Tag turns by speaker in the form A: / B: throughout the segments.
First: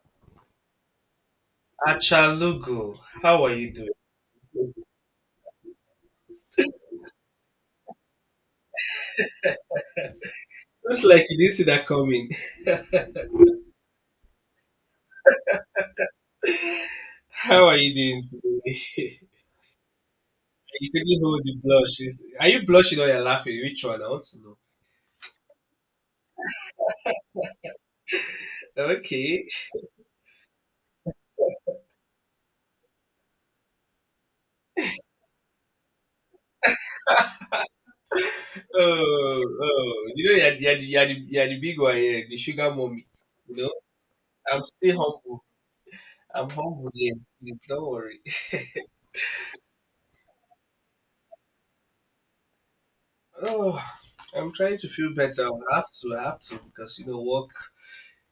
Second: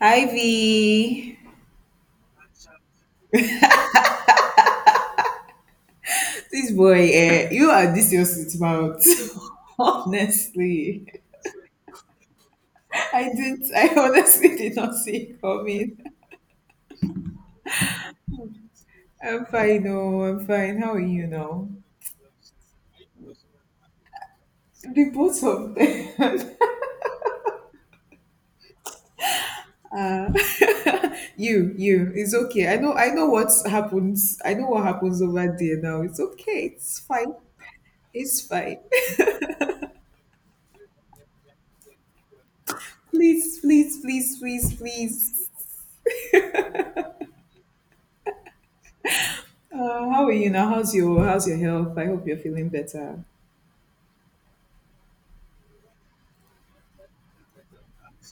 A: Ivy,
B: Achalugu, how are you doing?
A: this boy, eh, you are this your sweet mouth.
B: Looks
A: Honestly,
B: like you didn't see that coming.
A: I didn't. I honestly did not see it coming.
B: How are you doing today?
A: I'm fine. Oh, I'm fine.
B: You
A: How are
B: couldn't
A: you
B: hold the
A: now?
B: blush. Are you blushing or you're laughing? Which one? I want to know.
A: The both of them.
B: Okay.
A: Uh, you. It's okay. I know. I know what happens. I know what happens over there now. It's okay. It's fine. It's fine.
B: Oh, oh. You know, you're, the- you're, the, you're the big one here, the sugar mommy. You
A: Please,
B: know,
A: please, please,
B: I'm
A: please,
B: still humble.
A: please.
B: I'm humble here. Please don't worry.
A: How are you now? How's your health? I hope you're feeling better.
B: Oh, I'm trying to feel better. I have to, because, work.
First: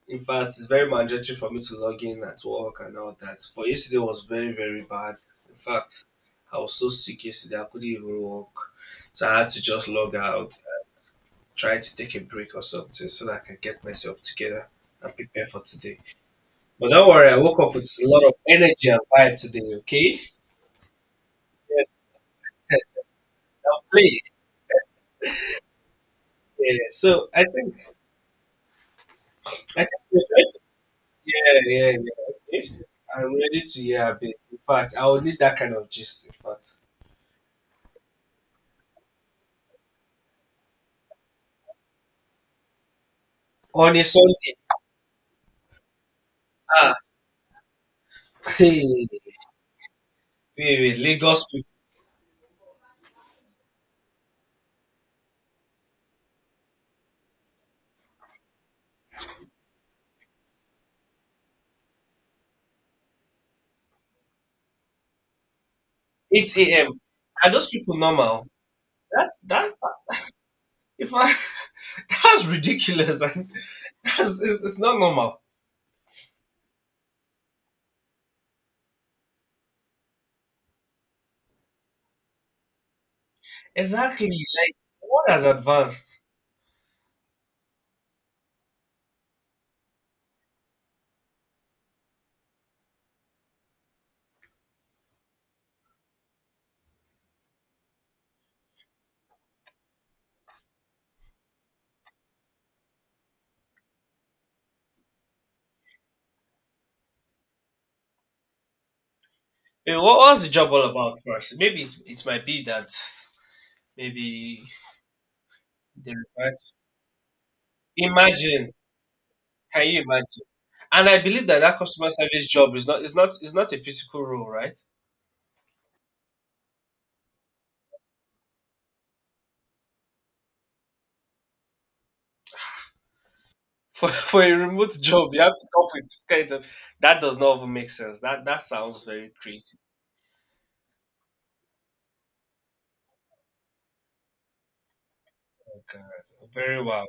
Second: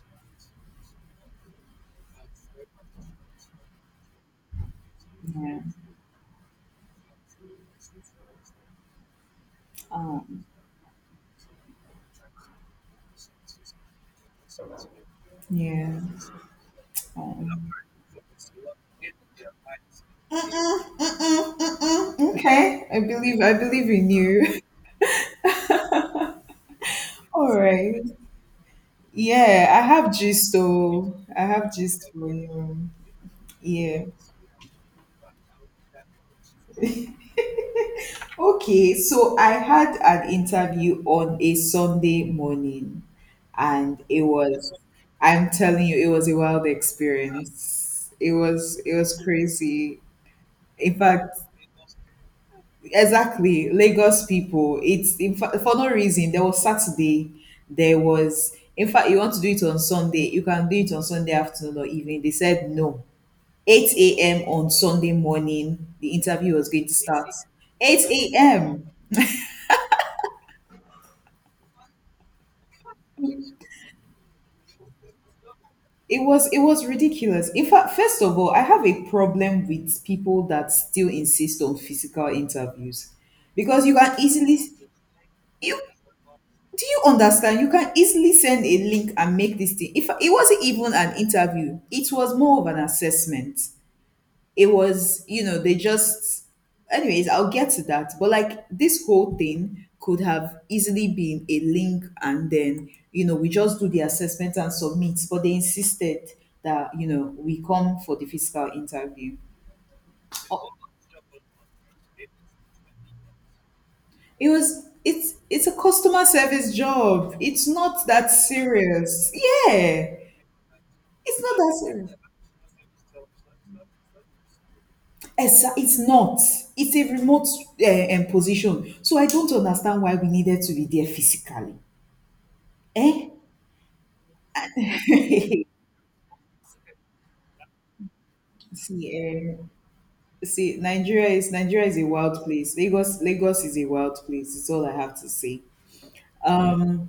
B: In fact, it's very mandatory for me to log in at work and all that. But yesterday was very, very bad. In
A: Yeah.
B: fact, I was so sick yesterday, I couldn't even walk. So I had to just log
A: Um,
B: out, try to take a break or something so that I can get myself together and prepare for today.
A: yeah.
B: But don't worry, I woke
A: Um,
B: up with a lot of energy and vibe today, okay? Yes,
A: okay. I believe I
B: I'll
A: believe in
B: play.
A: you.
B: Yeah, so I
A: All
B: think,
A: right. Yeah,
B: I
A: I
B: think
A: have
B: we're good.
A: gist though. I
B: Yeah,
A: have
B: yeah,
A: gist for
B: yeah. Okay.
A: you.
B: I'm ready to
A: Yeah.
B: hear a bit. In fact, I will need that kind of gist, in fact
A: Okay. So I had an interview on a Sunday morning,
B: on
A: and
B: a
A: it
B: Sunday.
A: was. I'm telling you, it was a wild
B: Ah,
A: experience. It was. It
B: hey,
A: was crazy.
B: wait,
A: In
B: wait,
A: fact,
B: Lagos people,
A: exactly, Lagos people. It's in fact for no reason. There was Saturday. There was, in fact, you want to do it on Sunday. You can do it on Sunday afternoon or evening. They said no. Eight a.m. on Sunday morning, the interview was
B: 8
A: going
B: a.m.
A: to start.
B: Are those people
A: Eight
B: normal?
A: a.m.
B: That, that, if I, That's ridiculous. And it's not normal.
A: It was ridiculous. In fact, first of all, I have a problem with people that still insist on physical interviews because you can
B: Exactly.
A: easily
B: Like, what has
A: you
B: advanced?
A: do you understand? You can easily send a link and make this thing. If it wasn't even an interview, it was more of an assessment. It was, you know, anyways, I'll get to that. But like this whole thing could have easily been a link and then, you know, we just do the assessment and submit. But they insisted that, you know, we come for the physical interview.
B: Wait, what was the job all about first? Maybe it might be that maybe
A: It's a
B: they
A: customer
B: require-
A: service job. It's not that
B: imagine.
A: serious.
B: Can you
A: Yeah.
B: imagine? And I
A: It's
B: believe
A: not
B: that
A: that
B: that customer
A: serious.
B: service job is not is not a physical role, right?
A: Exa it's not. It's a remote position. So I don't understand why we needed to be there physically. Eh?
B: For for a remote job, you have to come up with this kind of that does not even make sense. That sounds very
A: see, um,
B: crazy.
A: see, Nigeria is a wild place. Lagos is a wild place. It's all I have to say.
B: Oh, God. Very wow.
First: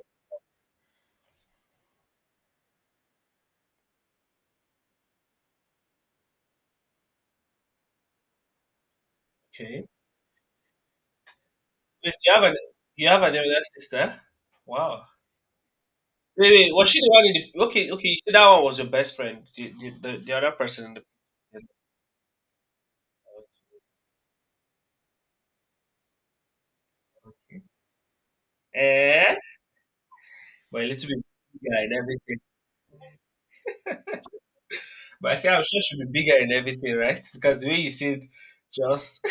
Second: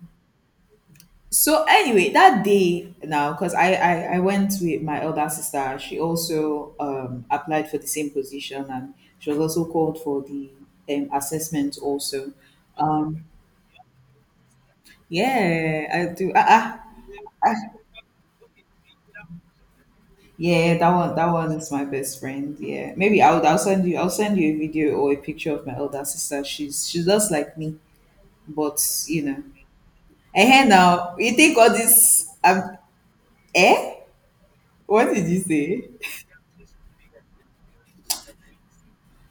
A: So anyway, that day now, because I went with my elder sister. She also applied for the same position, and she was also
B: Okay.
A: called for the assessment
B: Wait,
A: also.
B: you have an you have
A: Um,
B: an elder sister? Wow.
A: yeah, I do.
B: Wait, wait, was she the one in
A: Ah,
B: the okay, okay, you said that one was your best friend. The other
A: Yeah,
B: person
A: that
B: in the,
A: one that one is my best friend. Yeah. Maybe I'll send you a video or a picture of my elder sister. She's just like me, but you
B: eh?
A: know.
B: But a little
A: Now,
B: bit
A: you think all
B: bigger and
A: this
B: everything.
A: eh? What did
B: But I
A: you
B: say I'm sure
A: say?
B: she'll be bigger and everything, right? Because the way you said just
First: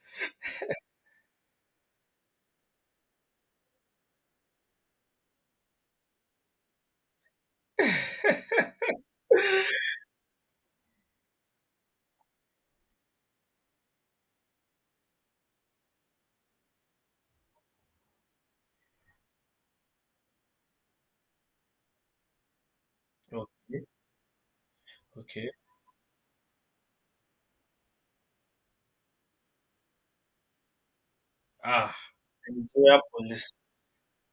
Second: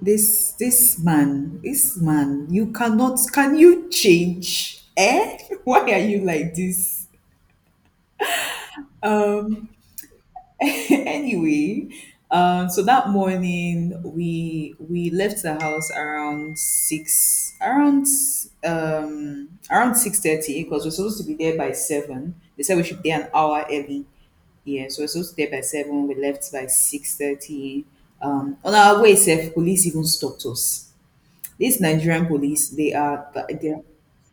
A: This man, you cannot can you change? Eh? Why are you like this? Um anyway, so that morning we left the house around six, around 6:30 because we're supposed to be there by seven. They said we should be an
B: okay,
A: hour early. Yeah, so we're supposed to be
B: okay.
A: there by seven. We left by 6:30. On our way, self police even stopped us. These
B: Ah,
A: Nigerian police, they
B: Nigerian
A: are
B: police.
A: they are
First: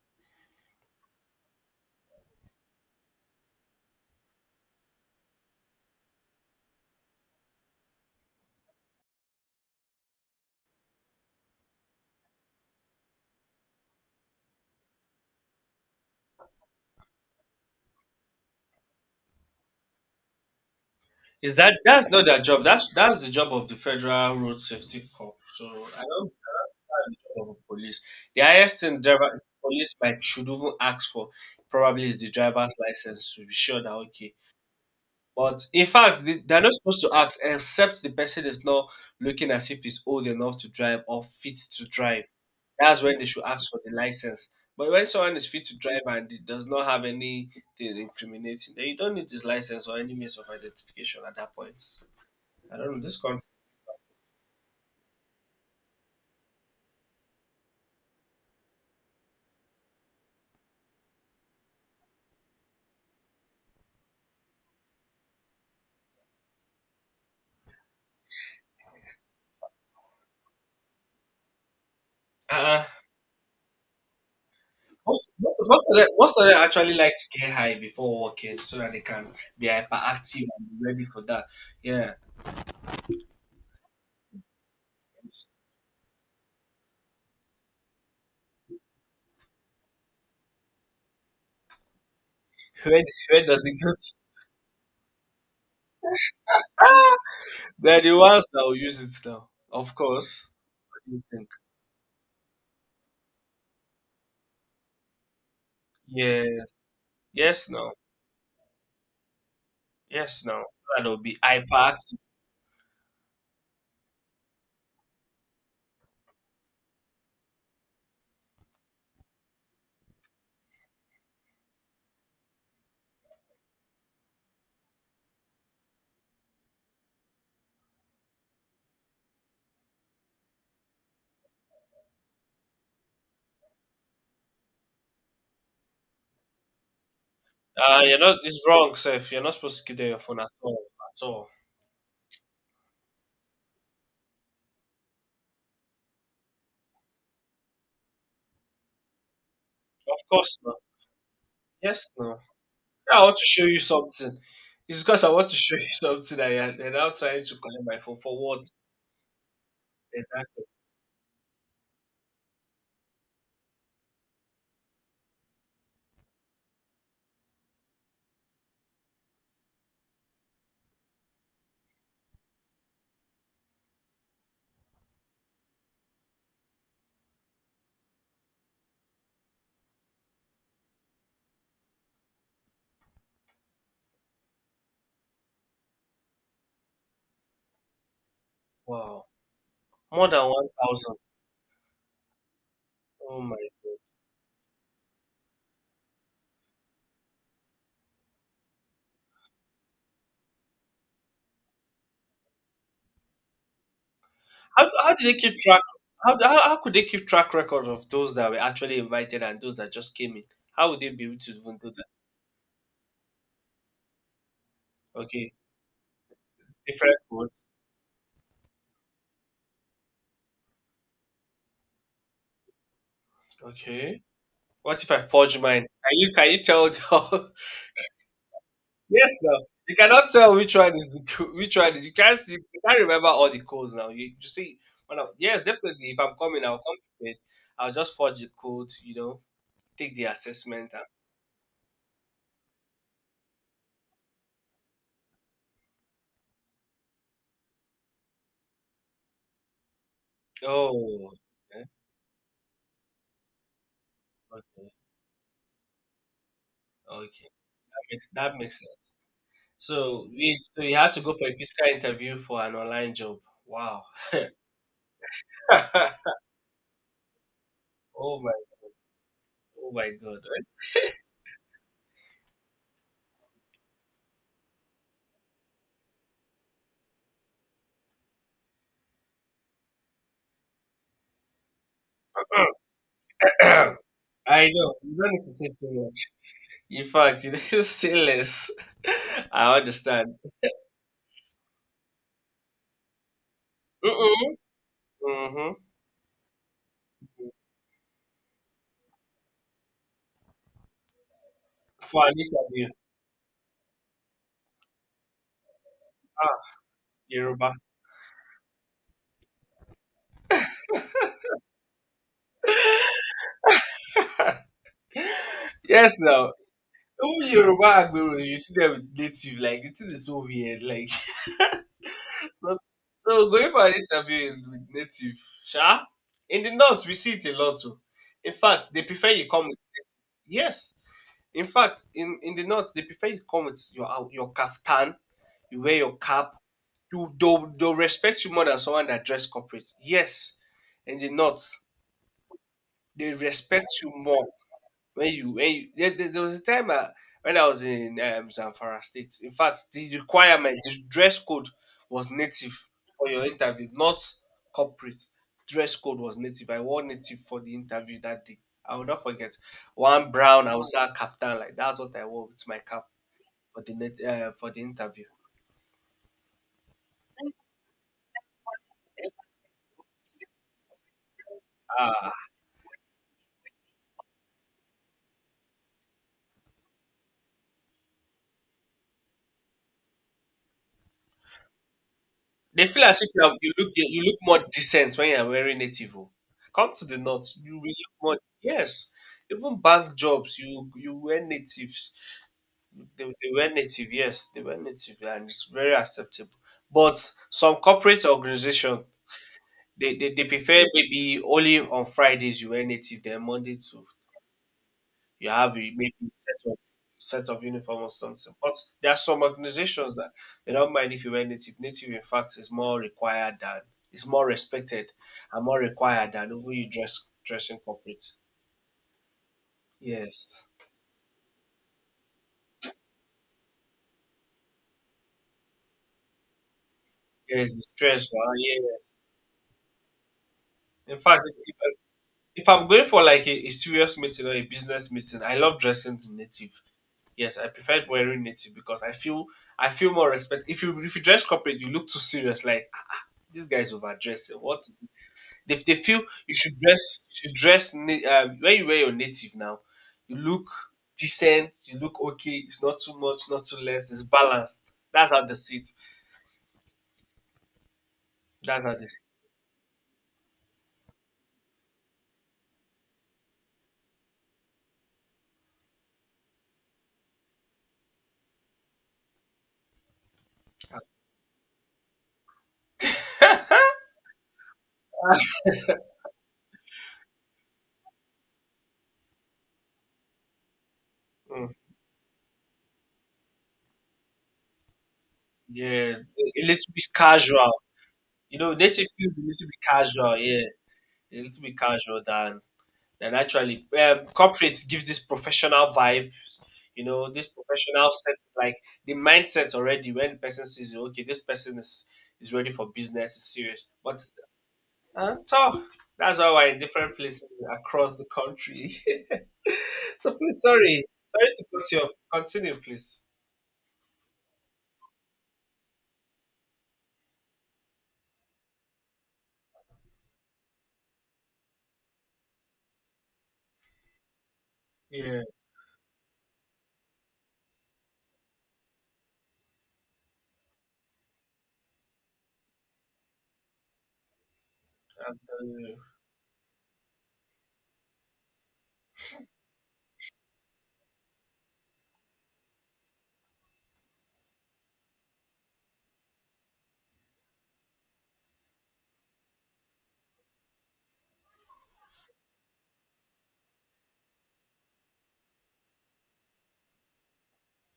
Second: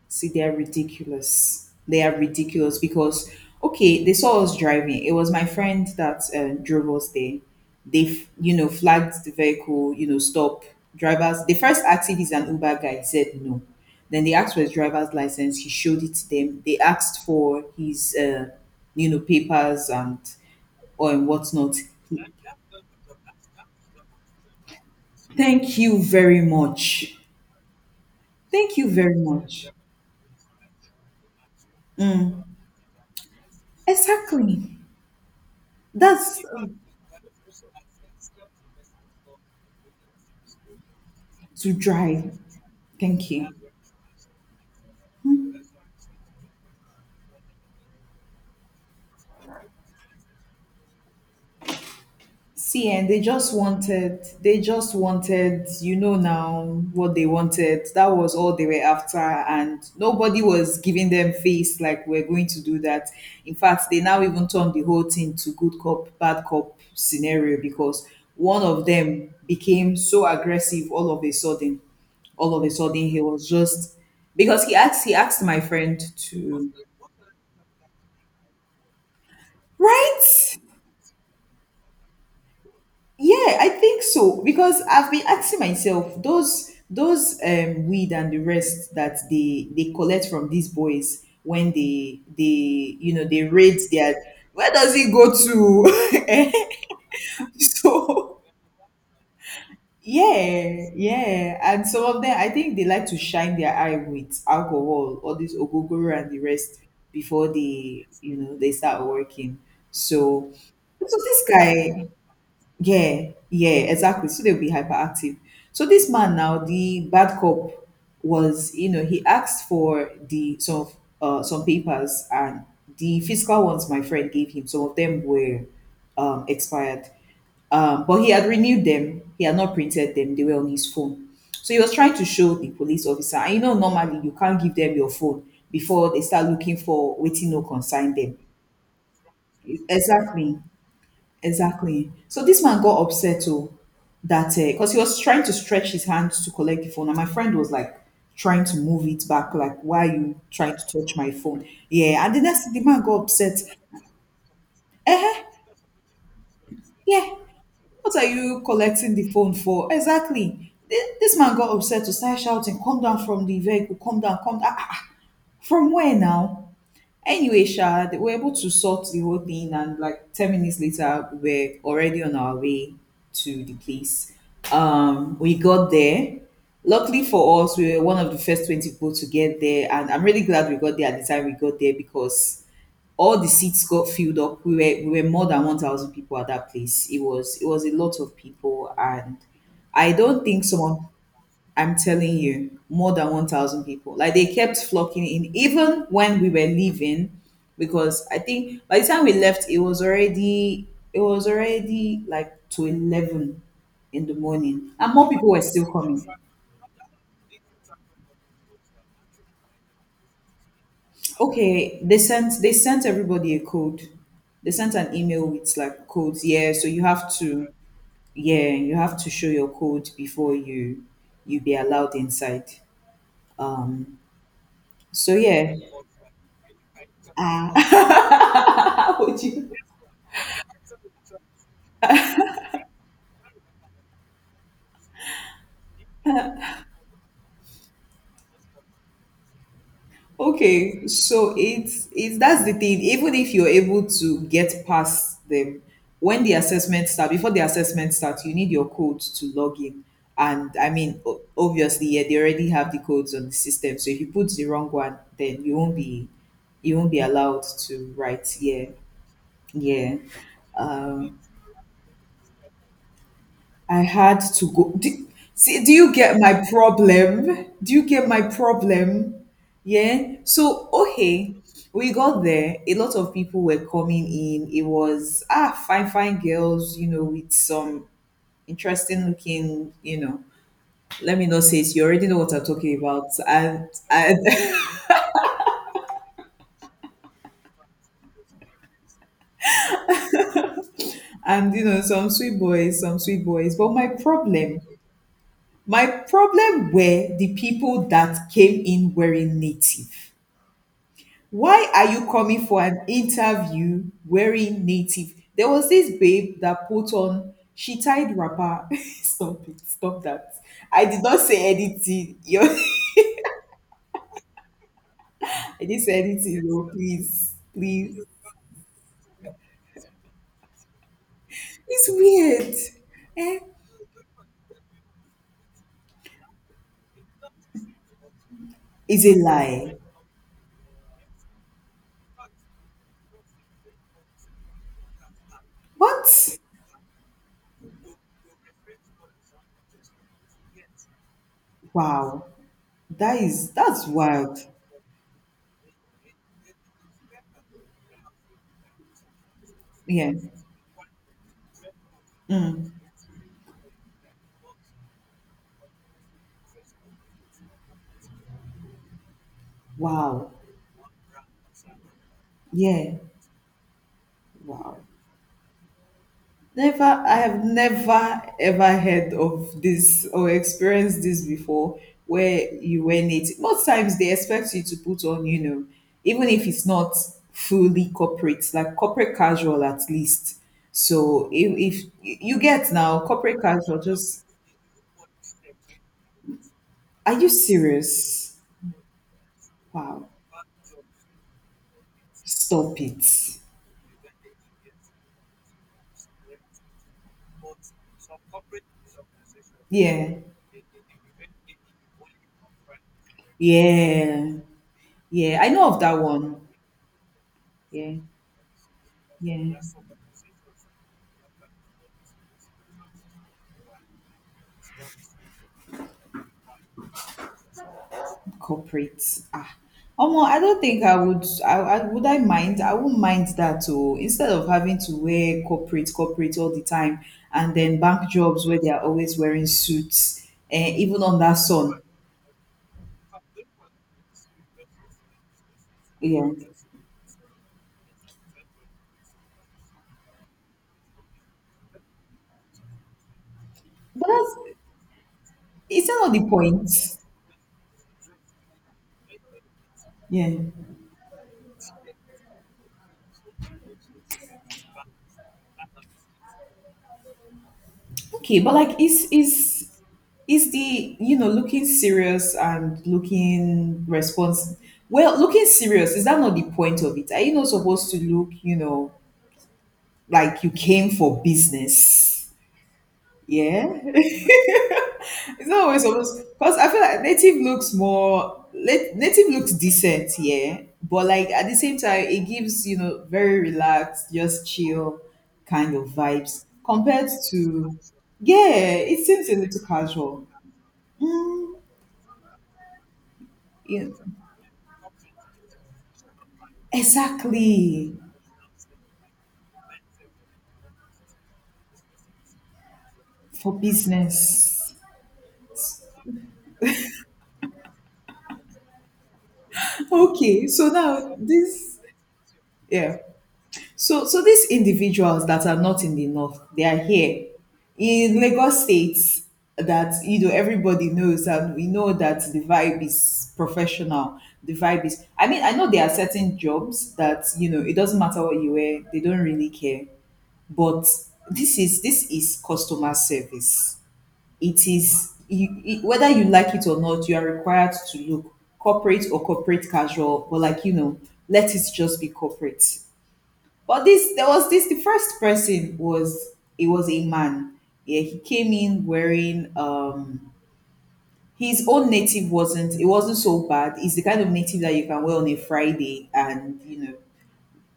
A: see, they are ridiculous. They are ridiculous because, okay, they saw us driving. It was my friend that drove us there. They, you know, flagged the vehicle, you know, stop. Drivers, they first asked if he's an Uber guy. He said no. Then they asked for his driver's license. He showed it to them. They asked for his, you know, papers and or and
B: Is that
A: whatnot.
B: That's not their job? That's the job of the Federal Road Safety Corps. So
A: Thank
B: I
A: you
B: don't
A: very
B: think that's
A: much.
B: the job of the police. The
A: Thank
B: highest
A: you
B: thing
A: very
B: driver
A: much.
B: police might should even ask for probably is the driver's license to be sure that okay.
A: Exactly.
B: But in fact, they,
A: That's
B: they're not supposed to ask except the person is not looking as if he's old enough to drive or fit
A: to
B: to drive.
A: drive.
B: That's when they
A: Thank
B: should
A: you.
B: ask for the license. But when someone is fit to drive and it does not have anything incriminating, then you don't need this license or any means of identification at that point. I
A: See,
B: don't know
A: and
B: this country.
A: they just wanted, you know, now what they wanted. That was all they were after, and nobody was giving them face like we're going to do that. In fact, they now even turned the whole thing to good cop, bad cop scenario because one of them became so aggressive all of a sudden. All of a
B: Uh,
A: sudden, he was just he
B: most,
A: asked
B: most,
A: my friend
B: most of them
A: to,
B: actually like to get high before working so that they can be hyperactive
A: right?
B: and be ready for that. Yeah,
A: Yeah, I think so because I've been asking myself those weed and the rest that they collect from these boys when they
B: where,
A: you know they
B: where does it
A: raid
B: go to?
A: their where does it go to?
B: Ah, they're the
A: So
B: ones that will use it now, of course.
A: yeah,
B: What do you think?
A: yeah, and some of them I think they like to shine their eye with alcohol or this ogogoro and the
B: Yes,
A: rest before
B: yes, no,
A: they you know they start working.
B: yes,
A: So
B: no. So that
A: so
B: will be
A: this guy
B: hyperactive.
A: yeah, yeah, exactly. So they'll be hyperactive. So this man now, the bad cop, was you know he asked for the some papers and the physical ones my friend gave him. Some of them were expired, but he had renewed them. He had not printed them. They were on his phone. So he was trying to show the police officer. And you know, normally you can't give them your phone before they start looking for waiting no consign
B: You're
A: them.
B: not. It's wrong, sir. You're not supposed to give them your phone at
A: Exactly.
B: all. At all.
A: Exactly. So this man got upset too that because he was trying to stretch his hand to collect the phone, and my friend was like trying to move it back, like, why are
B: Of
A: you
B: course,
A: trying
B: no.
A: to touch my phone?
B: Yes,
A: Yeah, and
B: no.
A: the man
B: Yeah,
A: got
B: I want to
A: upset.
B: show you something. It's because I
A: Eh,
B: want to show you something I had, and I'm
A: yeah,
B: trying to collect my phone
A: what are
B: for
A: you
B: what
A: collecting the phone for?
B: exactly?
A: Exactly. This man got upset to start shouting, come down from the vehicle, come down, come down. Ah, ah, ah. From where now? Anyway, Sha, they were able to sort the whole thing, and like 10 minutes later, we were already on our way to the place. We got there. Luckily for us, we were one of the first 20 people to get there, and I'm really glad we got there at the time we got there because all the seats got filled up. We were more than 1,000 people at that place. It was a lot of people,
B: Wow,
A: and I
B: more
A: don't
B: than
A: think
B: one
A: someone
B: thousand.
A: I'm telling you, more than
B: Oh my!
A: 1,000 people. Like they kept flocking in, even when we were leaving, because I think by the time we left, it was already like to 11 in the
B: How,
A: morning, and
B: how do
A: more
B: they
A: people
B: keep
A: were
B: track?
A: still coming.
B: How could they keep track record of those that were actually invited and those that just came in? How would they be able to even do
A: Okay,
B: that?
A: they sent everybody a code. They sent an email
B: Okay,
A: with like codes. Yeah, so you
B: different
A: have
B: votes.
A: to yeah you have to show your code before you be allowed inside.
B: Okay, what if I
A: So
B: forge
A: yeah,
B: mine? Can you tell?
A: ah,
B: Yes,
A: would
B: now
A: you?
B: you cannot tell which one is co- which one is you can't see, you can't remember all the codes now. You see, yes, definitely. If I'm coming, I'll come prepared. I'll just forge the code, take the assessment. And,
A: Okay, so it's that's the thing. Even if you're able to get past them, when the assessment start, before the assessment starts, you need your codes to log in. And I mean,
B: oh, okay,
A: obviously, yeah, they already have the codes on the system. So if you put the wrong
B: okay,
A: one, then you won't be
B: okay.
A: allowed
B: That
A: to
B: makes, that
A: write.
B: makes
A: Yeah,
B: sense.
A: yeah.
B: So you had to go
A: Um,
B: for a physical interview for an online job.
A: I
B: Wow.
A: had to go. See, do you get my problem? Do you get
B: oh
A: my
B: my,
A: problem?
B: oh my
A: Yeah.
B: God.
A: So, okay, we got there. A lot of people were coming in. It was, ah, fine, fine girls, you know, with some interesting looking, you know, let me not say it. You already know what I'm talking about.
B: I know you don't need to say so much. In fact, you don't say less. I understand.
A: And, you know, some sweet boys, some sweet boys. But
B: Mm-mm. Mm-hmm.
A: my problem were the people that came in wearing native. Why are you
B: Fulani
A: coming for
B: Kabir.
A: an interview wearing native? There was this babe
B: Ah,
A: that put on,
B: Yoruba.
A: she tied wrapper. Stop it, stop that. I did not say anything. Yo, I didn't
B: Yes,
A: say
B: now.
A: anything, no,
B: Even
A: please,
B: Yoruba
A: please.
B: Agberos, you see them native, like, it is so weird. Like,
A: It's weird.
B: so so
A: Eh?
B: going for an interview with native, sha? In the north, we see it a lot. Oh. In fact, they
A: It's
B: prefer
A: a
B: you come with,
A: lie.
B: yes. In fact, in the north, they prefer you come with your kaftan, you wear your cap.
A: What?
B: They'll respect you more than someone that dress corporate. Yes. In the north,
A: Wow.
B: they
A: That is,
B: respect
A: that's
B: you more.
A: wild.
B: There was a time, when I was in Zamfara State. In fact, the
A: Yeah.
B: requirement, the dress code was native
A: Mm.
B: for your interview, not corporate. Dress code was native. I wore native for the interview that day. I will not forget. One
A: Wow.
B: brown, I was a kaftan like that's what I wore with my cap
A: Yeah.
B: for the
A: Wow.
B: interview.
A: Never, I have never ever heard of this or experienced this before
B: Ah,
A: where you wear native. Most times they expect you to put on, you know, even if it's not fully corporate, like corporate casual at least. So if you
B: They
A: get
B: feel
A: now
B: as if
A: corporate
B: you look
A: casual,
B: you look
A: just
B: more decent when you're wearing native. Oh. Come to the
A: are you
B: north, you will look more
A: serious?
B: yes. Even bank
A: Wow,
B: jobs, you wear natives.
A: stop it.
B: They wear native, yes, they wear native, and it's very acceptable. But some corporate organization, they, they,
A: Yeah,
B: they prefer maybe only on Fridays you wear native, then Monday to
A: yeah,
B: you
A: yeah. I
B: have a
A: know of
B: maybe
A: that
B: a
A: one.
B: set of uniform or
A: Yeah,
B: something. But there are some
A: yeah.
B: organizations that they don't mind if you wear native. Native in fact is more required than it's more respected and more required than even you dress dressing corporate.
A: Corporate. Ah, Omo, I
B: Yes.
A: don't think I would. I would I mind. I wouldn't mind that. Oh, instead of having to wear corporate, corporate all the time,
B: Yes,
A: and
B: it's
A: then bank
B: stress, man.
A: jobs
B: Yeah.
A: where they are always wearing suits, eh,
B: In
A: even
B: fact,
A: under sun.
B: if I'm going for like a serious meeting or a business meeting, I love dressing in
A: Yeah,
B: native. Yes, I prefer wearing native because I feel more respect. If you dress corporate, you look too serious. Like, "Ah, this guy's
A: but that's
B: overdressing. What is they
A: it's
B: feel
A: not the point.
B: you should dress na- when you wear your native now. You
A: Yeah.
B: look decent. You look okay. It's not too much, not too less. It's balanced. That's how they see it.
A: Okay, but
B: That's how
A: like,
B: they see
A: is the you know looking serious and looking response? Well, looking serious is that not the point of it? Are you not supposed to look, you know, like you came for business. Yeah. It's not always supposed because I feel like native looks more native looks decent, yeah. But like
B: it.
A: at
B: Mm.
A: the same time, it gives, you know, very relaxed, just chill kind of
B: Yeah, a
A: vibes
B: little bit
A: compared
B: casual.
A: to yeah,
B: Native
A: it
B: feels a
A: seems a
B: little
A: little
B: bit casual.
A: casual.
B: Yeah, a little
A: Mm,
B: bit casual than actually.
A: yeah.
B: Corporate gives this professional vibe. This professional
A: Exactly.
B: sense, like the mindset already when the person sees you. Okay, this person is ready for business. Is
A: For
B: serious, but
A: business.
B: Tough. That's why we're in different places across the country. so please,
A: Okay, so
B: sorry,
A: now
B: sorry to cut
A: this
B: you off. Continue,
A: yeah.
B: please.
A: So, so these individuals that are not in the north, they are here in Lagos State. That, you know, everybody knows, and we know that the vibe is professional. The vibe is,
B: Yeah.
A: I mean, I know there are certain jobs that, you know, it doesn't matter what you wear; they don't really care. But this is customer service. It is
B: I'm telling
A: you,
B: you.
A: whether you like it or not, you are required to look corporate or corporate casual, but, like, you know, let it just be corporate. But this there was this the first person was it was a man. Yeah, he came in wearing his own native. Wasn't it wasn't so bad. It's the kind of native that you can wear on a Friday, and, you know,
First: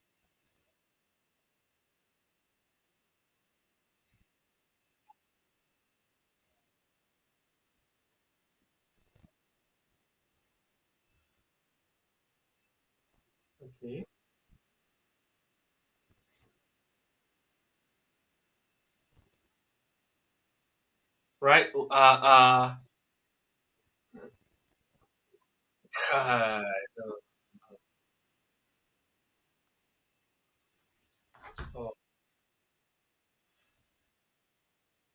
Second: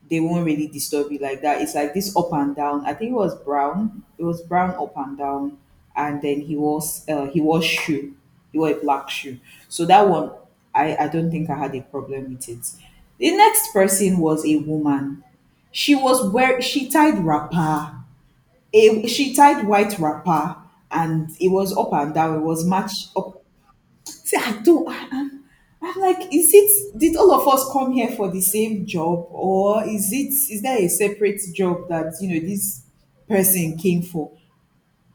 A: they won't really disturb you like that. It's like this up and down. I think it was brown. It was brown up and down, and then he was, he wore shoe. He wore a black shoe. So that one, I don't think I had a problem with it. The next
B: Okay.
A: person was a woman. She was wear She tied wrapper. A, she tied white wrapper, and it
B: Right.
A: was up and down. It was matched up. See, I don't. I'm like, is
B: Kai.
A: it?
B: No.
A: Did all of us come here for the same job, or is it? Is there a separate job
B: Oh,
A: that, you know, this person came for?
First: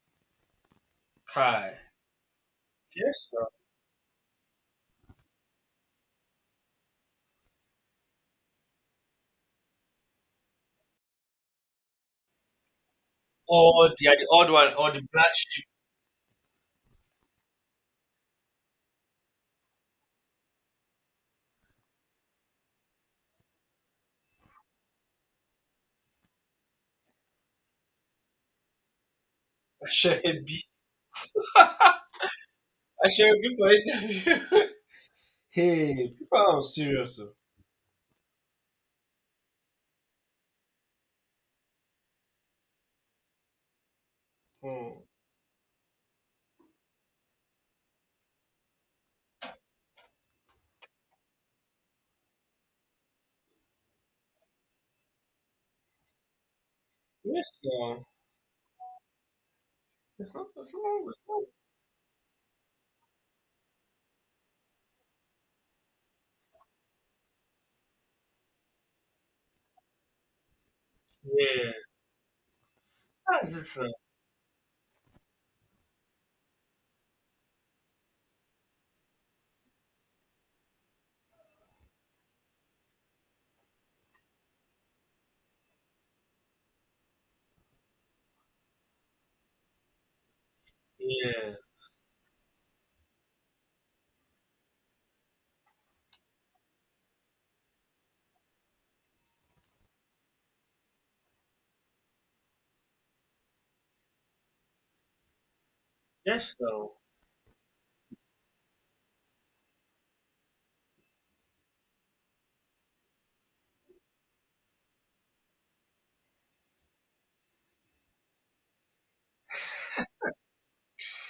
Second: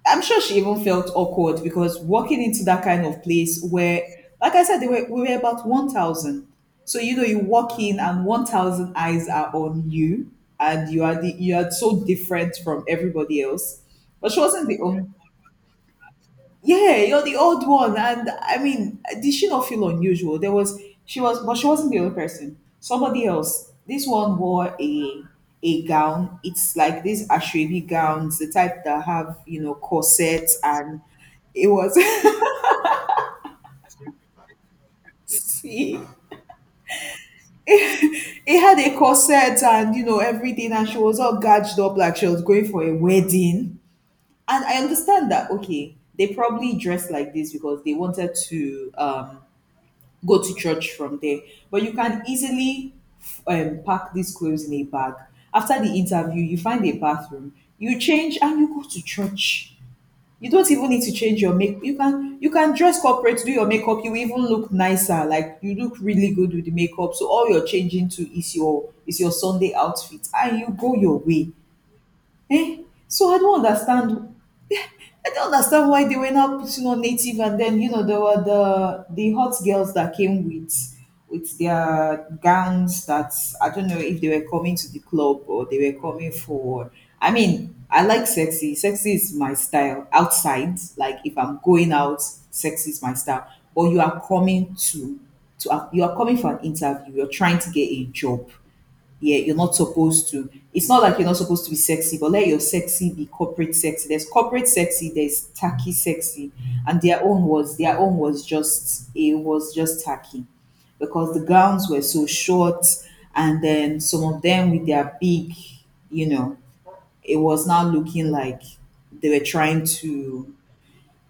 A: I'm sure she even felt awkward,
B: Kai.
A: because walking into that kind of
B: Yes. Sir.
A: place where, like I said, they were, we were about 1,000. So, you know, you walk in and 1,000 eyes are on you, and you are so different from everybody else.
B: Oh, the
A: But she
B: odd
A: wasn't
B: one,
A: the
B: or the
A: only,
B: black sheep.
A: yeah, you're the odd one. And I mean, did she not feel unusual? There was she wasn't the only person. Somebody else, this one wore a gown. It's like these ashravi gowns, the type that have, you know,
B: I should
A: corsets.
B: be.
A: And it was
B: I should be for interview.
A: see
B: hey, people are serious. Oh.
A: it had a corset, and, you know, everything, and she was all gadged up like she was going for a wedding. And I
B: Hmm.
A: understand that, okay, they probably dressed like this because they wanted to go to church from there. But you can easily pack these clothes in a bag. After the interview, you find a bathroom,
B: Yes.
A: you
B: No.
A: change, and you go to church.
B: It's not.
A: You don't
B: It's
A: even need
B: not.
A: to
B: It's
A: change
B: not.
A: your make. You can dress corporate, do your makeup. You even look nicer. Like, you look really good with the makeup. So all you're changing to is your Sunday outfit, and you go your way.
B: Yeah.
A: Eh? So I
B: That's it,
A: don't
B: sir.
A: understand I don't understand why they were not putting on native. And then, you know, there were the hot girls that came with their gowns that I don't know if they were coming to the club or they were coming for. I mean, I like sexy. Sexy is my style outside. Like, if I'm
B: Yes.
A: going out, sexy is my style. But you are coming to you are coming for an interview, you're trying to get a job, yeah, you're not supposed to. It's not like you're not supposed to be sexy, but let your sexy be corporate sexy. There's corporate sexy, there's tacky sexy,
B: Yes. No.
A: and their own was just tacky, because the gowns were so short, and then some of them with their big, you know, it was now looking like they were trying to.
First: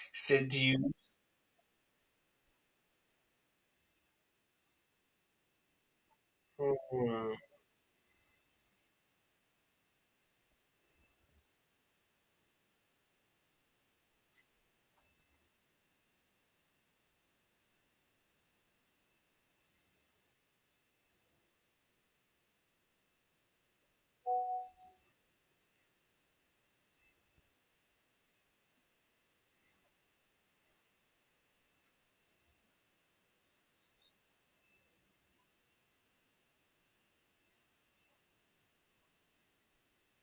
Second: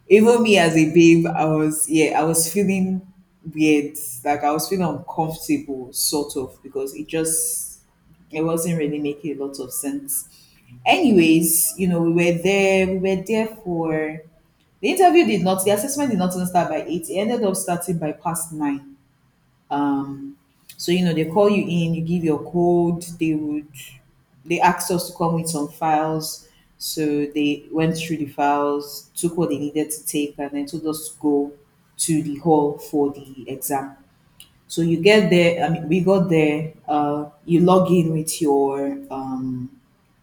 A: Even me as
B: Seduce.
A: a babe, I was, yeah, I was feeling weird. Like, I was feeling uncomfortable, sort of, because it
B: Hmm.
A: just it wasn't really making a lot of sense. Anyways, you know, we were there for the interview. Did not The assessment did not even start by eight. It ended up starting by past nine. Um, so, you know, they call you in, you give your code. They asked us to come with some files. So they went through the files, took what they needed to take, and then told us to go to the hall for the exam. So you get there. I mean, we got there. You log in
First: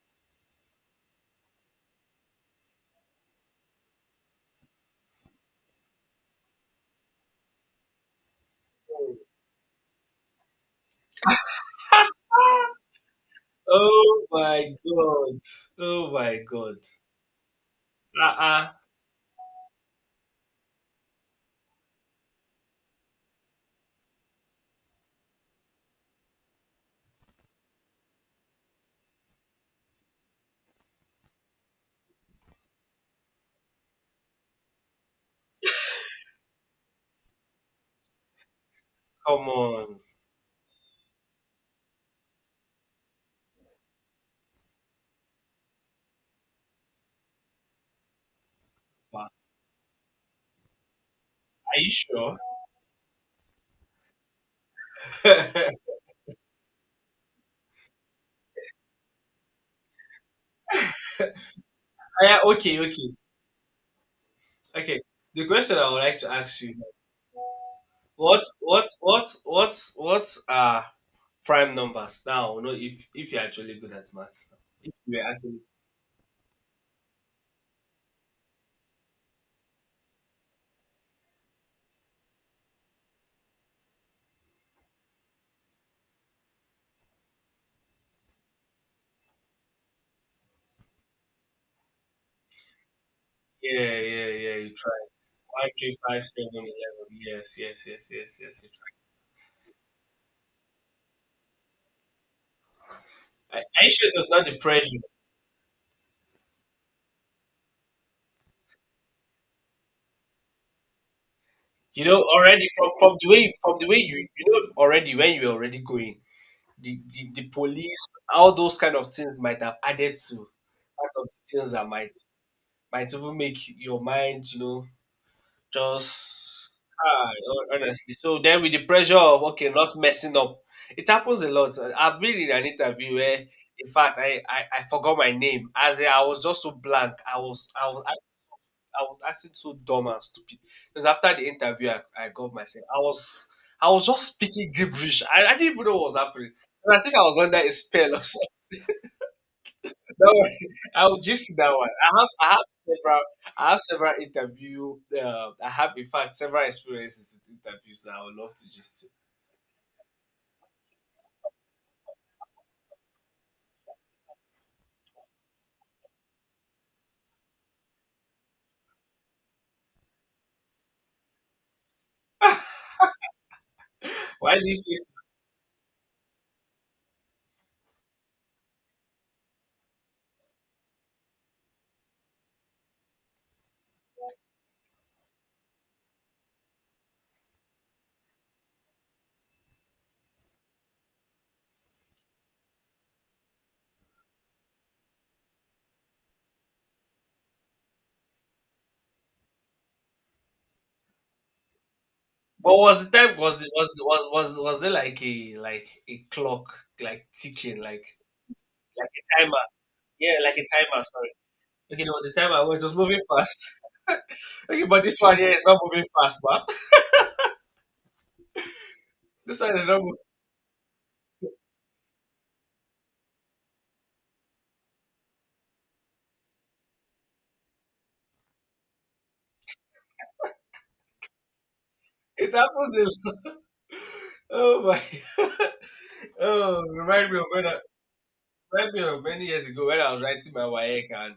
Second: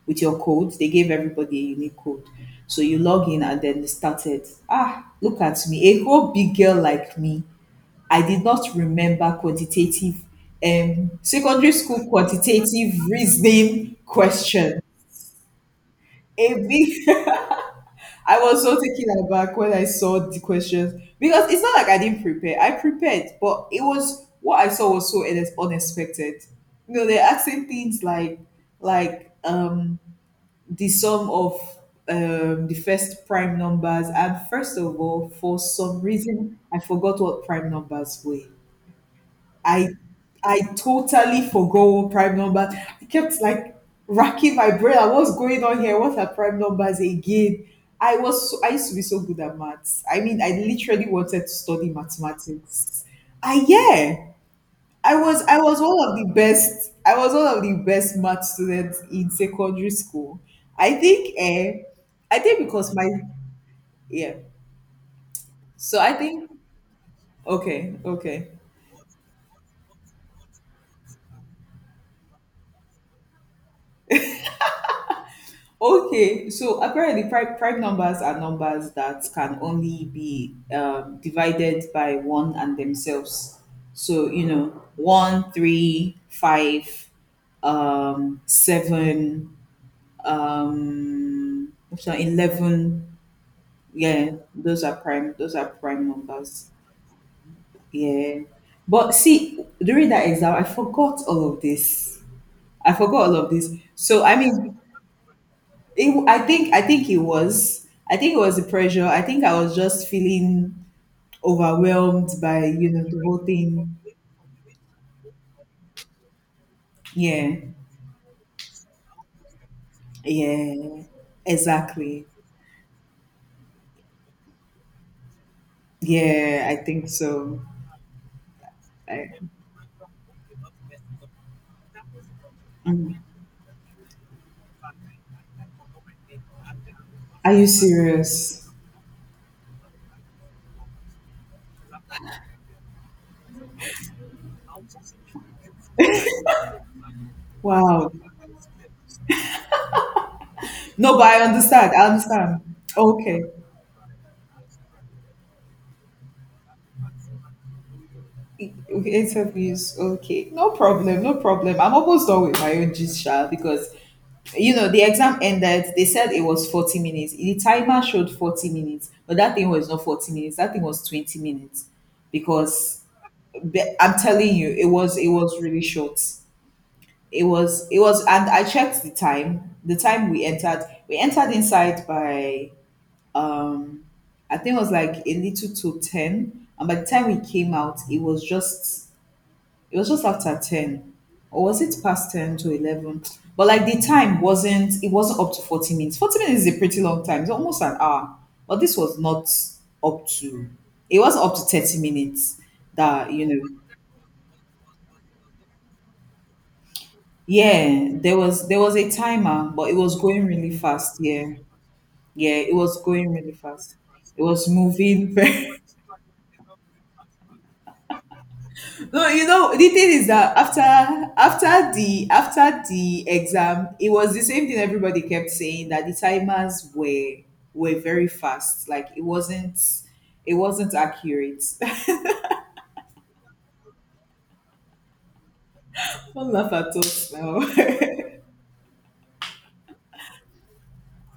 A: with your code. They gave everybody a unique code. So you log in, and then they started. Ah, look at me, a whole big girl like me. I did not remember quantitative, secondary school quantitative reasoning
B: Oh my
A: question.
B: god. Oh my
A: A
B: god.
A: big, I was
B: Uh-uh.
A: so taken aback when I saw the questions, because it's not like I didn't prepare. I prepared, but it was what I saw was so unexpected. You know, they're asking things like, the sum of, the first prime numbers. And first of all, for some reason, I forgot what prime numbers were.
B: Come
A: I
B: on.
A: I totally forgot what prime number. I kept like racking my brain. Like, what's going on here? What are prime numbers again? I was so, I used to be so
B: Are
A: good at maths. I mean, I literally wanted to study
B: you sure?
A: mathematics. I, yeah, I was I
B: yeah,
A: was one of the best. I was one of the best math students in secondary school. I think, eh, I think
B: okay,
A: because my,
B: okay.
A: yeah.
B: Okay. The question I
A: So
B: would
A: I
B: like to
A: think,
B: ask you,
A: okay,
B: what
A: okay.
B: what what what what are prime numbers? Now I know, if you're actually good at maths now. If you are actually
A: Okay, so apparently prime numbers are numbers that can only be divided by one and themselves. So, you know, one, three, five, seven, what's that, 11.
B: Yeah, yeah,
A: Yeah,
B: yeah, you try.
A: those are
B: One, three,
A: prime
B: five, seven,
A: numbers.
B: 11. Yes, yes, yes, yes,
A: Yeah.
B: yes, you
A: But see, during that exam, I forgot all of this. I forgot all of
B: try. I,
A: this.
B: I sure it
A: So,
B: was
A: I
B: not the
A: mean,
B: prayer.
A: it, I think it was, I think it was the pressure. I think I was just feeling
B: You know
A: overwhelmed by,
B: already
A: you know, the whole
B: from the
A: thing.
B: way you know already when you're already going, the
A: Yeah,
B: police, all those kind of things might have added to
A: yeah,
B: part of the things that might
A: exactly.
B: might even make your mind,
A: Yeah, I
B: just
A: think so.
B: honestly. So then with the pressure
A: I,
B: of okay, not messing up, it happens a lot. I've been in an interview
A: mm.
B: where in fact I forgot my name. As in, I was just so blank. I
A: Are you
B: was I was
A: serious?
B: I was acting so dumb and stupid. Because after the interview, I got myself. I was just speaking gibberish. I didn't even know what was happening. It was as I was under a
A: Wow.
B: spell or something. Don't worry,
A: No,
B: I'll
A: but I
B: just see that one.
A: understand. I understand.
B: Several
A: Okay.
B: I have several interview. I have in fact several experiences with interviews that I would love to just do.
A: Okay, interviews. Okay, no problem, no problem. I'm almost done with my own gist, sha, because you know, the exam ended. They said it was 40 minutes. The timer showed 40 minutes, but that thing was not 40 minutes. That thing was 20 minutes, because I'm
B: Why
A: telling
B: do
A: you,
B: you
A: it
B: say?
A: was, it was really short. It was. And I checked the time. The time we entered, we entered inside by, um I think it was like a little to 10, and by the time we came out, it was just after 10. Or was it past 10 to 11? But like, the time wasn't, it wasn't up to 40 minutes. 40 minutes is a pretty long time. It's almost an hour. But this was not up to, it wasn't up to 30 minutes.
B: But was the
A: That,
B: time
A: you
B: was the-
A: know,
B: was the- was there like a clock like ticking like
A: yeah, there was a
B: like a timer?
A: timer, but it was
B: Yeah,
A: going
B: like a
A: really
B: timer.
A: fast.
B: Sorry.
A: Yeah.
B: Okay, there was a
A: Yeah.
B: timer. It
A: It
B: was just
A: was
B: moving
A: going really
B: fast.
A: fast. It was
B: Okay, but this
A: moving
B: one here is not
A: very,
B: moving fast, but
A: no, you
B: this
A: know,
B: one is
A: the
B: not
A: thing
B: moving.
A: is that after the after the exam, it was the same thing. Everybody kept saying that the timers were very fast. Like, it wasn't accurate.
B: It happens in. Oh my.
A: Don't laugh
B: Oh,
A: at
B: remind
A: us
B: me of
A: now.
B: remind me of many years ago when I was writing my WAEC. And,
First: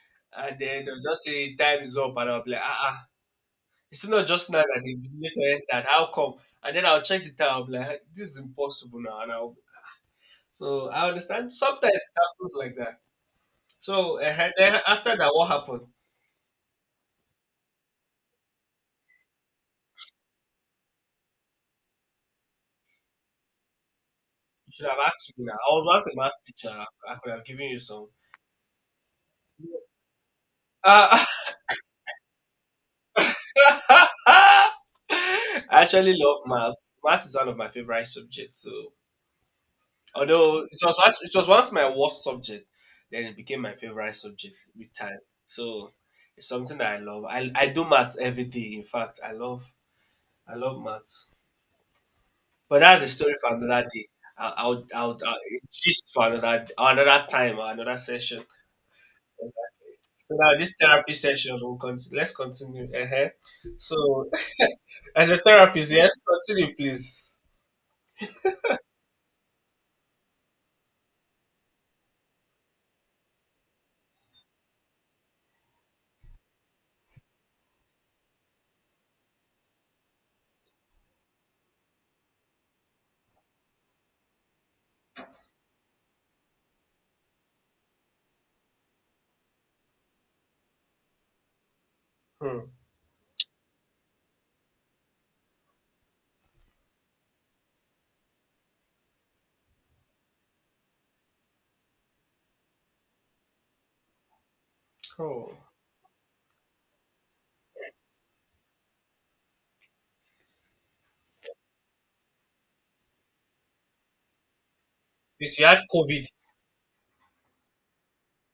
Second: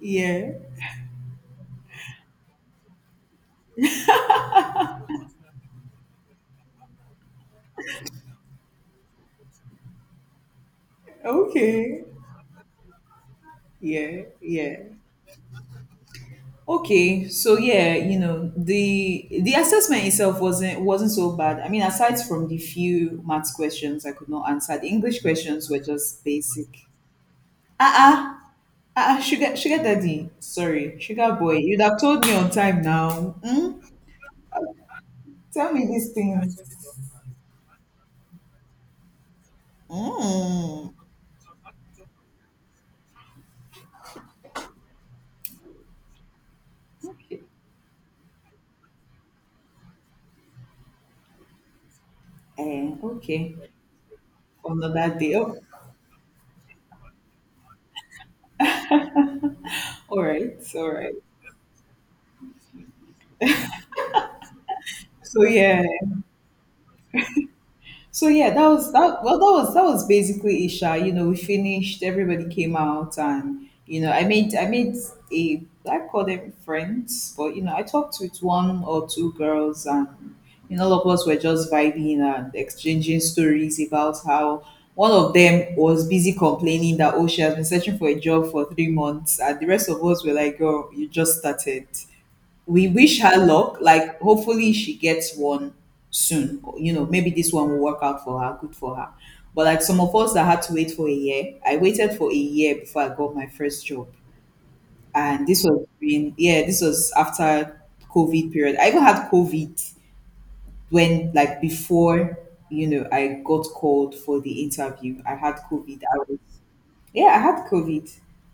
A: yeah.
B: and then they'll just say time is up and I'll be like, ah, ah. It's not just now that the later entered. How come? And then I'll check the time. I'll be like, "Hey, this is impossible now." And I'll, so I understand. Sometimes
A: Okay.
B: it happens like that. So
A: Yeah. Yeah.
B: then after that, what happened?
A: Okay. So yeah, you know, the assessment itself wasn't so bad. I mean, aside from the few maths questions I could not
B: You
A: answer, the
B: should have
A: English
B: asked me now.
A: questions
B: I
A: were
B: was once a
A: just
B: math
A: basic.
B: teacher. I could have given you some.
A: Uh-uh. Ah, ah, sugar, sugar daddy. Sorry,
B: Uh,
A: sugar boy. You'd have told me on time now. Hmm?
B: I
A: Tell me these
B: actually love
A: things.
B: maths. Maths is one of my favorite subjects. So, although it
A: Mm.
B: was it was once my worst subject, then it became my favorite subject with time. So, it's something that I love.
A: Okay.
B: I do maths every day. In fact, I love maths. But
A: Eh,
B: that's a story
A: okay.
B: for another day. I- I'll
A: Another
B: I'll,
A: day.
B: I'll
A: Oh,
B: just for another time or another session.
A: all
B: So
A: right.
B: now this
A: All
B: therapy
A: right.
B: session will continue. Let's continue. So as a
A: So yeah.
B: therapist, yes, continue, please.
A: So yeah, that was that. Well, that was basically Isha. You know, we finished. Everybody came out, and, you know, I made a, I call them friends, but, you know, I talked with one or two girls, and, you know, all of us were just vibing and exchanging stories about how one of them was busy complaining that, oh, she has been searching for a job for 3 months, and the rest of us were like, oh, you just started.
B: Hmm.
A: We wish her luck. Like, hopefully she gets one soon. You know, maybe this one will work out for her, good for her. But like, some of us that had to wait for a year, I waited for a year before I got my first job. And
B: Oh.
A: this was during, yeah, this was after COVID period. I even had COVID when, like, before, you know, I got called for the interview. I had
B: If you had
A: COVID. I
B: COVID,
A: was, yeah, I had COVID.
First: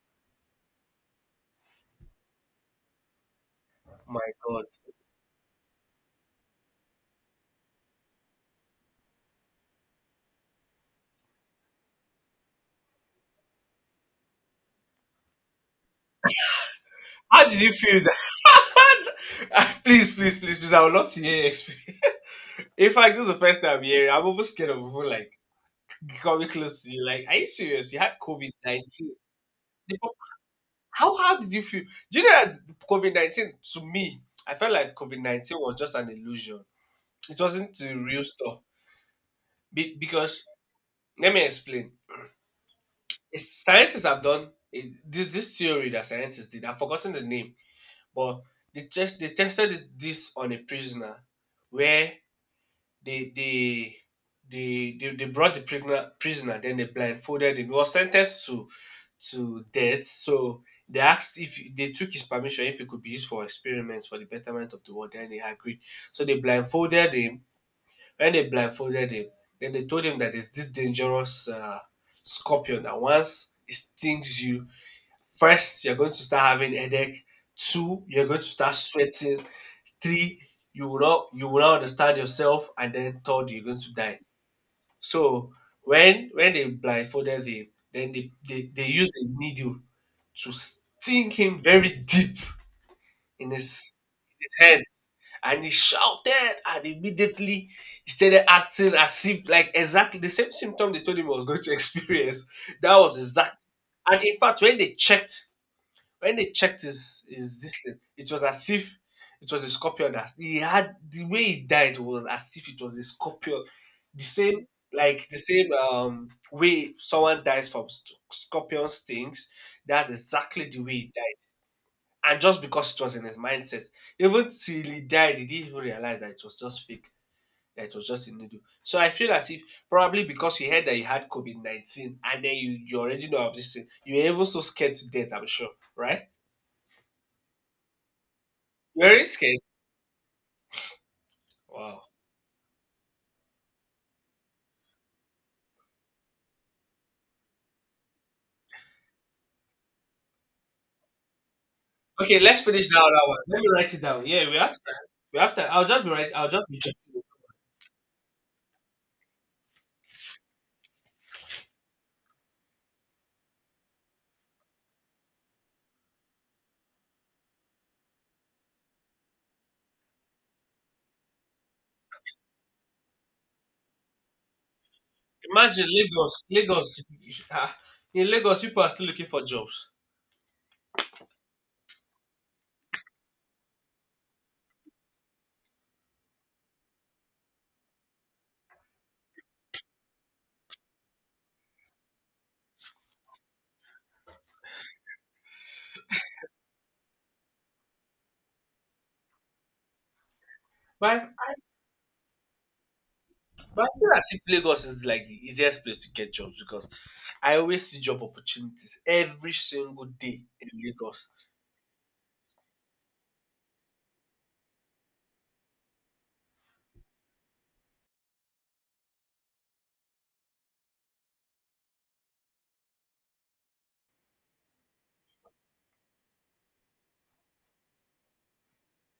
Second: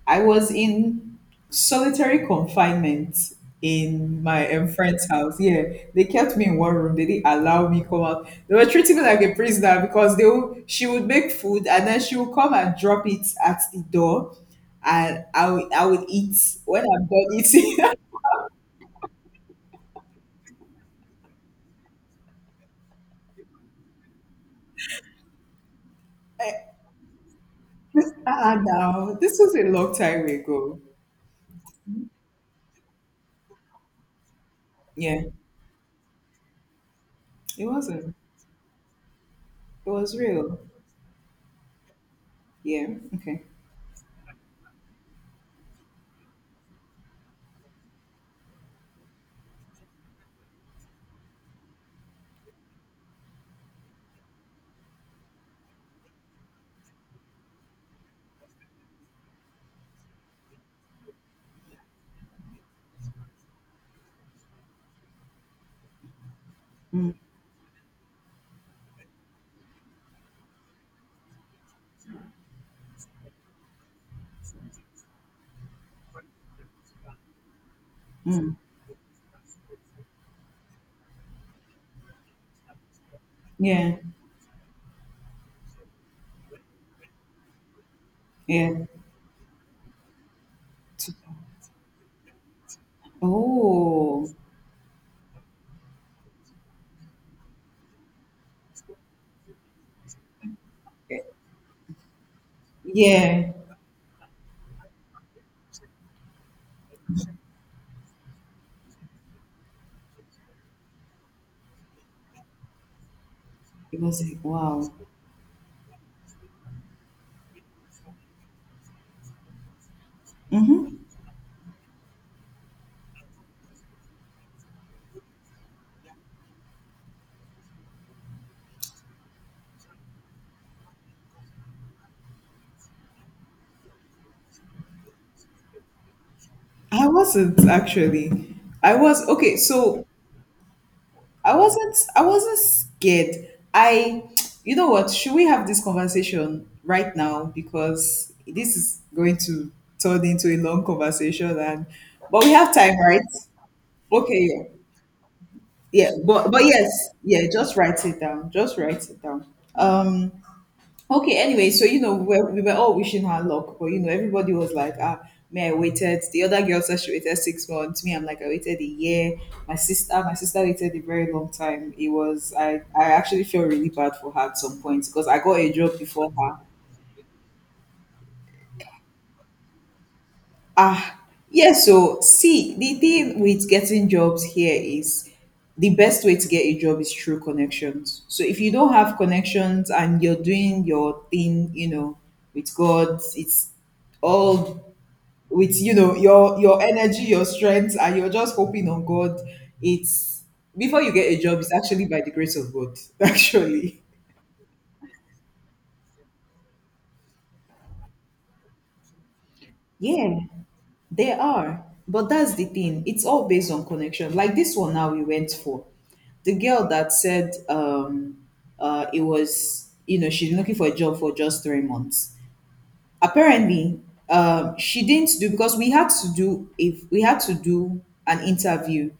A: I was in solitary confinement in
B: my
A: my
B: God,
A: friend's house. Yeah, they kept me in one room. They didn't allow me come out. They were treating me like a prisoner, because they would, she would make food, and then she would come and drop it at the door, and I would eat when I'm done
B: how did you
A: eating.
B: feel? That? Please, please, please, please. I would love to hear your experience. In fact, this is the first time I'm hearing. I'm almost scared of people like coming close to you. Like, are you serious? You had COVID
A: Ah,
B: 19.
A: now this was a long time ago.
B: How did you feel? Do you know that COVID 19 to me? I felt like COVID
A: Yeah,
B: 19 was just an illusion. It
A: it
B: wasn't the
A: wasn't.
B: real stuff.
A: It
B: Be-
A: was
B: because
A: real.
B: let me explain.
A: Yeah. Okay.
B: It's scientists have done it, this theory that scientists did. I've forgotten the name, but they tested this on a prisoner, where they they they brought the prisoner, then they blindfolded him. He was sentenced to death, so they asked if he- they took his permission if it could be used for experiments for the betterment of the world, and he agreed. So they blindfolded
A: Mm,
B: him. when they blindfolded him, then they told him that there's this dangerous scorpion that once it stings you, first you're going to start having headache. Two, you're going to
A: mm.
B: start sweating. Three, you will not understand yourself, and then third, you're going to
A: Yeah.
B: die. So when they blindfolded him, then they they,
A: Yeah.
B: they used a needle to sting him very deep in his
A: Oh,
B: tense, and he shouted, and immediately he started acting as if like exactly the same symptom they told
A: eh,
B: him he was going to experience. That was
A: yeah.
B: exact. And in fact, when they checked his this thing, it was as if it was a scorpion that he had. The way he died was as if it was a scorpion.
A: It was
B: The
A: like,
B: same,
A: wow.
B: like the same way someone dies from scorpion stings, that's exactly the way
A: Mm-hmm.
B: he died. And just because it was in his mindset, even till he died, he didn't even realize that it was just fake, that it was just a needle. So I feel as if probably because you heard that you had COVID 19 and then you already know of this thing, you were even so scared to death, I'm sure, right?
A: I wasn't actually. I
B: You're very
A: was okay.
B: scared.
A: So
B: Wow.
A: I wasn't scared. I. You know what? Should we have this conversation right now, because this is going to turn into a long conversation, and
B: Okay,
A: but we
B: let's
A: have
B: finish
A: time,
B: that
A: right?
B: other one. Let me write it down. Yeah,
A: Okay.
B: we
A: Yeah.
B: have time. We have time. I'll just
A: Yeah.
B: be right. I'll
A: But
B: just be
A: yes.
B: just.
A: Yeah. Just write it down. Just write it down. Um. Okay, anyway, so we were all wishing her luck, but everybody was like, ah, me, I waited. The other girl said she waited 6 months. Me, I'm like, I waited a year. My sister waited a very long time. I actually felt really bad for her at some point, because I got a
B: Imagine
A: job before
B: Lagos.
A: her.
B: Lagos. Ah, in Lagos, people are still looking for jobs.
A: Ah, yeah, so see, the thing with getting jobs here is the best way to get a job is through connections. So if you don't have connections and you're doing your thing, with God, it's all with your energy, your strength, and you're just hoping on God. It's Before you
B: But
A: get a
B: I
A: job, it's actually by the grace of God.
B: But I
A: Actually,
B: feel as if Lagos is like the easiest place to get jobs because I always see job opportunities every single
A: yeah,
B: day in Lagos.
A: there are, but that's the thing. It's all based on connection. Like, this one now, we went for the girl that said it was you know she's looking for a job for just 3 months, apparently. She didn't do because we had to do if we had to do an interview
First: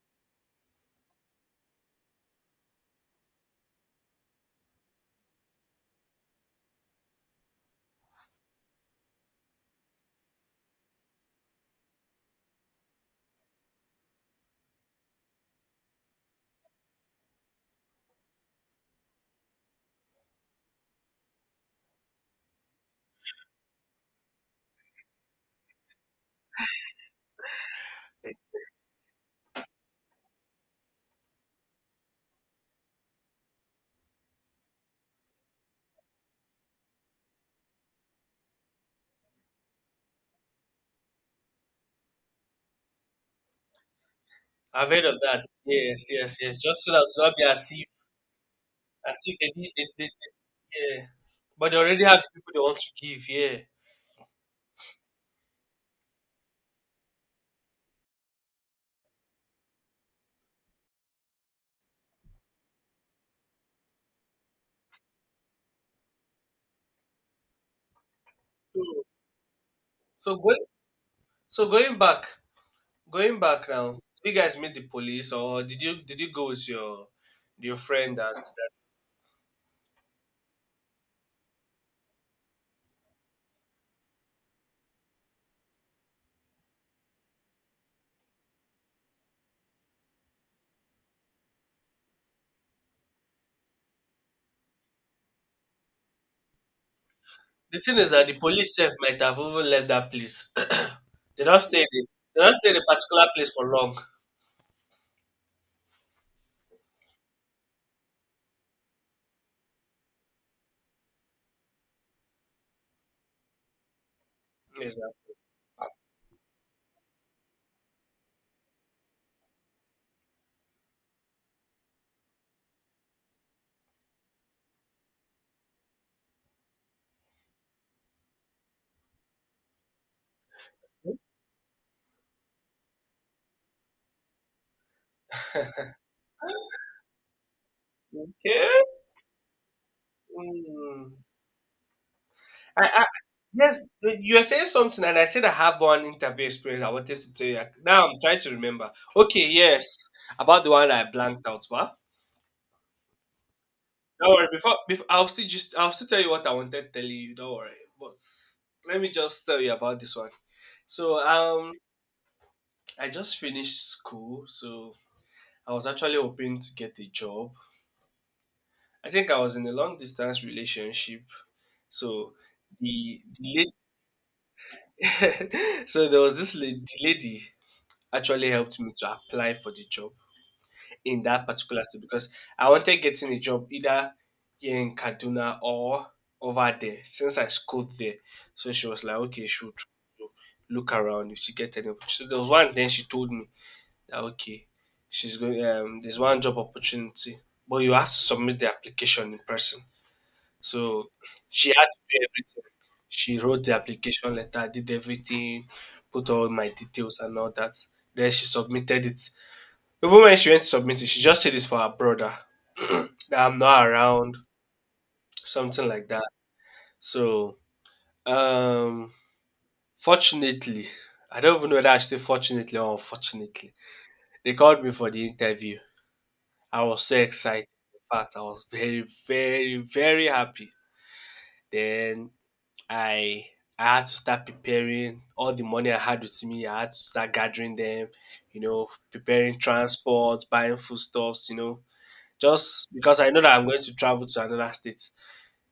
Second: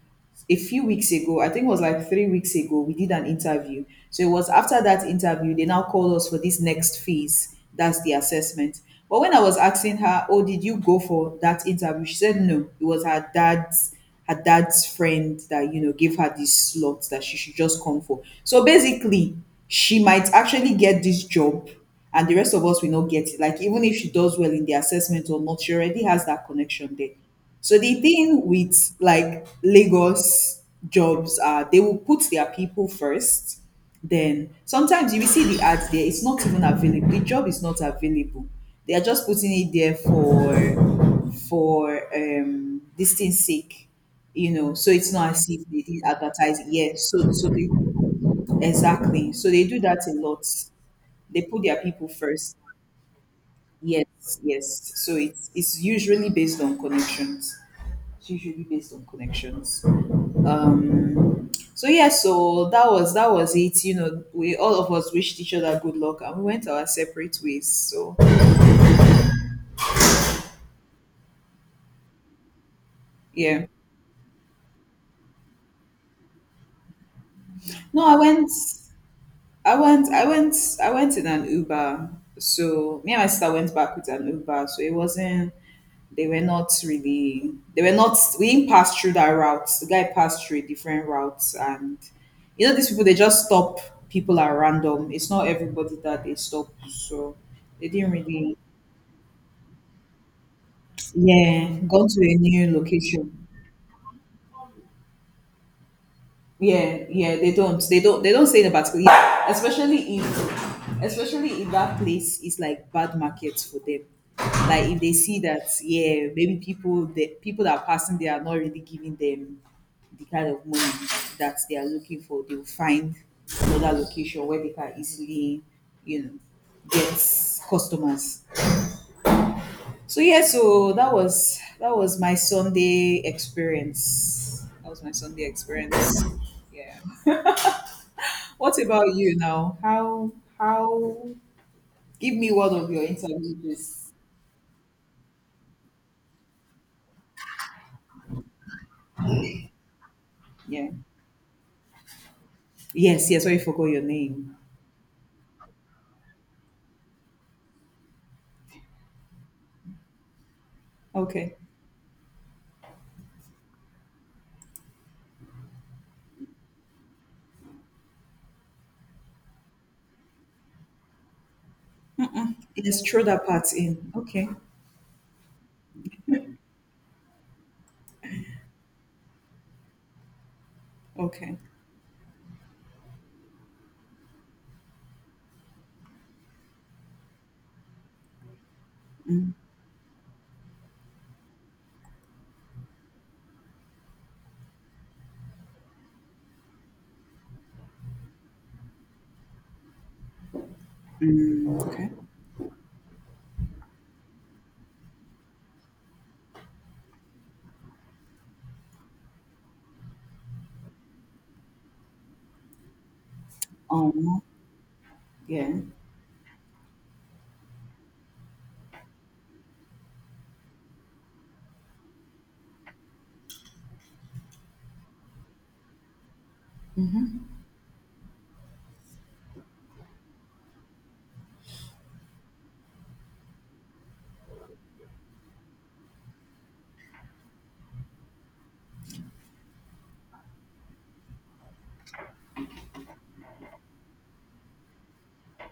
A: a few weeks ago. I think it was like 3 weeks ago. We did an interview. So it was after that interview they now called us for this next phase, that's the assessment. But when I was asking her, oh, did you go for that interview, she said no, it was her dad's, friend that gave her this slot, that she should just come for. So basically, she might actually get this job, and the rest of us will not get it. Like, even if she does well in the assessment or not, she already has that connection there. So the thing with, like, Lagos jobs are, they will put their people first. Then sometimes you will see the ads there, it's not even available. The job is not available. They are just putting it there for this thing's sake. You know,
B: I've
A: so
B: heard
A: it's
B: of
A: not as
B: that.
A: if they did
B: Yes, yes,
A: advertise
B: yes.
A: it.
B: Just so that
A: Yes,
B: it will
A: so
B: not be
A: so they,
B: as
A: exactly.
B: if
A: So
B: they
A: they
B: need,
A: do that
B: they,
A: a lot.
B: yeah.
A: They put
B: But
A: their
B: they already
A: people
B: have the people
A: first.
B: they want to give, yeah.
A: Yes, yes. So it's usually based on connections. It's usually based on connections. So yeah, so that was it. We all of us wished each other good luck, and we went our separate ways. So
B: So going going
A: yeah.
B: back now. Did you guys meet the police, or did you go with your
A: No,
B: friend? That
A: I went, I went, I went in an Uber. So me and my sister went back with an Uber. So it wasn't They were not really, they were not, we didn't pass through that route. The guy passed through a different route. And, these people, they just stop people at random. It's not everybody that they stop. So
B: the
A: they
B: thing is
A: didn't
B: that the
A: really,
B: police self might have even left that place. They don't
A: yeah,
B: stay in,
A: gone to a
B: they don't stay
A: new
B: in a particular
A: location.
B: place for long.
A: Yeah, yeah, they don't. Say in a particular. Yeah, especially if that place is like bad market for them. Like
B: Yes.
A: if they see that, yeah, maybe people the people that are passing, they are not really giving them the kind of money that they are looking for. They'll find another location where they can easily, you know, get customers. So yeah, so that
B: Okay.
A: was that was my Sunday experience. That was my Sunday experience. Yeah. What about you now? How
B: Hmm.
A: how give me one
B: I,
A: of your
B: I, yes,
A: interviews.
B: you are saying something, and I said I have one interview experience. I wanted to tell you. Now I'm trying to remember. Okay, yes, about the
A: Yeah.
B: one I blanked out. But
A: Yes, yes, I forgot your
B: don't worry.
A: name.
B: Before I'll still tell you what I wanted to tell you. Don't worry. But s- Let me just tell you about this one. So
A: Okay.
B: I just finished school, so I was actually hoping to get a job. I think I was in a long distance relationship, so
A: Mm-mm. Yes, throw that
B: the
A: part in. Okay.
B: so there was this lady actually helped me to apply for the job in that
A: Okay.
B: particular city, because I wanted getting a job either here in Kaduna or over there since I schooled there. So she was like, "Okay,
A: Mm,
B: she would try to look around if she get any opportunity." So there was one. Then she told me that okay, she's going. There's one job opportunity, but you have to submit the application in person. So
A: mm,
B: she had to
A: okay.
B: do everything. She wrote the application letter, did everything, put all my details and all that. Then she submitted it. Even when she went to submit it, she just said it's for her brother, that I'm not around,
A: Um, Yeah.
B: something like that. So, um, fortunately, I don't even know whether I should say fortunately or unfortunately, they called me for the interview. I was so excited. In fact, I was very, very, very happy. Then I I had to start preparing all the money I had with me. I had to start gathering them, you know, preparing transport, buying foodstuffs, you know, just because I know that I'm going to travel to another state.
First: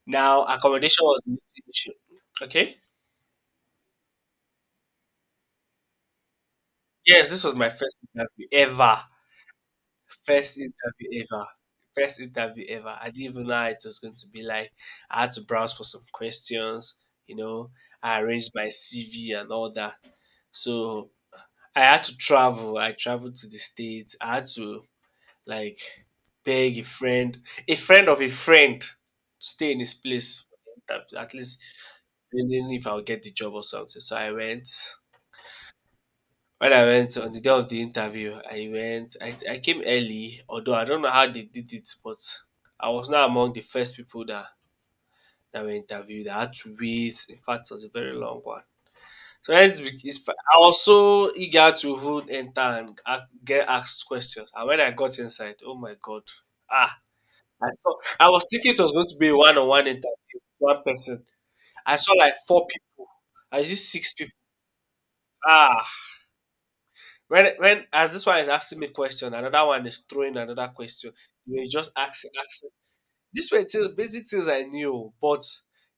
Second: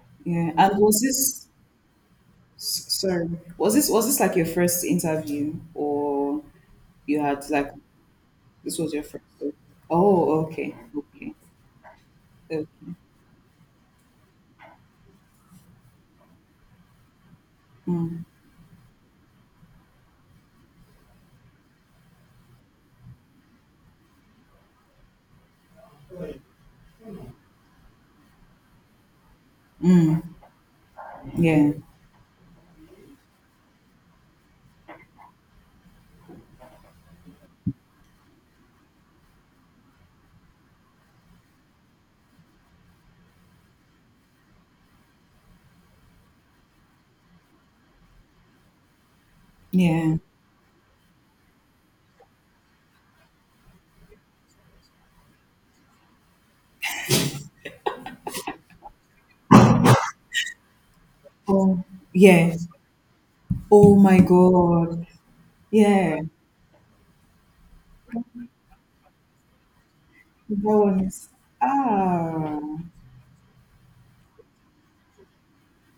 B: Now,
A: Yeah. And was
B: accommodation was the
A: this,
B: little issue. Okay.
A: sorry, was this like your first interview, or you
B: Yes, this
A: had
B: was my
A: like
B: first interview
A: this was
B: ever.
A: your first? Oh,
B: First
A: okay.
B: interview
A: Okay.
B: ever. First interview
A: Okay.
B: ever. I didn't even know how it was going to be like. I had to browse for some questions, you know. I
A: Mm,
B: arranged my CV and all that. So I had to travel. I traveled to the States. I had to like beg a friend of a friend, to stay in his
A: mm,
B: place for the interview, at least
A: yeah.
B: depending if I'll get the job or something. So I went. When I went on the day of the interview, I went. I came early, although I don't know how they did it, but I was not among the first people that were interviewed. I had to wait. In fact, it was a very long one. So
A: Yeah.
B: it's I was so eager to even enter and get asked questions. And when I got inside, oh my God, ah, I saw. I was thinking it was going to be a one-on-one interview, one person.
A: Oh,
B: I saw like
A: yeah.
B: four people. I see
A: Oh
B: six
A: my
B: people.
A: God.
B: Ah,
A: Yeah.
B: when as this one is asking me question, another one is throwing
A: That
B: another
A: one
B: question.
A: is,
B: You were just asking.
A: ah.
B: These were things, basic things I knew, but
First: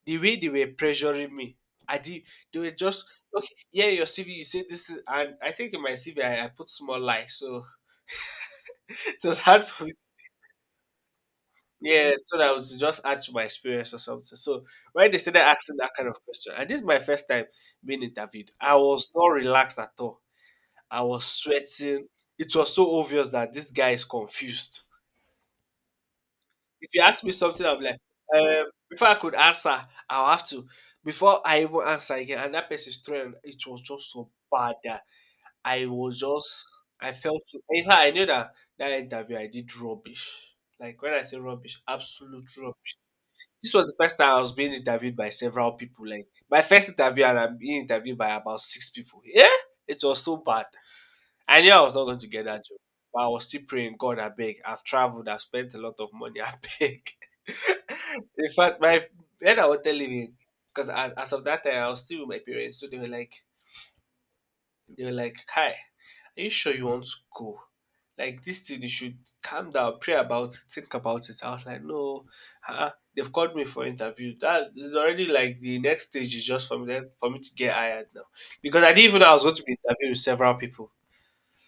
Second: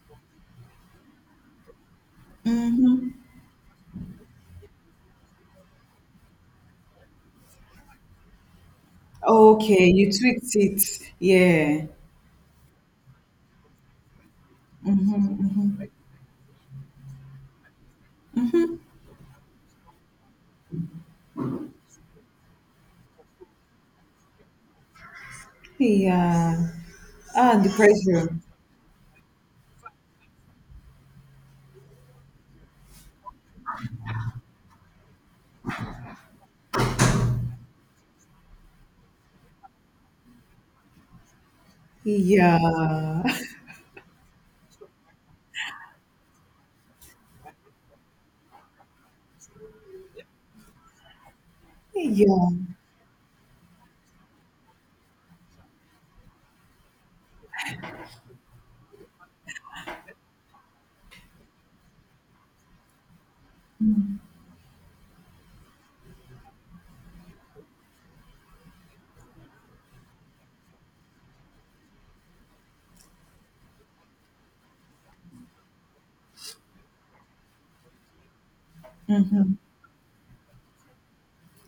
B: the way they were pressuring me, I did. They were just
A: Mm-hmm.
B: okay. Yeah, your CV. You say this, is, and I think in my CV I put small life, so it was hard for
A: Okay,
B: me. To,
A: you tweaked it. Yeah.
B: yeah, so that I was just add to my experience or something. So when they
A: Mm-hmm,
B: started asking
A: mm-hmm.
B: that kind of question, and this is my first time being interviewed, I was not relaxed at all. I was sweating. It was so obvious that this guy is confused.
A: Yeah.
B: If you ask me
A: Ah,
B: something,
A: the
B: I am like,
A: pressure.
B: before I could answer, I'll have to. Before I even answer again, and that person's throwing, it was just so bad that I was just, I felt, in fact, I knew that that interview I did rubbish. Like when I say rubbish, absolute rubbish.
A: Yeah.
B: This was the first time I was being interviewed by several people. Like my first interview, and I'm being interviewed by about six people. Yeah, it was so bad. I knew I was not going to
A: Yeah.
B: get that job, but I was still praying, God, I beg. I've traveled, I've spent a lot of money, I beg. In fact, my then I was telling leaving because as of that time I was still with my parents, so they were like, "Hi, are you sure you want to go? Like this thing, you should calm down, pray about it, think about it." I was like, "No, huh? They've called me for interview. That is already like the next stage is just for me then for me to get hired now because I didn't even know I was going
A: Mhm.
B: to be interviewing with several people."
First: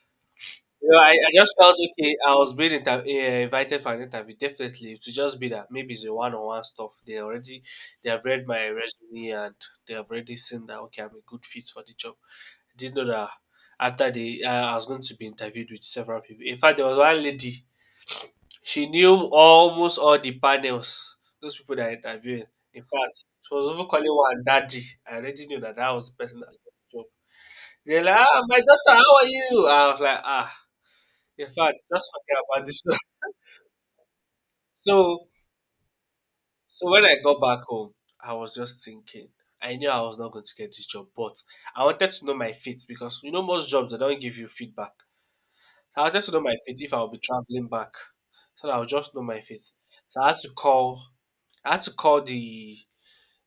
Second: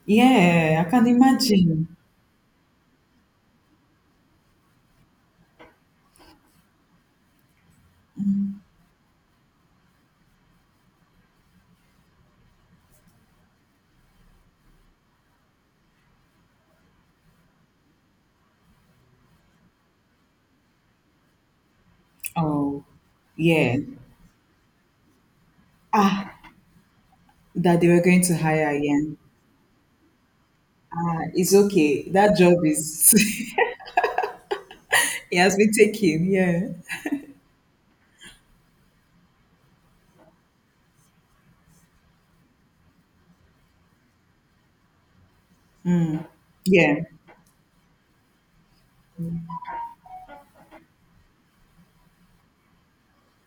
A: Yeah, I
B: You know,
A: can
B: I just felt
A: imagine.
B: okay. I was being invited for an interview. Definitely, to just be that maybe it's a one-on-one stuff. They have read my resume, and they have already seen that okay, I'm a good fit for the job. I didn't know that after the I was going to be interviewed with several people. In fact, there was one lady. She knew almost all the panels. Those people that are interviewing. In
A: Oh,
B: fact, she was
A: yeah.
B: even calling one daddy. I already knew that that was the person
A: Ah,
B: that was the job.
A: that they were
B: They're like,
A: going to
B: ah, my
A: hire
B: daughter,
A: again.
B: how are you? I was like, ah.
A: Ah,
B: In
A: it's
B: fact,
A: okay.
B: just
A: That
B: forget
A: job
B: about this one.
A: is
B: So,
A: it has been taken. Yeah,
B: so when I got back home, I was just thinking. I knew I was not going to get this job, but I wanted to know my fate, because you know most jobs they don't give you feedback. So I wanted to know my fate if
A: yeah.
B: I will be traveling back, so that I'll just know my fate. So I had to call. I had to call the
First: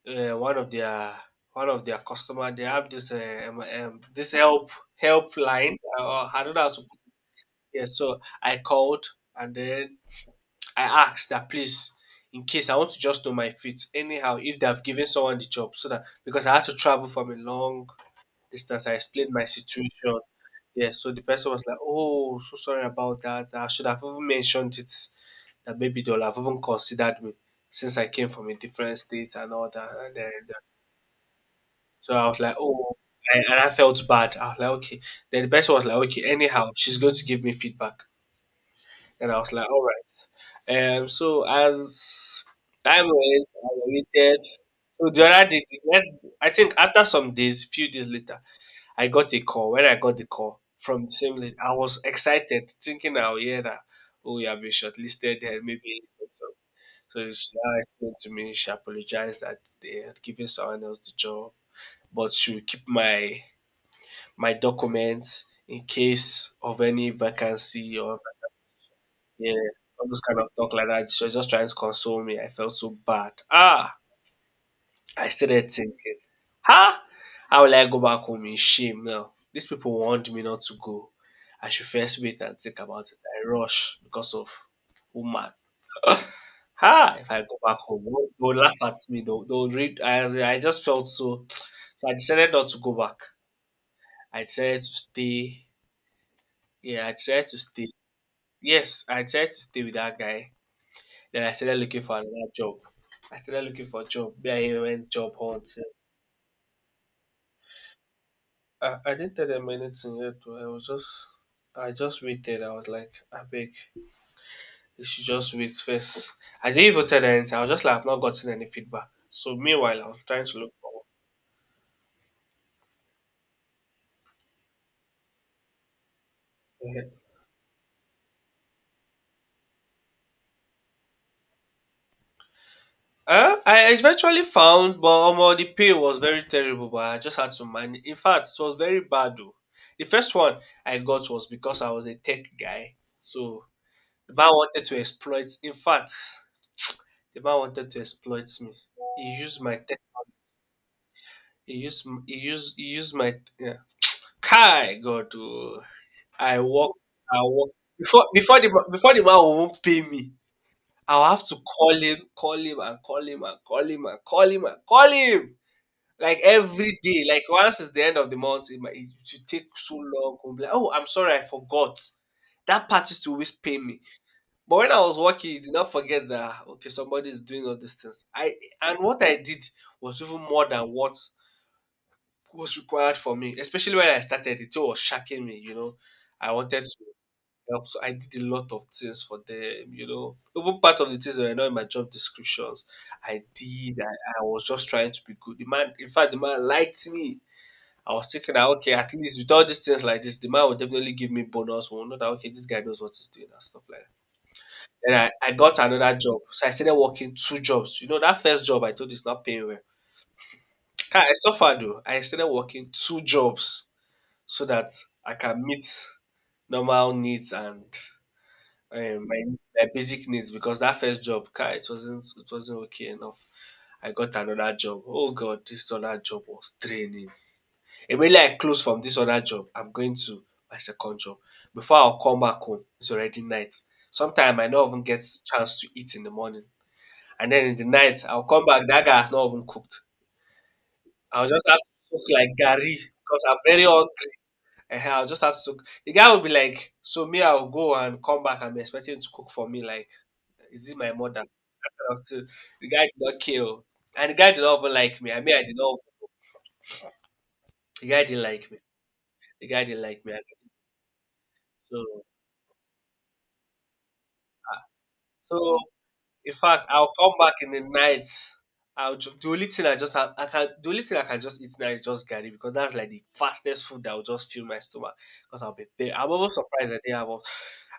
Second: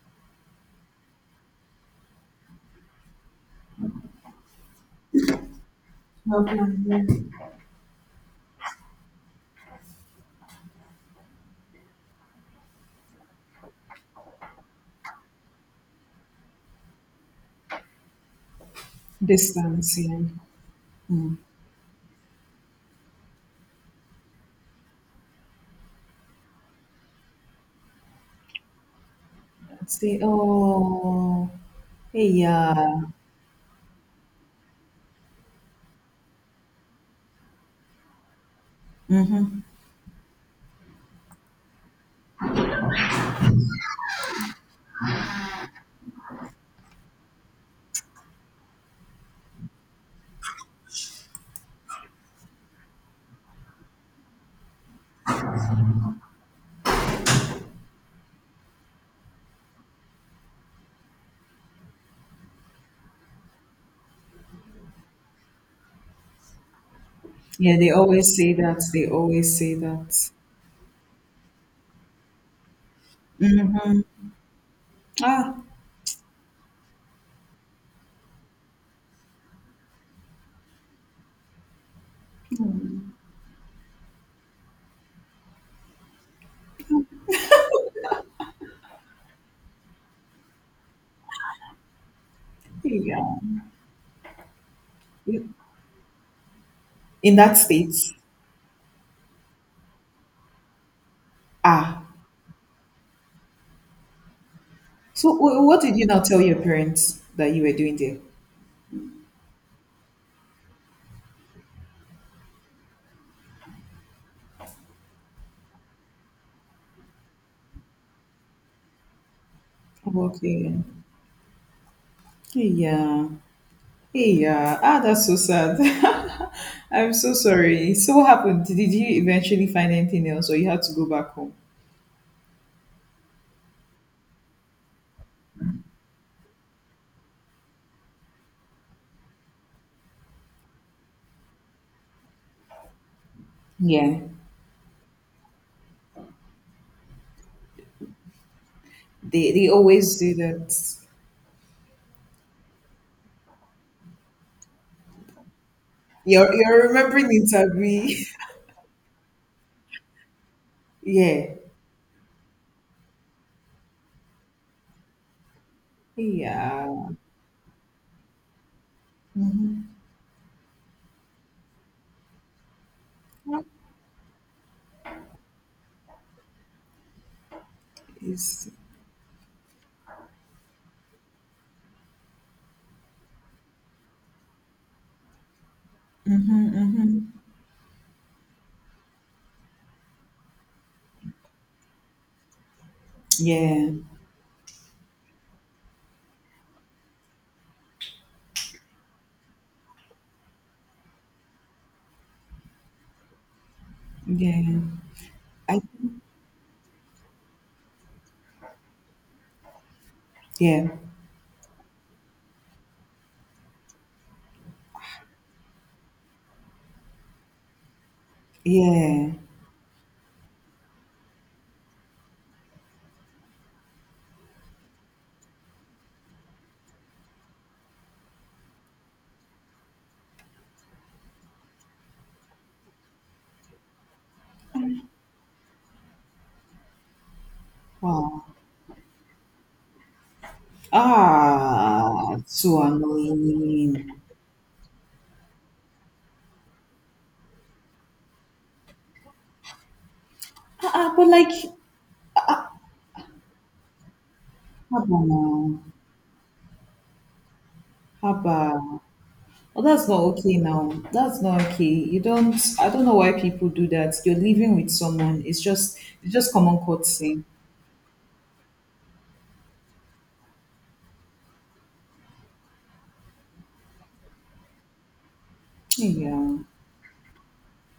B: uh, one of their one of their customer. They have this this help line. I don't know how to put it
A: Okay.
B: here. So I called, and then I asked that please, in case I want to just know my feet anyhow, if they have given someone the job, so that because I had to travel from a long distance, I explained my
A: Distance.
B: situation.
A: Yeah.
B: Yes, so the
A: Mm.
B: person was like, "Oh, so sorry about that. I should have even mentioned it that maybe they'll have even considered me since I came from a different state and all that." And
A: Say,
B: then,
A: oh,
B: so
A: hey,
B: I was like, "Oh,"
A: yeah.
B: and I felt bad. I was like, "Okay." Then the person was like, "Okay, anyhow, she's going to give me feedback." And I was
A: Mm-hmm.
B: like, all right. So as time went, I waited. So the other day, the next, I think after some days, few days later, I got a call. When I got the call from the same lady, I was excited, thinking I'll hear that, oh, you have been shortlisted there, maybe. So she now explained to me, she apologized that they had given someone else the job, but she will keep my my documents in case of any
A: Yeah, they
B: vacancy or
A: always say that. They
B: yeah,
A: always say
B: all those
A: that.
B: kind of talk like that. She was just trying to console me. I felt so bad. Ah,
A: Mm-hmm.
B: I
A: Ah,
B: started thinking, huh? How will I go back home in shame now? These people warned me not to go. I should first wait and think about it. I rush because of woman. Ha! If I go back home, they'll laugh at me. They'll read. I, as in, I just felt so. So I decided not to go
A: hey,
B: back.
A: yeah.
B: I decided to stay. Yeah, I
A: In
B: decided
A: that
B: to stay.
A: state.
B: Yes, I decided to stay with that guy. Then I started looking
A: Ah,
B: for another job. I started looking for a job. Then I went job
A: so, what
B: hunting.
A: did you now tell your parents that you were doing there?
B: I didn't tell them anything yet, though. I was just, I just waited. I was like, I beg, you should just wait first. I didn't even tell them anything. I was just like, I've not gotten any feedback. So meanwhile, I was
A: Oh,
B: trying to look
A: okay.
B: for
A: Hey, yeah. Hey, yeah. Ah, that's so sad.
B: work.
A: I'm so sorry. So, what happened? Did you eventually find anything else, or you had to go back home?
B: I eventually found, but the pay was very terrible. But I just had to manage. In fact, it was very bad though. The first one I got was because I was a tech guy, so
A: Yeah.
B: the man wanted to exploit. In fact, the man wanted to exploit me. He
A: They
B: used
A: they
B: my te-
A: always do that.
B: he used my, yeah. Kai God, oh.
A: You're
B: I
A: you're
B: walk
A: remembering
B: I
A: it,
B: walk before
A: Abby.
B: before the ma- before the man won't pay me. I'll have
A: Yeah.
B: to call him, and call him, and call him, and call him, and call him. Like
A: Yeah.
B: every day, like once it's the end of the month, it should take
A: Mhm.
B: so long. He'll be like, oh, I'm sorry, I forgot. That part used to always pay me. But when I was working, you did not forget that ah, okay, somebody is doing all these things. I
A: It's,
B: and what I did was even more than what was required for me. Especially when I started, it was shocking me. You know, I
A: hmm
B: wanted to
A: hmm
B: help, so I did a lot of things for them. You know, even part of the things that were not in my job descriptions, I
A: Yeah.
B: did. I was just trying to be good. The man, in fact, the man liked me. I was thinking that okay, at least with all these things like this, the man will definitely give me bonus. We'll know that okay, this guy knows what he's doing and stuff like that.
A: Yeah.
B: Then I got
A: I,
B: another job. So I started working two jobs. You know, that first job I told you is not paying well.
A: yeah.
B: I suffered though. I started working two jobs so that I can meet normal needs and um,
A: Yeah.
B: my, my basic needs, because that first job, Kai, it wasn't okay enough. I got another job. Oh God, this other job was draining. Immediately I close from this other job, I'm going to my second job. Before I'll come back home, it's already night. Sometimes I don't even get chance to eat in the morning. And then in the night, I'll
A: Wow.
B: come back, that guy has not even cooked. I'll just have to cook
A: Ah,
B: like
A: so
B: Gary because I'm very
A: annoying.
B: hungry. Ehen, I'll just have to cook. The guy will be like, so me, I'll go and come back and be expecting him to cook for me. Like, is
A: Ah,
B: this my
A: ah, but
B: mother?
A: like,
B: I'll say, the guy did not care, oh. And the guy did not even
A: haba
B: like me. I mean, I did
A: now,
B: not. The guy didn't like me.
A: haba.
B: The
A: Oh,
B: guy didn't
A: that's not
B: like me.
A: okay now. That's not okay. You
B: So,
A: don't. I don't know why people do that. You're living with someone.
B: so
A: It's just
B: in
A: common
B: fact, I'll come
A: courtesy.
B: back in the night. The only thing I just have, I can, the only thing I can just eat now is just garri, because that's like the fastest food that will just fill my stomach, because I'll be there. I'm almost
A: Yeah.
B: surprised I didn't have, al-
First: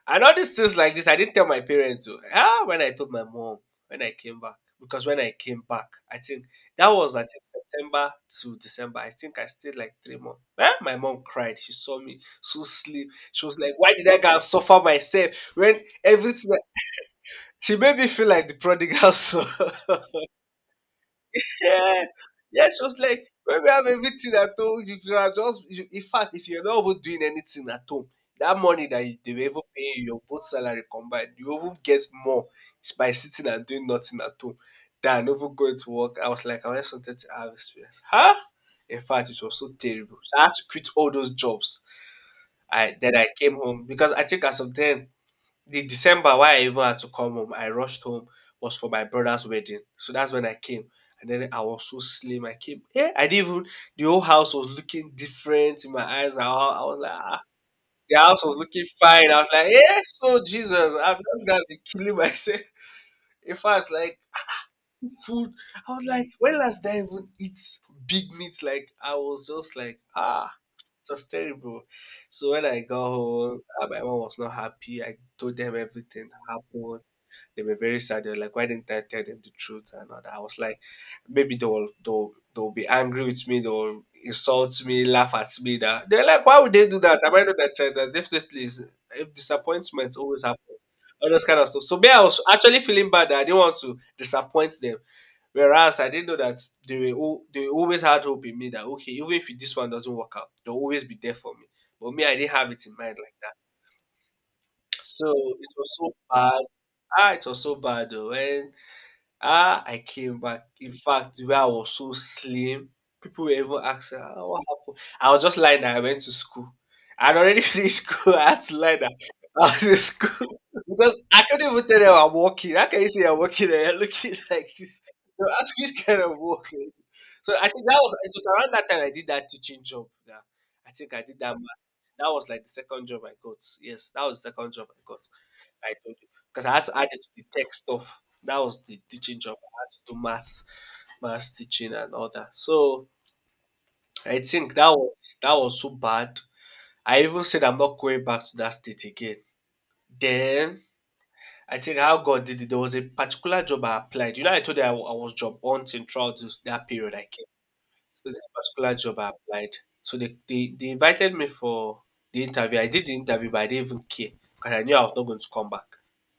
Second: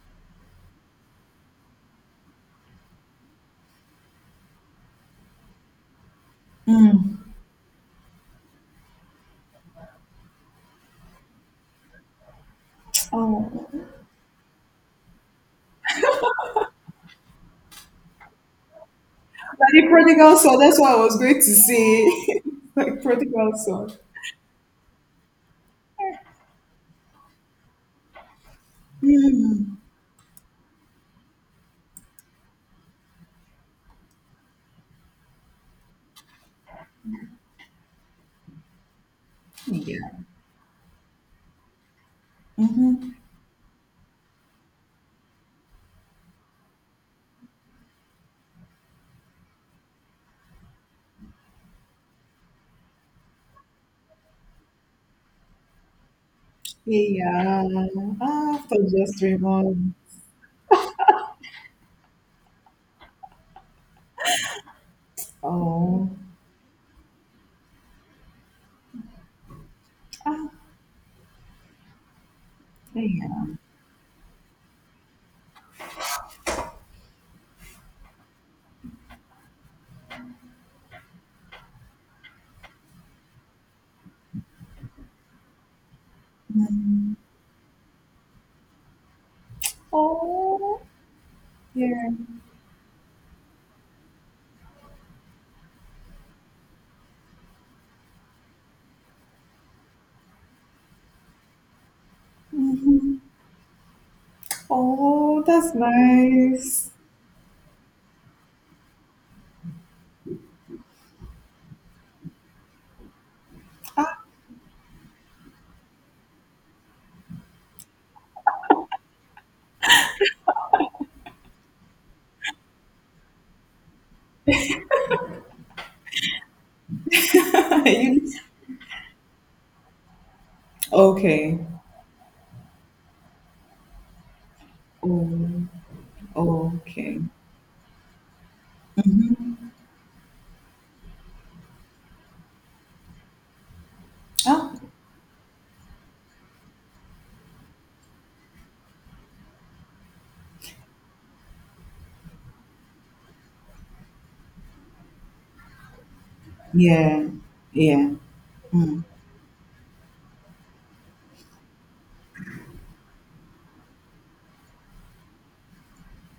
B: And all these things like this, I didn't tell my parents, oh. Ah, when I told my mom when I came back, because when I came back, I think that was I
A: Mm.
B: think September to December. I think I stayed like 3 months. Eh, my mom cried. She saw me so slim. She was
A: Oh,
B: like, "Why did I go and suffer myself when everything," she made me feel like the prodigal son.
A: like the prodigal son. That's what I was going to
B: Yeah.
A: say.
B: Yeah, she was
A: like
B: like,
A: prodigal
B: when we have
A: son.
B: everything at home, you can have just, you, in fact, if you're not even doing anything at home, that money that you, they were even
A: Mm.
B: paying you, your both salary combined, you even get more by sitting and doing nothing at home than even going to work. I was like, I just wanted to have experience. Huh? In fact, it was so
A: Yeah.
B: terrible. So I had to quit all those jobs. I
A: Mm-hmm.
B: then I came home because I think as of then, the December why I even had to come home, I rushed home, was for my brother's wedding. So that's when I came. And then I was so slim. I came, yeah, I didn't even, the whole house was looking different in my eyes. I was like, ah,
A: Yeah.
B: the house was
A: After
B: looking
A: just
B: fine.
A: three
B: I was like,
A: months.
B: yeah, so Jesus, I'm just going to be killing myself. In fact, like, food, I was
A: Oh.
B: like, when last did I even eat big meat? Like, I was just like, ah, it was terrible. So when I got
A: Yeah.
B: home, my mom was not happy. I told them everything happened. They were very sad. They were like, why didn't I tell them the truth? And all that. I was like, maybe they'll be angry with me, they'll insult me, laugh at me. That they're like, why would they do that? Am I not that child? That definitely is if disappointment always happens.
A: Oh,
B: All those kind of stuff. So me,
A: yeah.
B: I was actually feeling bad that I didn't want to disappoint them. Whereas I didn't know that they always had hope in me that okay, even if this one doesn't work out, they'll always be there for me. But me, I didn't have it in mind
A: hmm
B: like that. So
A: Oh,
B: it
A: that's
B: was so bad.
A: nice.
B: Ah, it was so bad though. When, ah, I came back. In fact, the way I was so slim, people were even asking, "Ah, what happened?" I was just lying that I went to school. I'd already finished school. I had to lie that I was in school. Because I couldn't even tell them I'm walking. How can you say I'm walking and you're looking like this? They'll ask which kind of walking. So I think that was it
A: You-
B: was around that time I did that teaching job. Yeah. I think I did that
A: okay.
B: math. That was like the second job I got. Yes, that was the second job I got.
A: Oh,
B: I told you because I had to add
A: okay.
B: it to the tech stuff. That was the teaching job. I had to do maths teaching and all that. So I
A: Ah,
B: think that was so bad. I even said I'm not going back to that state again. Then I think how God did it. There was a particular job I applied. You know, I told you I was job hunting throughout this, that period. I
A: yeah.
B: came.
A: Yeah.
B: So this particular job I applied. So they invited me for the interview. I did the interview, but I didn't even care because I knew I was not going to come back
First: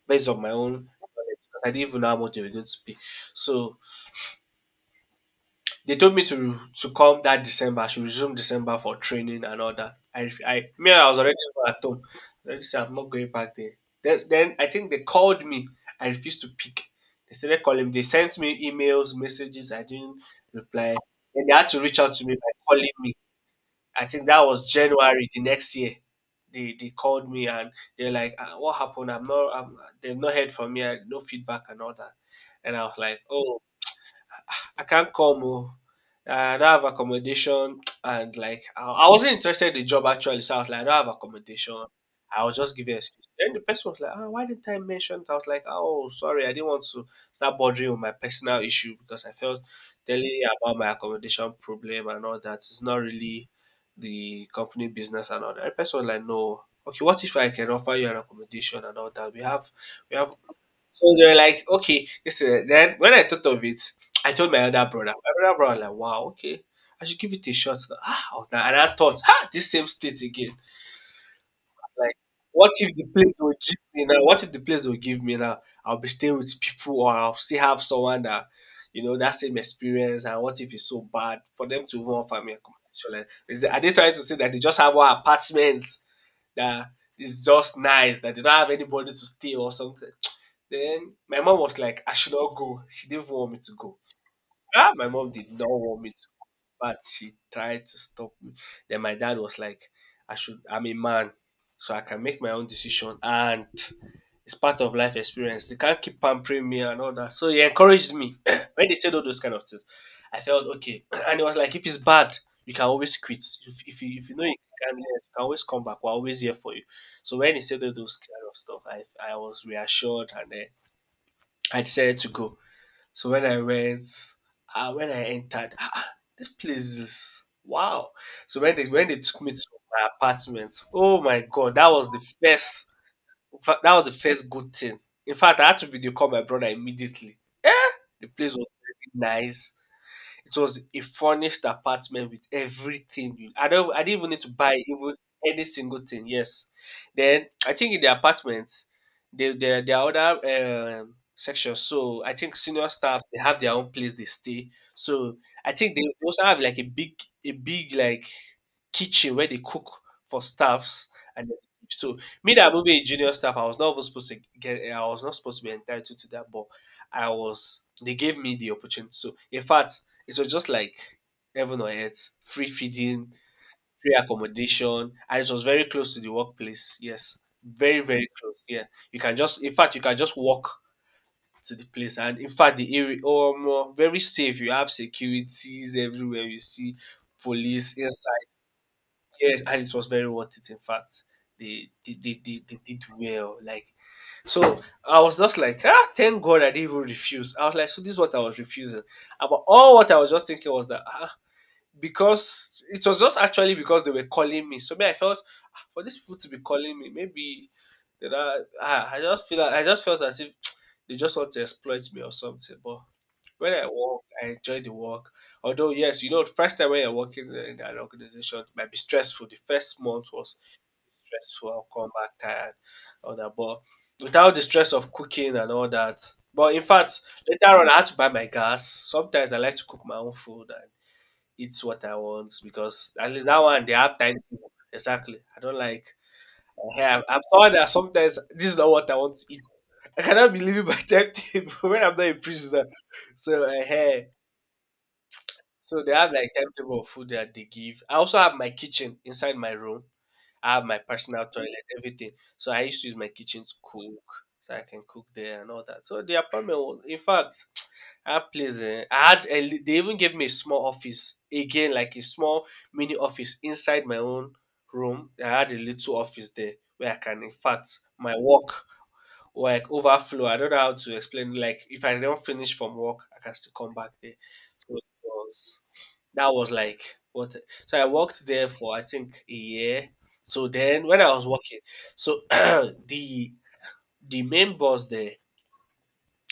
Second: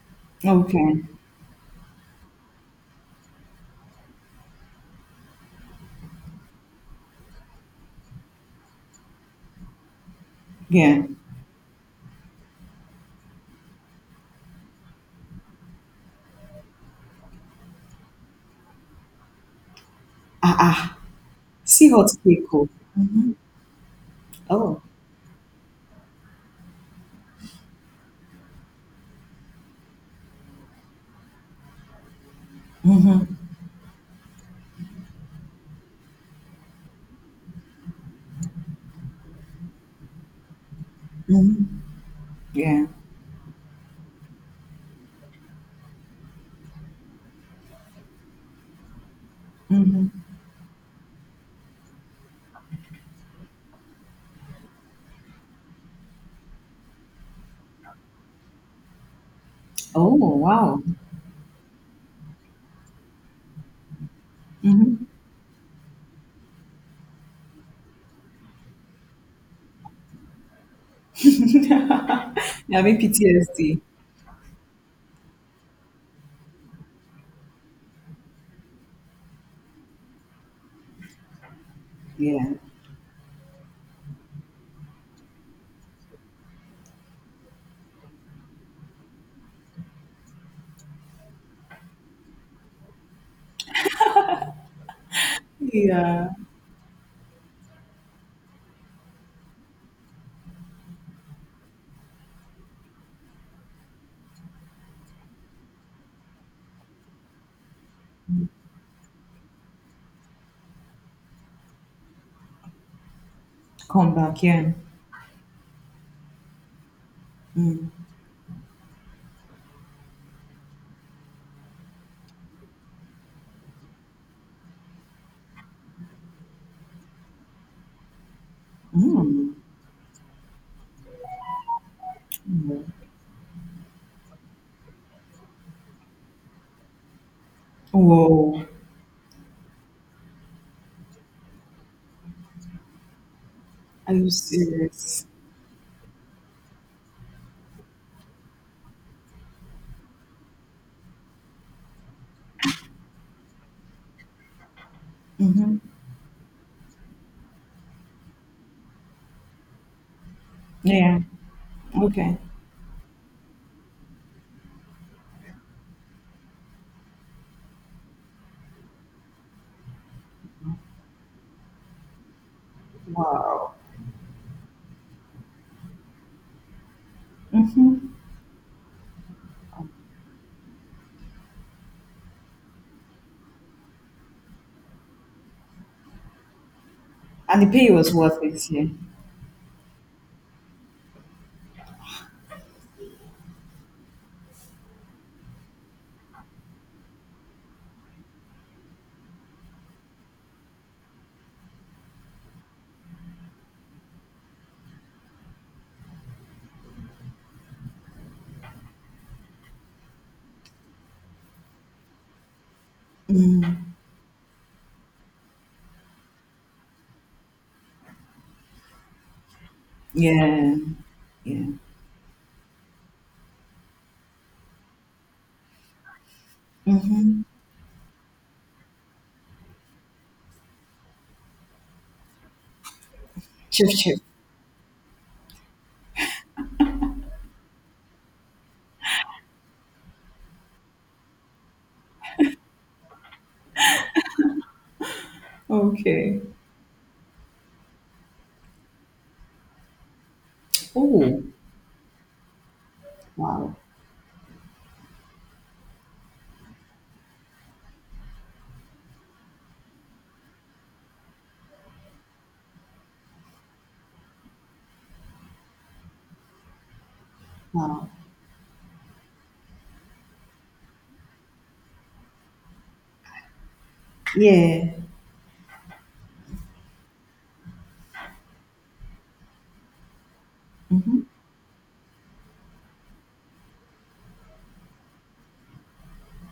B: based on my own knowledge.
A: Okay.
B: Because I didn't even know how much they were going to pay. So they told me to come that December. I should resume December for training and all that. Me,
A: Yeah.
B: I was already at home. I already said I'm not going back there. Then I think they called me. I refused to pick. They started calling. They sent me emails, messages. I didn't
A: Ah,
B: reply.
A: ah.
B: Then they had to
A: See
B: reach
A: hot
B: out to me by
A: people.
B: calling me. I think that
A: Oh.
B: was
A: Oh.
B: January the next year. They called me and they're like, "Ah, what happened? I'm not. I'm, they've not heard from me, and no feedback and all that." And I was like,
A: Mm-hmm.
B: "Oh, I can't come. Oh. I don't have accommodation," and like I wasn't interested in the job actually. So I was like, I don't have
A: Mm-hmm.
B: accommodation. I was just
A: Yeah.
B: giving excuse. Then the person was like, "Ah, why didn't I mention it?" I was like, "Oh, sorry, I didn't want to start bothering with my personal issue because I felt
A: Mm-hmm.
B: telling you about my accommodation problem and all that is not really the company business and all that." The person was like, "No, okay, what if I can offer you an accommodation and all that? We have
A: Oh,
B: we have
A: wow.
B: So they were like, "Okay, listen." Then when I thought of it, I told my other
A: Mm-hmm.
B: brother. My other brother was like, "Wow, okay, I should give it a shot now." Ah, I was like — and I thought, "Ha, this same state again. Like, what
A: Yeah, I
B: if
A: mean
B: the place will give
A: PTSD.
B: me now? What if the place will give me now? I'll be staying with people, or I'll still have someone that, you know, that same experience. And what if it's so bad for them to even offer
A: Yeah.
B: me accommodation? Like, is the — are they trying to say that they just have one apartment that is just nice, that they don't have anybody to stay or something?" Then my mom was like, I should not go. She didn't want me to go. Ah, my mom did not want me to
A: Yeah.
B: go, but she tried to stop me. Then my dad was like, I should — I'm a man, so I can make my own decision. And it's part of life experience. They can't keep pampering me and all that. So he encouraged me. When they said all those kind of things, I felt okay. And it was like, if it's bad, you can always quit. If, if,
A: Come
B: you, if you
A: back.
B: know
A: Yeah.
B: you can always come back. We're always here for you. So when he said
A: Mm.
B: all those kind of stuff, I was reassured, and then I decided to go. So when I went, ah, when I entered, ah, ah, this place is wow. So when they took me
A: Mm.
B: to my apartment, oh my god, that was the
A: Mm.
B: first. In fact, that was the first good thing. In fact, I had to video call my brother immediately. Eh, the place
A: Whoa.
B: was very nice. It was a furnished apartment with everything. You — I
A: Are
B: didn't
A: you
B: even need to buy even
A: serious?
B: any single thing. Yes. Then I think in the apartment, they there are other sections. So I think senior staff, they have their own place they stay. So I
A: Mm-hmm.
B: think they also have like a big kitchen where they cook for staffs,
A: Yeah.
B: and then — so
A: Okay.
B: me that moving a junior staff, I was not supposed to be entitled to that, but I was they gave me the opportunity. So in fact, it was just like heaven on earth, free feeding,
A: Wow.
B: free accommodation, and it was very close to the workplace. Yes,
A: Mhm.
B: very close. Yeah, you can just — in fact, you can just walk to the place, and in fact, the area, oh, more very safe. You have securities everywhere. You see
A: And the pay
B: police
A: was worth
B: inside.
A: it. Yeah.
B: Yes, and it was very worth it. In fact, they did well. Like, so, I was just like, ah, thank God I didn't even refuse. I was like, so this is what I was refusing. But all what I was just thinking was that, ah, because it was just actually because they were calling me. So me, I felt, "Ah, for these people to be calling me, maybe that I just feel like, I just felt as if they just want to exploit me or something." But when I work, I enjoy the work. Although yes, you know, first time when you're working in an organization, it might be stressful. The first month was
A: Yeah. Yeah.
B: stressful. I'll come back tired, all that. But without the stress of cooking and all that. But in fact,
A: Mhm.
B: later on, I had to buy my gas. Sometimes I like to cook my own food and eat what I want, because at least that one
A: Chip
B: they have
A: chip.
B: time to — Exactly. I don't like — eh, I'm someone that sometimes this is not what I want to eat. I cannot be living by timetable when I'm not in prison. So, so, hey, so they have
A: Okay.
B: like timetable of food that they give. I also have my kitchen inside my room. I have my
A: Oh.
B: personal toilet, everything. So I used to use my kitchen to
A: Wow.
B: cook, so I can cook there and all that. So the apartment was, in fact, that place, eh, I had — they even gave me a small office again, like a small mini office inside my own room. I had a little office there where I can, in fact,
A: Wow.
B: my work or like overflow. I don't know how to explain. Like if I don't finish from work, I can still come back there.
A: Yeah.
B: So it was — that was like what — so I worked there for I think a year. So then when
A: Mhm.
B: I was working, so the main boss there,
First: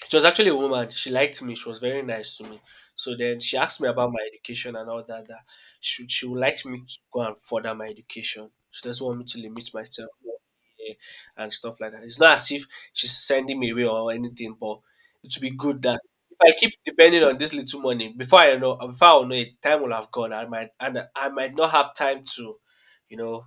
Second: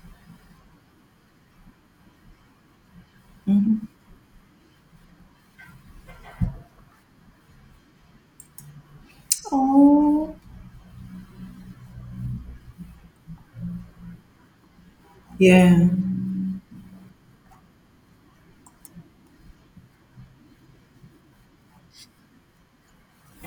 B: she was actually a woman. She liked me. She was very nice to me. So then she asked me about my education and all that. That she would like me to go and further my education. She doesn't want me to limit myself
A: Oh.
B: for, eh, and stuff like that. It's not as if she's sending me away or anything, but it would be good
A: Yeah.
B: that if I keep depending on this little money, before I know, before I will know it, time will have gone. I might, and I might not have time to, you know,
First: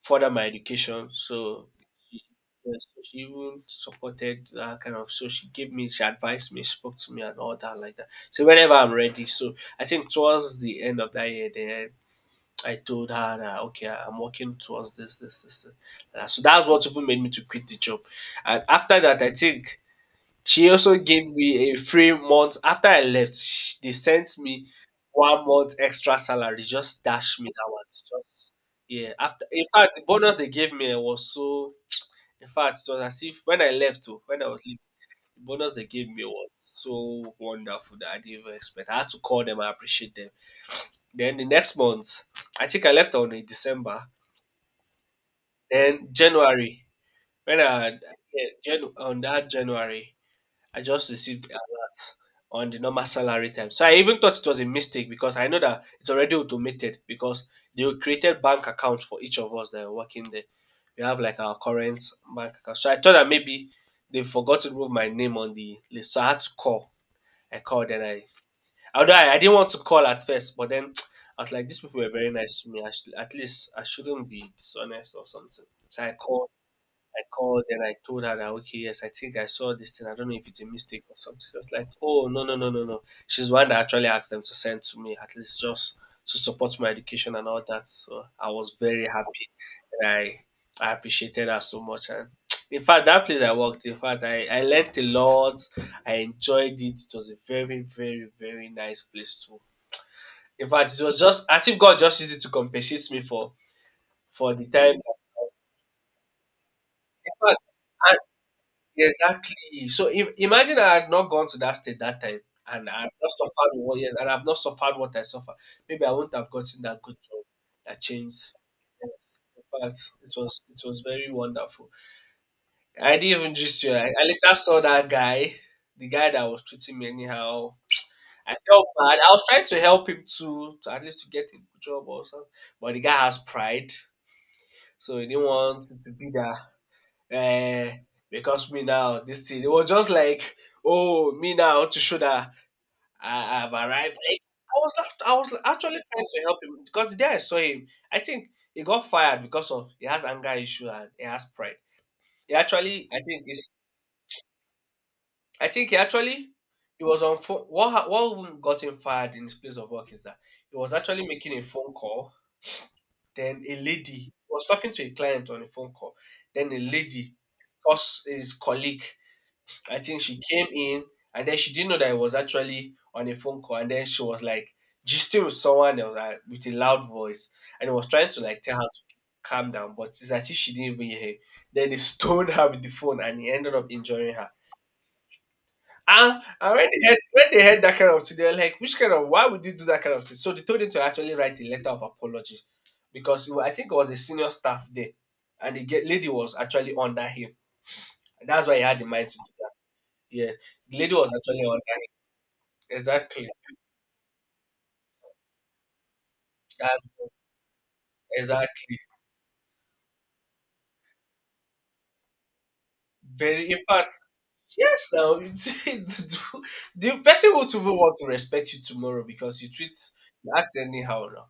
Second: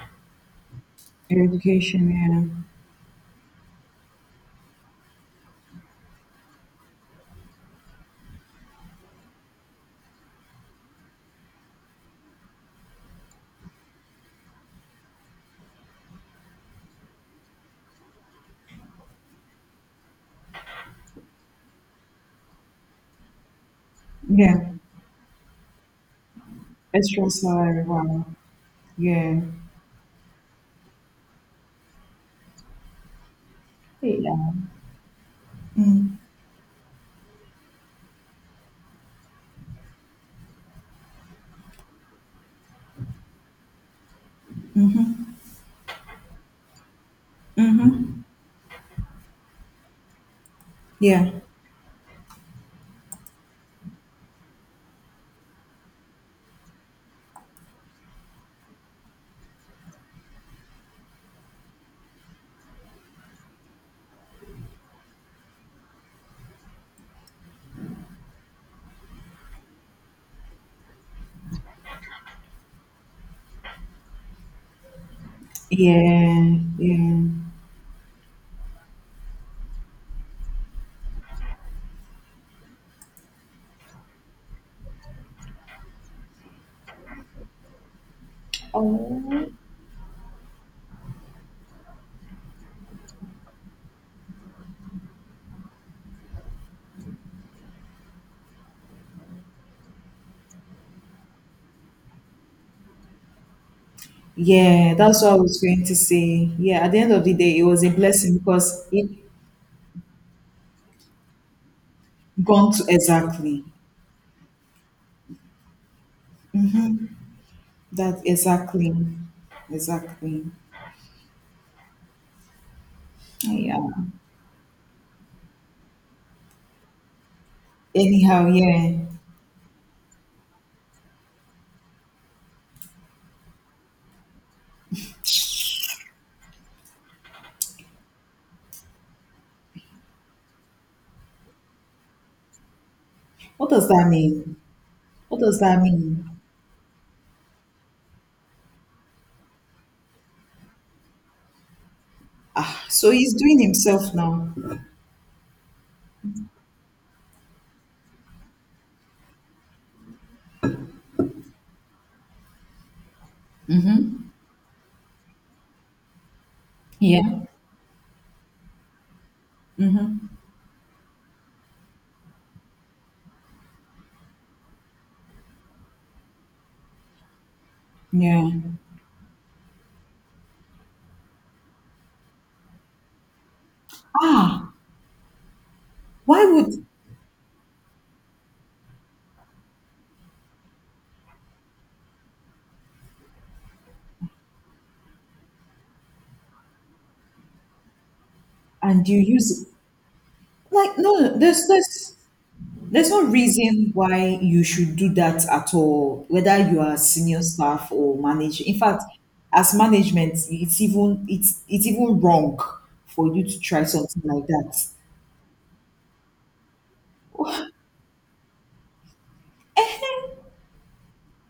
B: further my education. So
A: Education.
B: she —
A: Yeah.
B: yes, so she even supported that kind of. So she gave me, she advised me, spoke to me, and all that like that. So whenever I'm ready, so I think towards the end of that year, then I told her that okay, I'm working towards this, this, this, this. So that's what even made me to quit the job. And after that, I think she also gave me a free month after I left. Sh They sent
A: Yeah.
B: me 1 month extra salary, just
A: Extra
B: dash me that
A: salary.
B: one,
A: Wow.
B: just — yeah,
A: Yeah.
B: after — in fact, the bonus they gave me, eh, was so — in fact, it was as if when I left — oh,
A: Yeah.
B: when I was leaving, the bonus they gave
A: Mm.
B: me was so wonderful that I didn't even expect. I had to call them, I appreciate them. Then the next month, I think I left on a December, then January, when I —
A: Mhm.
B: yeah, Jan on that January, I just
A: Yeah.
B: received the alert on the normal salary time. So I even thought it was a mistake because I know that it's already automated because they created bank accounts for each of us that are working there. We have like our current bank account. So I thought that maybe they forgot to remove my name on the list. So I had to call. I called and I although I didn't want to call at first, but then I was like, these people were very nice to me. I should, at least I shouldn't be dishonest or something. So
A: Yeah.
B: I
A: Yeah.
B: called and I told her that okay, yes, I think I saw this thing. I don't know if it's a mistake or something. She was like, oh no no no no no. She's the one that actually asked them to send to me at least just to support my education and all that. So I was very
A: Oh.
B: happy and I appreciated her so much. And in fact, that place I worked, in fact, I learned a lot. I enjoyed it. It was a very very very nice place to. In fact, it was just I think God just used it to compensate me for the
A: Yeah,
B: time.
A: that's what I was going to say. Yeah, at the end of the
B: In
A: day,
B: fact,
A: it was a blessing because it.
B: exactly. So if imagine I had not gone to that state that time
A: Gone to,
B: and I've not
A: exactly.
B: suffered what yes, and I've not suffered what I suffered, maybe I wouldn't have gotten that good job that
A: That
B: changed.
A: exactly.
B: Yes. In fact,
A: Exactly.
B: it was very wonderful. I didn't even
A: Yeah.
B: just you. I later saw that guy, the guy that was treating me anyhow.
A: Anyhow,
B: I felt
A: yeah.
B: bad. I was trying to help him to at least to get a good job or something. But the guy has pride. So he didn't want it to be that eh, because me now this thing. It was just like, oh, me now to show that I,
A: What
B: I've
A: does that
B: arrived. Like,
A: mean?
B: I was not, I
A: What does
B: was
A: that
B: actually trying
A: mean?
B: to help him because the day I saw him, I think he got fired because of he has anger issue and he has pride. He
A: Ah,
B: actually,
A: so
B: I
A: he's
B: think
A: doing
B: it's,
A: himself now.
B: I think he actually, he was on phone. What even got him fired in his place of work is that he was actually making a phone call. Then a lady
A: Mm-hmm.
B: was talking to a client on a phone call. Then a lady,
A: Yeah.
B: discussed his colleague I think
A: Mm-hmm.
B: she came in and then she didn't know that I was actually on a phone call. And then she was like gisting with someone else with a loud voice. And I was trying to
A: Yeah.
B: like tell her to calm down, but it's as if she didn't even hear him. Then he stoned her with the phone and he ended up injuring her.
A: Ah,
B: And,
A: why
B: and
A: would,
B: when they heard that kind of thing, they were like, which kind of, why would you do that kind of thing? So they told him to actually write a letter of apology because I think it was a senior staff there and the lady was actually under him. That's why he had
A: and
B: the
A: you
B: mind to do
A: use it?
B: that. Yeah, the
A: Like
B: lady
A: no,
B: was
A: no,
B: actually under
A: there's no
B: exactly.
A: reason why you should do that at all, whether you are
B: As
A: senior staff or manager. In
B: exactly.
A: fact, as management, it's even, it's even wrong for you to
B: Very in
A: try
B: fact,
A: something like that.
B: yes now you the person will even want to respect you tomorrow because you treat you act anyhow now.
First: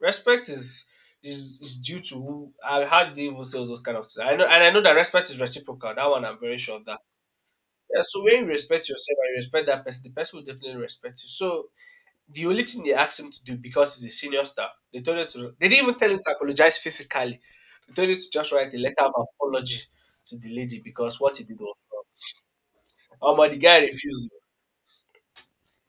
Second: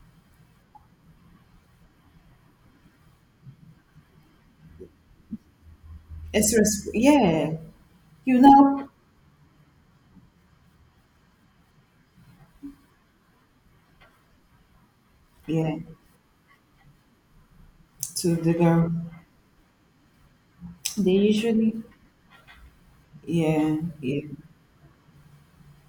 B: Respect is is due to who I how do you even say all those kind of things. I know and I know that respect is reciprocal. That one I'm
A: It's
B: very sure of
A: res-
B: that.
A: yeah,
B: Yeah, so
A: you
B: when you
A: know,
B: respect yourself and you respect that person, the person will definitely respect you. So the only thing they asked him to do because he's a senior staff, they told him to they
A: yeah.
B: didn't even tell him to apologize physically. They told him to
A: To
B: just
A: the
B: write a
A: girl,
B: letter of apology to the lady
A: they
B: because what he did was
A: usually
B: wrong. The
A: yeah,
B: guy
A: yeah.
B: refused.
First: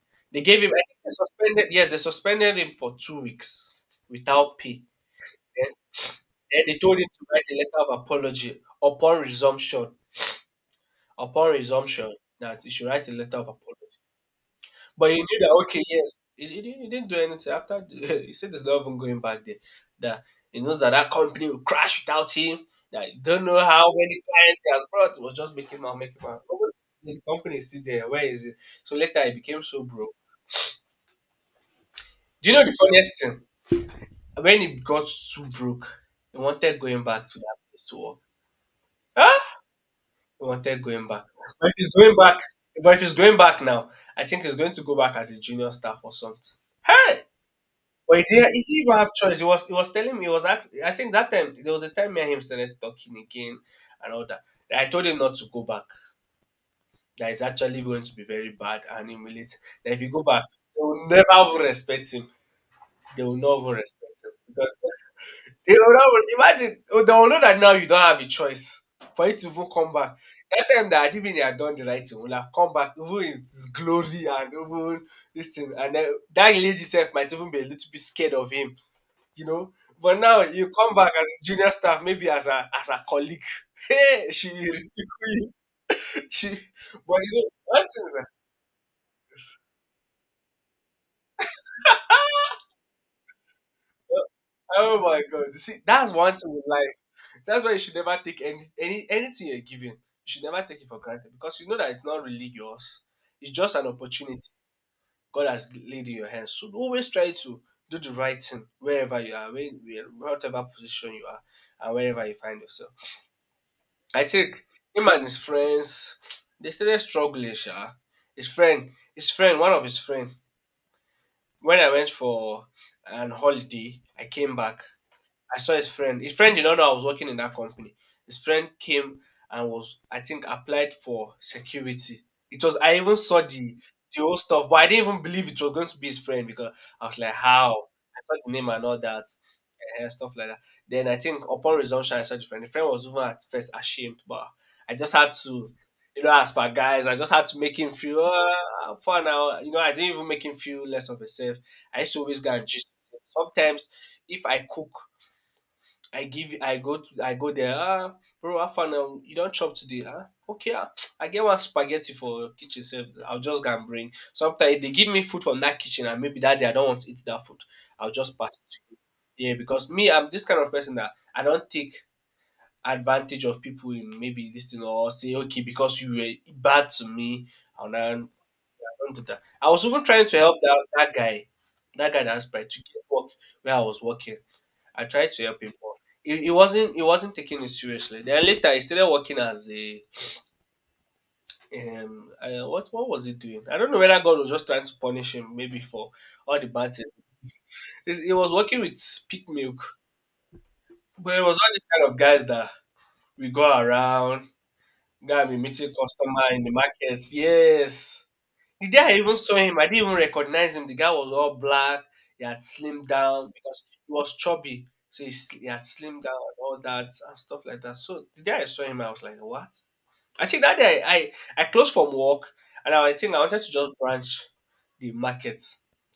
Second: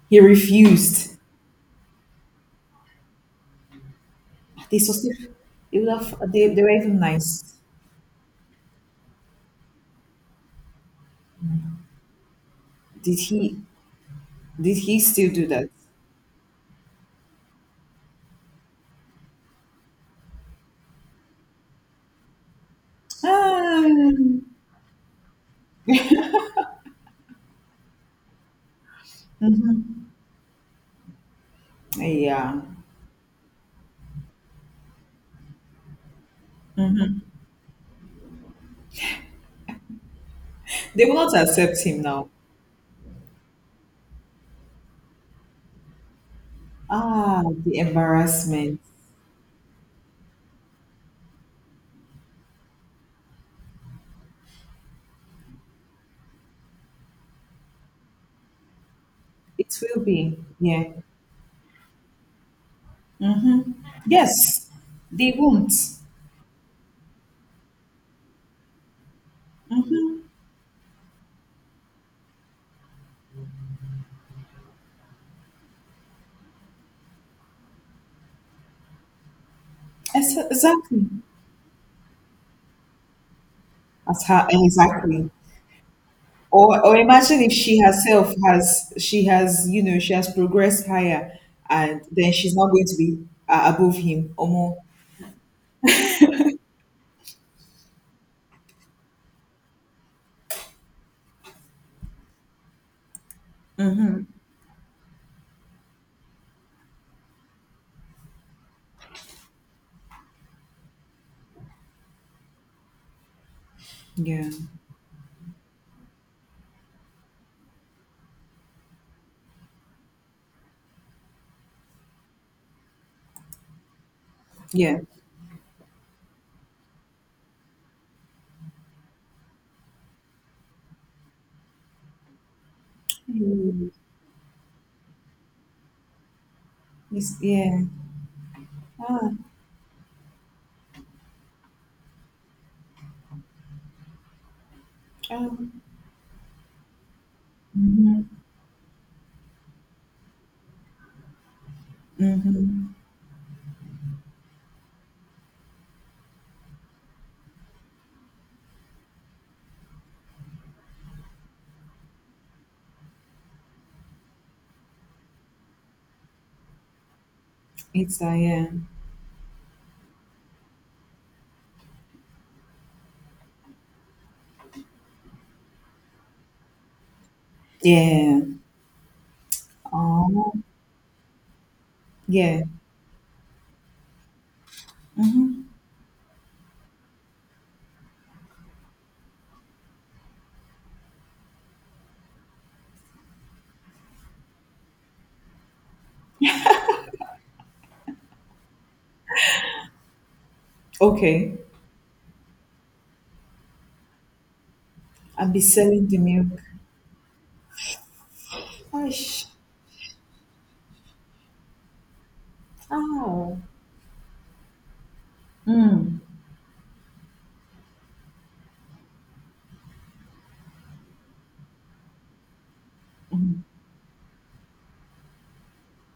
A: He
B: They gave him I think they
A: refused.
B: suspended yes, they suspended him for 2 weeks without
A: They
B: pay.
A: sustained.
B: Then,
A: They would have. They
B: then
A: were
B: they told
A: even
B: him to write
A: nice.
B: a letter of apology upon resumption. Upon resumption that he should write a
A: Did
B: letter of
A: he?
B: apology.
A: Did he
B: But he
A: still
B: knew
A: do
B: that
A: that?
B: okay, yes, he didn't do anything after. The- he said there's not even going back there. That he knows that that company will crash without him. That he don't know
A: Ah,
B: how many clients he has brought. It was just making money, making money. Nobody- The company is still there. Where is it? So later he became so
A: mhm.
B: broke. Do you
A: Yeah.
B: know the funniest thing? When he got so broke, he wanted going back to that place to work. Huh? He wanted
A: They
B: going
A: will
B: back.
A: not
B: But if
A: accept
B: he's
A: him
B: going
A: now.
B: back, but if he's going back now, I think he's going to go back as a junior staff or something. Hey.
A: Ah, the
B: But he
A: embarrassment.
B: didn't even have choice. He was telling me he was act, I think that time there was a time me and him started talking again and all that. That I told him not to go back. That it's actually going to be very bad and humiliating.
A: It
B: That if
A: will
B: you go
A: be.
B: back, they
A: Yeah.
B: will never even respect him. They will not
A: Mm-hmm.
B: even respect him
A: Yes,
B: because
A: they won't.
B: they will not imagine. Oh, they will know that now you don't have a choice for you to even come back. That time that Adibini had done the right thing, will have come back even in his glory and even this thing. And then that lady herself might even be a little bit scared of him you know. But now you come
A: Exactly.
B: back as junior staff, maybe as a colleague.
A: As
B: Hey,
A: her
B: she will
A: exactly.
B: ridicule you. She, but
A: Or
B: you
A: imagine
B: know,
A: if she
B: one thing, man,
A: herself has she has you know she has progressed higher, and then she's not going to be above
B: oh
A: him or more.
B: oh my God, see, that's one thing with life. That's why you should never take any anything you're given. You should never take it for granted because you know that it's not really yours. It's just an opportunity God has laid in your hands. So always try to do the right thing wherever you are, when, whatever position you are, and wherever you find yourself. I
A: Yeah.
B: think him and his friends, they started struggling, sha. One of his friend. When I went for an holiday, I came back.
A: Yeah.
B: I saw his friend. His friend did not know I was working in that company. His friend came and was, I think, applied for security. It was I even saw
A: Mm.
B: the whole stuff, but I didn't even believe it was going to be his friend because I was like,
A: It's,
B: how?
A: yeah.
B: I saw the name and all that,
A: Ah.
B: and stuff like that. Then I think upon resumption, I saw the friend. The friend was even at first ashamed, but I just had
A: ah.
B: to, you know, as per guys, I just had to make him feel
A: Mm-hmm.
B: for now. You know, I didn't even make him feel less of a self. I used to always go and gist with him. Sometimes if I cook I give I go there, ah bro how far now you not chop today? Ah okay ah I get one spaghetti for kitchen sef, I'll just go and bring. Sometimes if dey give me food from that kitchen and maybe that day I don't want to eat that food, I'll
A: It's,
B: just pass
A: yeah.
B: it. Yeah because me I'm this kind of person that I don't take advantage of people in maybe this thing or say okay because you were bad to me and I will now
A: Yeah.
B: I don do dat. I was even trying to
A: Oh.
B: help that that guy dat
A: Yeah.
B: sprite to get work where I was working. I tried to help him, but he wasn't taking it seriously. Then later he started working as a what was he doing? I don't know whether God was just trying to punish him maybe for all the bad things. He was working with pig milk, but it
A: Okay.
B: was all these kind of guys that we go around. Guy
A: I'll
B: be
A: be
B: meeting
A: selling the
B: customer
A: milk.
B: in the markets. Yes, the day I even
A: Gosh.
B: saw him, I didn't even recognize him. The guy was all black. He had slimmed down
A: Oh.
B: because he was chubby. So he, he had
A: Mm.
B: slimmed down and all that and stuff like that. So the day I saw him, I was like, what? I think that day I closed from work and I was thinking I wanted to just branch the market.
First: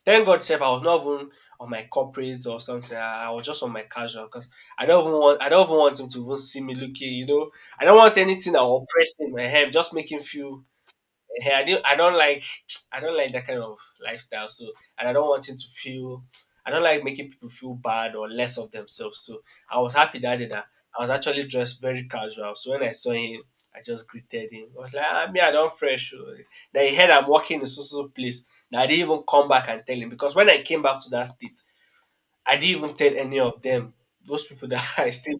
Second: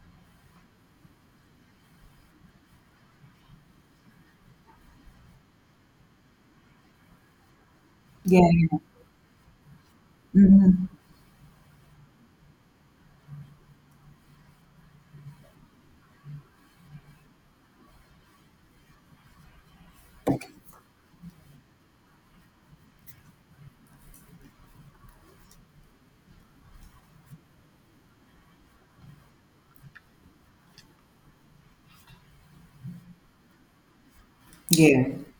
B: Thank God, safe. I was not even on my corporate or something. I was just on my casual because I don't even want I don't even want him to even see me looking. You know, I don't want anything that
A: Yeah.
B: will oppress him. Ahem, just make him feel.
A: Mm-hmm.
B: Hey, I don't like that kind of lifestyle. So. And I don't want him to feel. I don't like making people feel bad or less of themselves. So I was happy that day that I was actually dressed very casual. So when I saw him, I just greeted him. I was like, me, I don't fresh, oh. Then he heard I'm working in so so place. Now I didn't even come back and tell him because when I came back to that state, I didn't even tell any of them. Those people that
A: Yeah.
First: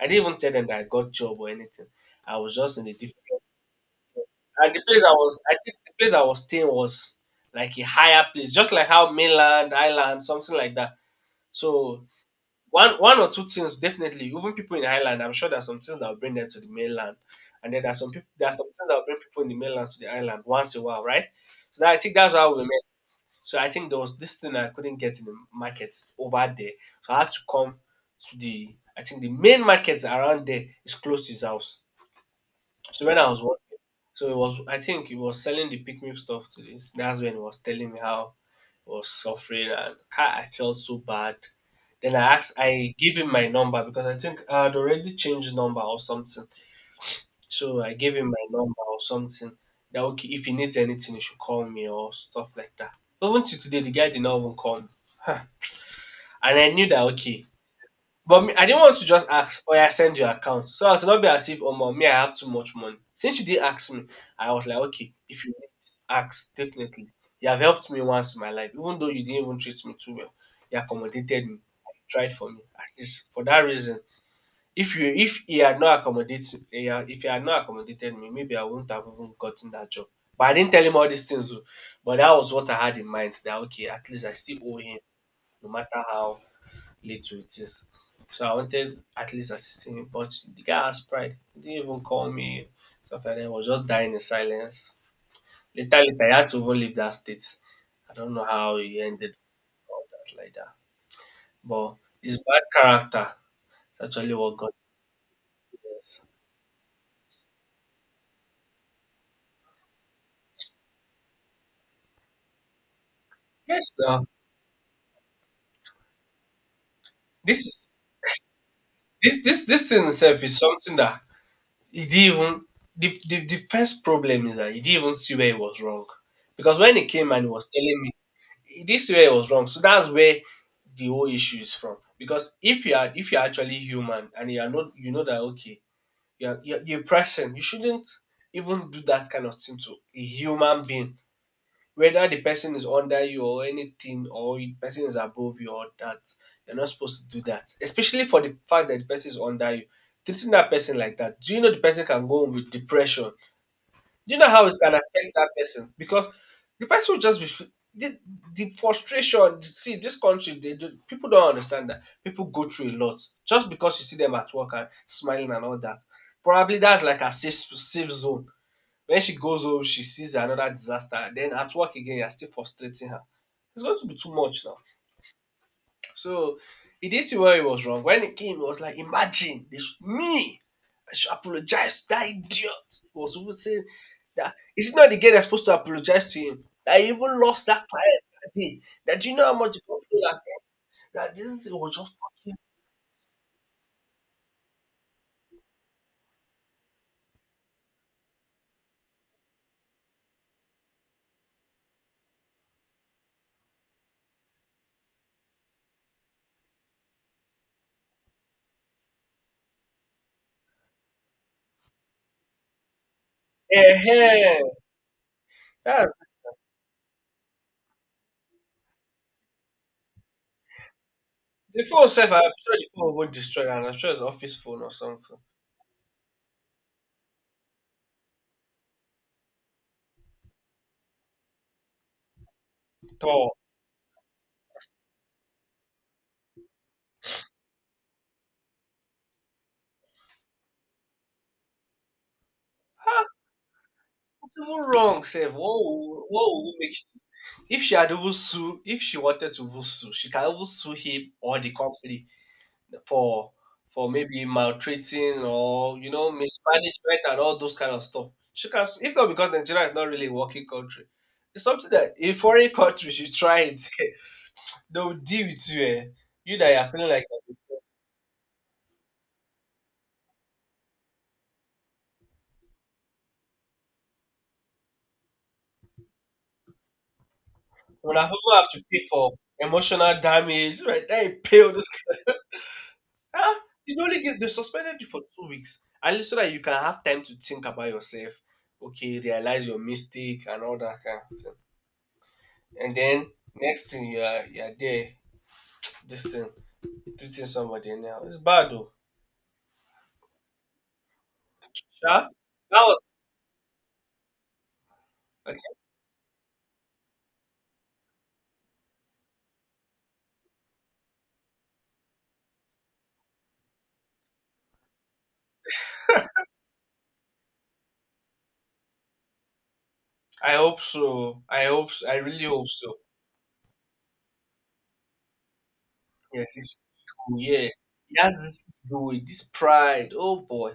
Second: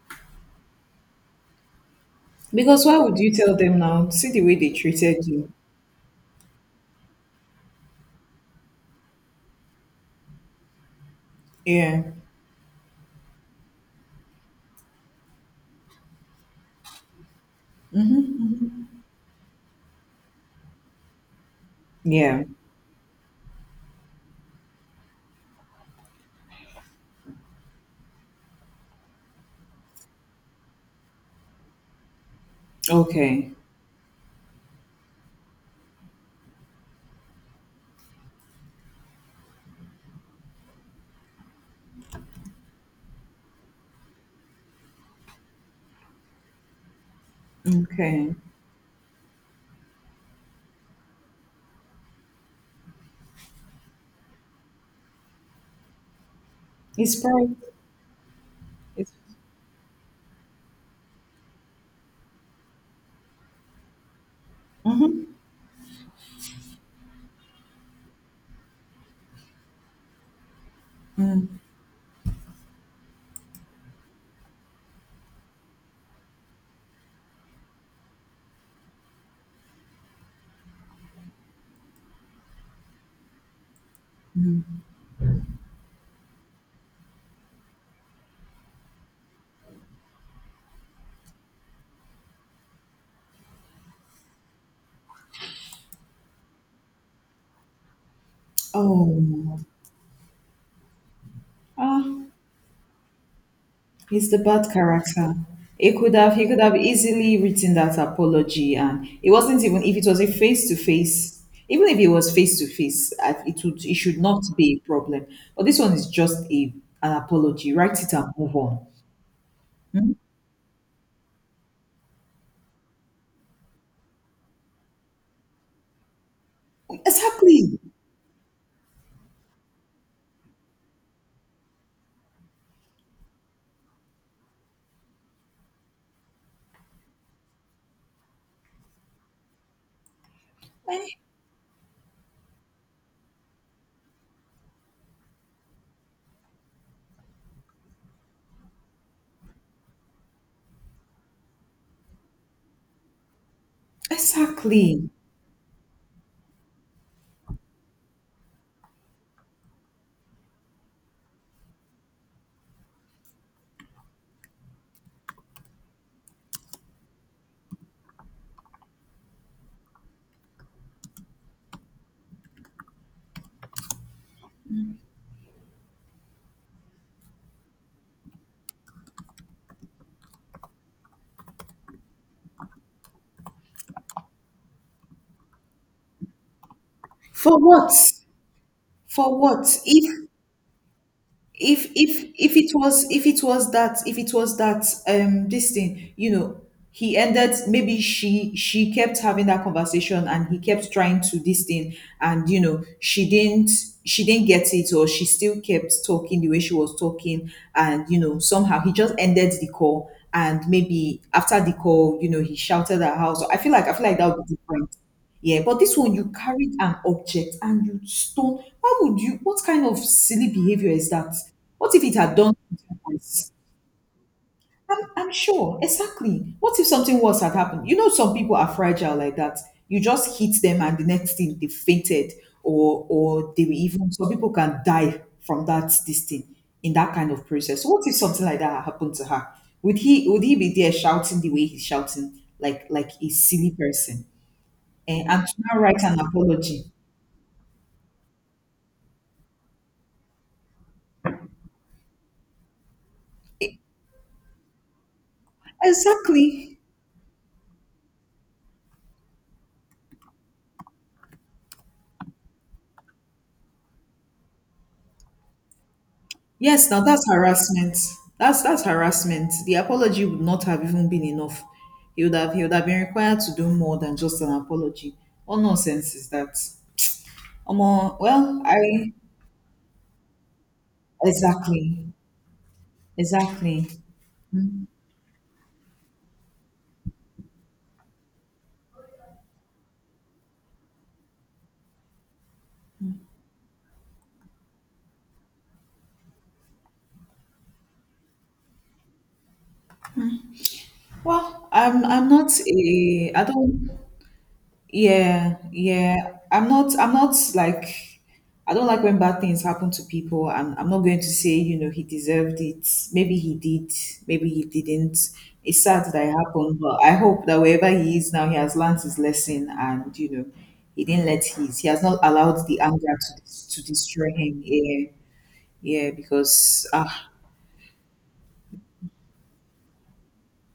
B: I didn't even tell them that I got job or anything. I was just
A: Because
B: in a
A: why would you
B: different.
A: tell them now? See the way they
B: And the place I
A: treated
B: was,
A: you.
B: I think the place I was staying was like a higher place, just like how mainland, island, something like that.
A: Yeah.
B: So one or two things definitely. Even people in island, I'm sure there's some things that will bring them to the mainland, and then there's some things that will bring people in the mainland to the island once in a while, right? So that, I think that's
A: Yeah.
B: how we met. So I think there was this thing I couldn't get in the market over there, so I had to come to the I think the main markets around there is close to his house. So when I was
A: Okay.
B: working, so it was I think he was selling the picnic stuff to this. That's when he was telling me how he was suffering, and I felt so bad. Then I gave him my number because I think I had already changed number or something. So I gave him
A: Okay.
B: my number or something. That okay, if he needs anything, he should call me or stuff like that. Even to today, the guy did not even call me, and I knew that
A: It's
B: okay,
A: pride.
B: but me, I didn't want to
A: It's,
B: just ask, "Oh, yeah, send your account," so as to not be as if, "Oh, mom, me, I have too much money." Since you did ask me, I was like, "Okay,
A: hmm
B: if you need, ask definitely." You have helped me once in my life, even though you didn't even treat me too well. You accommodated me, you tried for me. At least for that reason, if you if he had not accommodated, he had- if he had not accommodated me, maybe I wouldn't have even gotten that job. But I didn't tell him all these things, oh, but that was what I had in mind. That okay, at least I still owe him, no matter how late to it is. So I wanted at least assisting him, but the guy has pride. He didn't even call me. Stuff like that. He was just dying in silence. Later, he had to even leave that state. I don't know how he ended
A: Oh.
B: all that like that. But
A: Ah.
B: his bad character is
A: He's
B: actually
A: the
B: what
A: bad
B: got
A: character. He could
B: us.
A: have he could have easily written that apology, and it wasn't, even if it was a face to face. Even if it was face to face, I- it would
B: Yes,
A: it should
B: now
A: not be a problem. But this one is just a an
B: this
A: apology.
B: is
A: Write it and move on.
B: this thing itself is something that he didn't even. The first problem is that he didn't even see where he was wrong. Because when he came and he was
A: Exactly.
B: telling me, this way was wrong. So that's where the whole issue is from. Because if you're actually human and you are not, you know that okay, you're a person, you shouldn't even do that kind of thing to a human
A: Eh,
B: being. Whether the person is under you or anything, or the person is above you or that, you're not supposed to do that. Especially for the fact that the person is under you. Treating that person like that, do you know the person can go home with depression? Do you know how it can
A: exactly.
B: affect that person? Because the person will just be the frustration. See, this country, they do, people don't understand that people go through a lot just because you see them at work and smiling and all that. Probably that's like a safe zone. When she goes home, she sees another disaster. Then at work again, you're still frustrating her. It's going to be too much now. So he did see where he was wrong. When it came, it was like, imagine this me. I should apologize to that idiot. He was even saying, that is it not the guy that's supposed to apologize to him? I even
A: For
B: lost that
A: what?
B: client that day. That you
A: For
B: know how much
A: what?
B: it cost me
A: If
B: that it
A: if
B: was just
A: if if it was if it was that, this thing, he ended, maybe she kept having that conversation, and he kept trying to this thing. And she didn't get it, or she still kept talking the way she was talking. And somehow he just ended the call, and maybe after the call, he shouted at her. So I feel like that would be
B: uh
A: different. Yeah, but this one you
B: That's
A: carried an object and you stone. How would you? What kind of silly behavior is that?
B: the
A: What if
B: phone
A: it
B: self,
A: had
B: I'm
A: done
B: sure the
A: something
B: phone won't
A: worse?
B: destroy and I'm sure it's office phone or
A: I'm
B: something.
A: sure, exactly. What if something worse had happened? Some people are fragile like that. You just hit them, and the next thing they fainted, or
B: Oh.
A: or they were even some people can die from that this thing in that kind of process. So what if something like that happened to her? Would he be there shouting the way he's shouting, like a silly person.
B: It's even wrong,
A: And
B: Seth.
A: to
B: What
A: now write an
B: will, what will
A: apology.
B: make if she had even sue if she wanted to even sue, she can even sue him or the company for for maybe maltreating, or you know
A: Exactly.
B: mismanagement and all those kind of stuff. She can, if not because Nigeria is not really a working country, it's something that in foreign countries you try it, they'll deal with you. Eh? You that
A: Yes,
B: you're
A: now
B: feeling like
A: that's harassment. That's harassment. The apology would not have even been enough. He would have been required to do more than just an apology. What nonsense is that? Omo,
B: when people
A: well,
B: have to pay
A: I
B: for emotional damage, right? They pay all this.
A: exactly.
B: Huh?
A: Exactly.
B: You only get they suspended you for 2 weeks, at least so that you can have time to think about yourself. Okay, realize your mistake and all that kind of thing. And then next thing you are there, this thing, treating somebody anyhow. It's bad though.
A: Well, I'm
B: Sha?
A: not
B: That was
A: a I don't yeah,
B: okay.
A: yeah. I don't like when bad things happen to people. I'm not going to say, he deserved it. Maybe he did, maybe he didn't. It's sad that it happened, but I hope that wherever he is now, he has learned his lesson and,
B: I hope
A: he didn't
B: so.
A: let
B: I
A: his he
B: hope
A: has
B: so. I
A: not
B: really
A: allowed
B: hope
A: the
B: so.
A: anger to destroy him. Yeah. Yeah.
B: Yeah, this
A: because ah
B: ego, yeah. He has this ego, this pride. Oh boy.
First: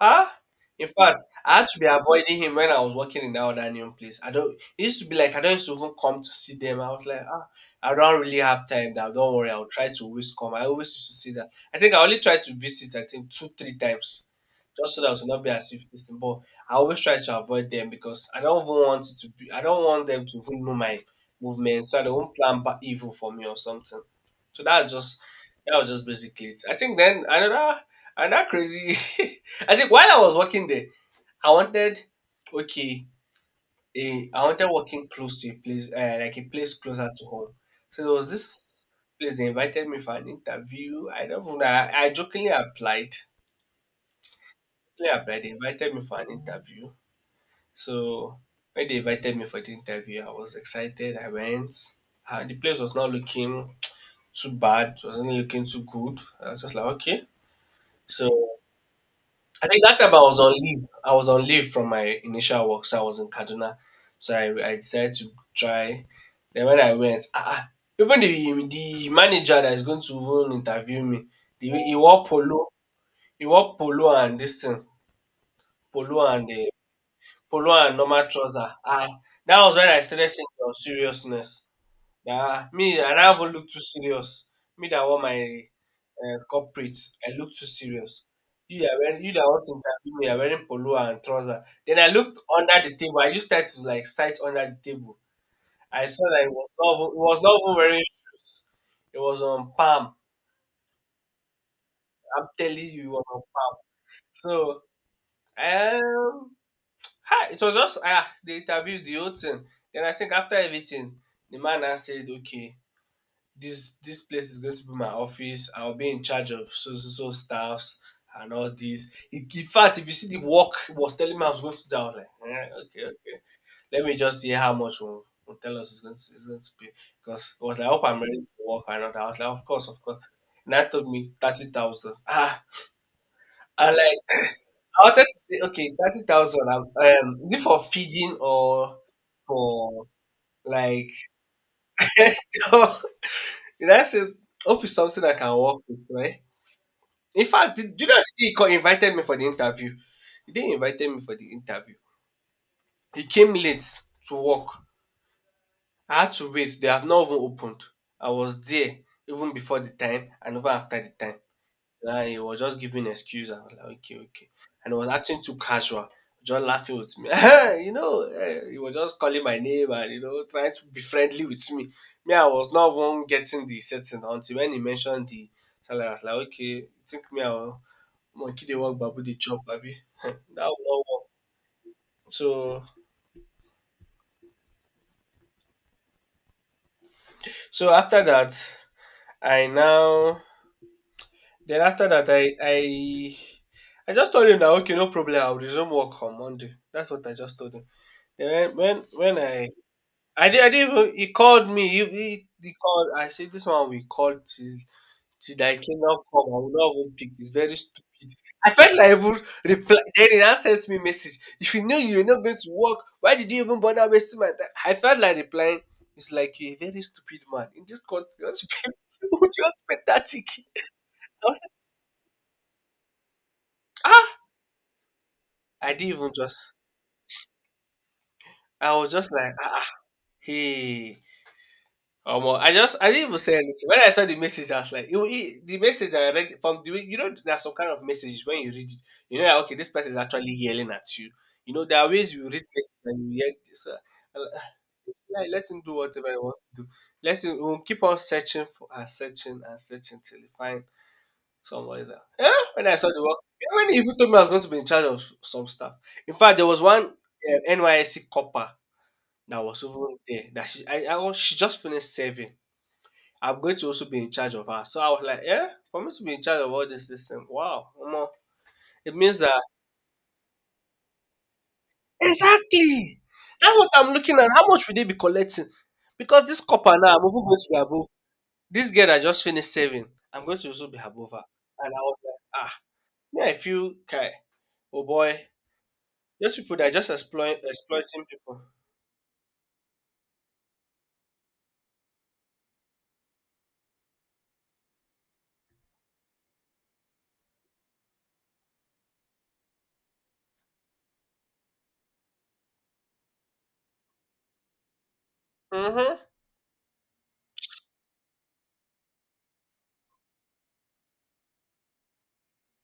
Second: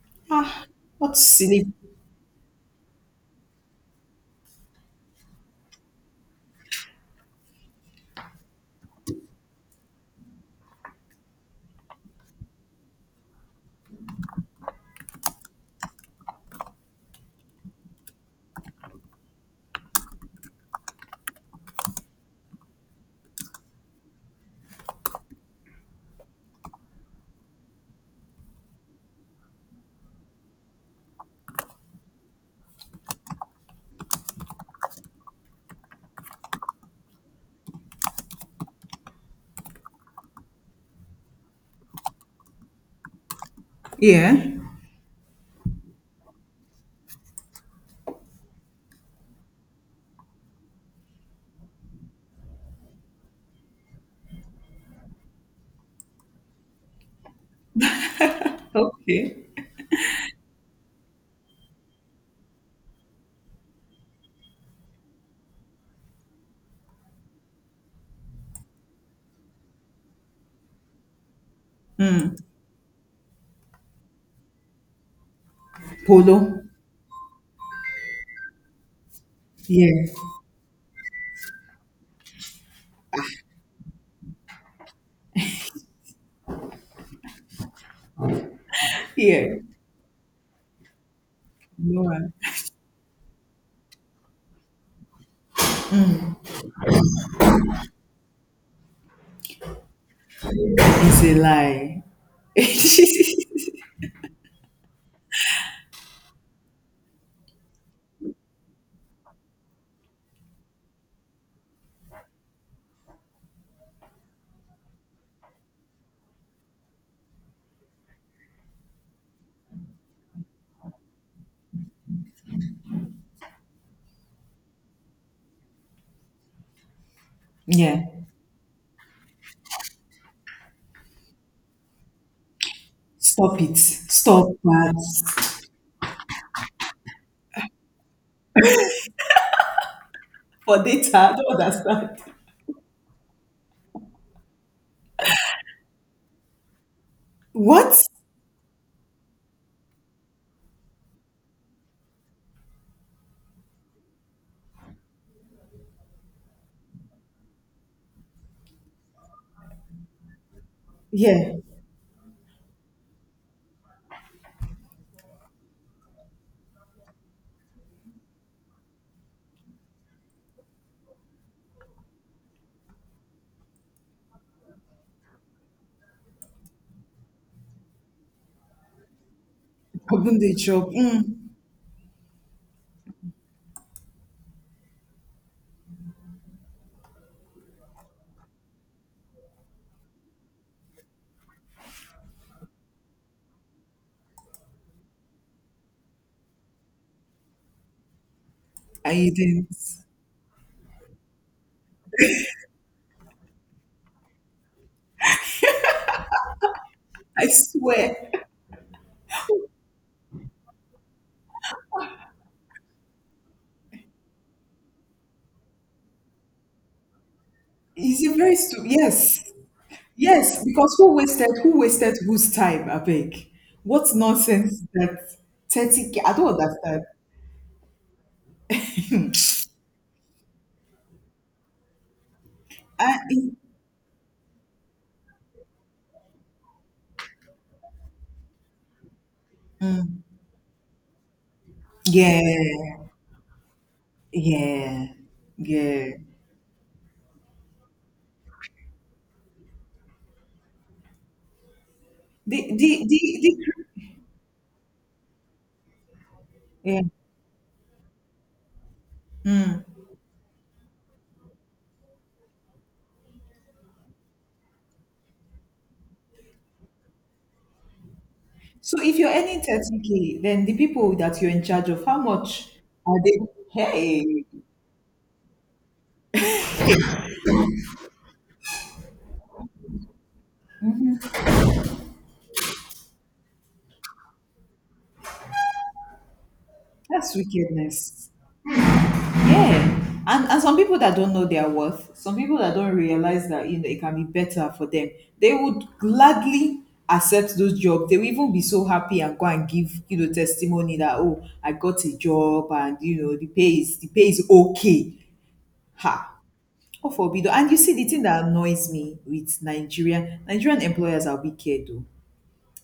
B: Ah,
A: ah
B: in
A: what
B: fact, I
A: silly
B: had to be avoiding him when I was working in that other new place. I don't. It used to be like I don't used to even come to see them. I was like, I don't really have time now. Don't worry, I'll try to always come. I always used to see that. I think I only tried to visit. I think two, three times, just so that it would not be as if this thing. But I always try to avoid them because I don't even want it to be. I don't want them to even know my movement, so they won't plan evil for me or something. So that was just basically it. I think then another crazy. I think while I was working there, I wanted okay, I wanted working close to a place, like a place closer to home. So there was this place they invited me for an interview. I don't know. I jokingly applied.
A: Yeah.
B: Jokingly applied. They invited me for an interview. So when they invited me for the interview, I was excited. I went. And the place was not looking too bad. It wasn't looking too good. I was just like, okay. So
A: Okay.
B: I think that time I was on leave. I was on leave from my initial work, so I was in Kaduna. So I decided to try. Then when I went, even the manager that is going to even interview me, he wore
A: Mm.
B: polo and this thing, polo
A: Polo.
B: and the polo and normal trouser. That was when
A: Yeah.
B: I started seeing your seriousness. Yeah, me, I never look too serious. Me that want my corporate, I look too serious. You are wearing, you that
A: Yeah.
B: want to interview me, are wearing polo and trouser. Then I
A: No.
B: looked under the table. I used that to like sight under the table. I saw that it was not even wearing shoes. It was on palm.
A: It's a lie.
B: I'm telling you, it was on palm. So um, it was just the interview, the whole thing. Then I think after everything, the man now said, okay. This place is going to be my office. I'll be in charge of so so staffs and all this. In fact, if you see the work he was telling me I was going to do, I was like, eh, okay, okay. Let me just see how much will tell us it's going to be, because I was like, I
A: Yeah.
B: hope I'm ready for work and all that. I was like, of course, of course. And that told me 30,000.
A: Stop it.
B: I like
A: Stop
B: I wanted to
A: that.
B: say okay, 30,000. Is it for feeding or for
A: For
B: like?
A: data, I don't understand.
B: Did I say hope is something I can work with, right? In fact,
A: What?
B: do you know the day he invited me for the interview? The day he invited me for the interview, he came late to work. I had to wait. They have not even opened. I was there even before the time and even after the time.
A: Yeah.
B: Nah, he was just giving excuse. I was like, okay, okay. And he was acting too casual, just laughing with me. He was just calling my name and, trying to be friendly with me. Me, I was not one getting the setting until when he mentioned the salary. I was like, okay, think me, I'll monkey they work, babu they chop, baby. That
A: Open the
B: will
A: job.
B: not
A: Mm.
B: work. So, so after that, I now, then after that, I just told him that, okay, no problem, I'll resume work on Monday. That's what I just told him. Yeah, when
A: I
B: when
A: didn't.
B: I did even he called me. He called. I said this one we called till thy kingdom come. I will not even pick.
A: I
B: It's very stupid.
A: swear.
B: I felt like I would reply. Then he now sent me message. If you know you are not going to work, why did you even bother wasting my time? I felt like replying. It's like you're a very stupid man in this
A: Is
B: country.
A: it
B: You
A: very
B: want to
A: stupid?
B: pay- Would
A: Yes.
B: you want to pay 30K k?
A: Yes. Because who wasted who wasted whose time, I beg? What
B: Ah,
A: nonsense is that
B: I didn't
A: 30k?
B: even
A: I don't
B: just.
A: understand.
B: I was just like ah. Ah, hey, Omo, I
A: I,
B: didn't even say anything. When I saw the message, I was like, the message that I read from the, you know, there's some kind of messages when you read it, you know that, okay, this person is
A: mm.
B: actually yelling at you. You know there are ways
A: Yeah,
B: you read messages and you yell. So,
A: yeah,
B: like, let him do
A: yeah.
B: whatever he wants to do. Let him we'll keep on searching for and searching till he find somebody there. Yeah, when I saw the work, you
A: The
B: when he even told me I was going to be in charge of some stuff. In fact, there was
A: Yeah.
B: one NYSC copper that was over there that she just finished serving. I'm going to also be in charge of her. So I was like, yeah, for me to be in charge of all this thing, wow, omo,
A: So
B: it
A: if you're
B: means
A: earning
B: that
A: 30k, then the people that you're in charge of, how much are
B: exactly.
A: they?
B: That's what I'm
A: Hey,
B: looking at. How much will they be collecting? Because this copper now, I'm even going to be above. This girl that just finished saving, I'm going to also be above her. And I was like, ah, me, I feel, okay, oh boy, those people that are just
A: that's
B: exploiting
A: wickedness.
B: people.
A: Yeah. And some people that don't know their worth, some people that don't realize that you know it can be better for them, they would gladly accept those jobs. They will even be so happy and go and give testimony that, oh, I got a job and the pay is okay.
B: Mm-hmm.
A: Ha. Oh, forbid. And you see the thing that annoys me with Nigerian employers are wicked though.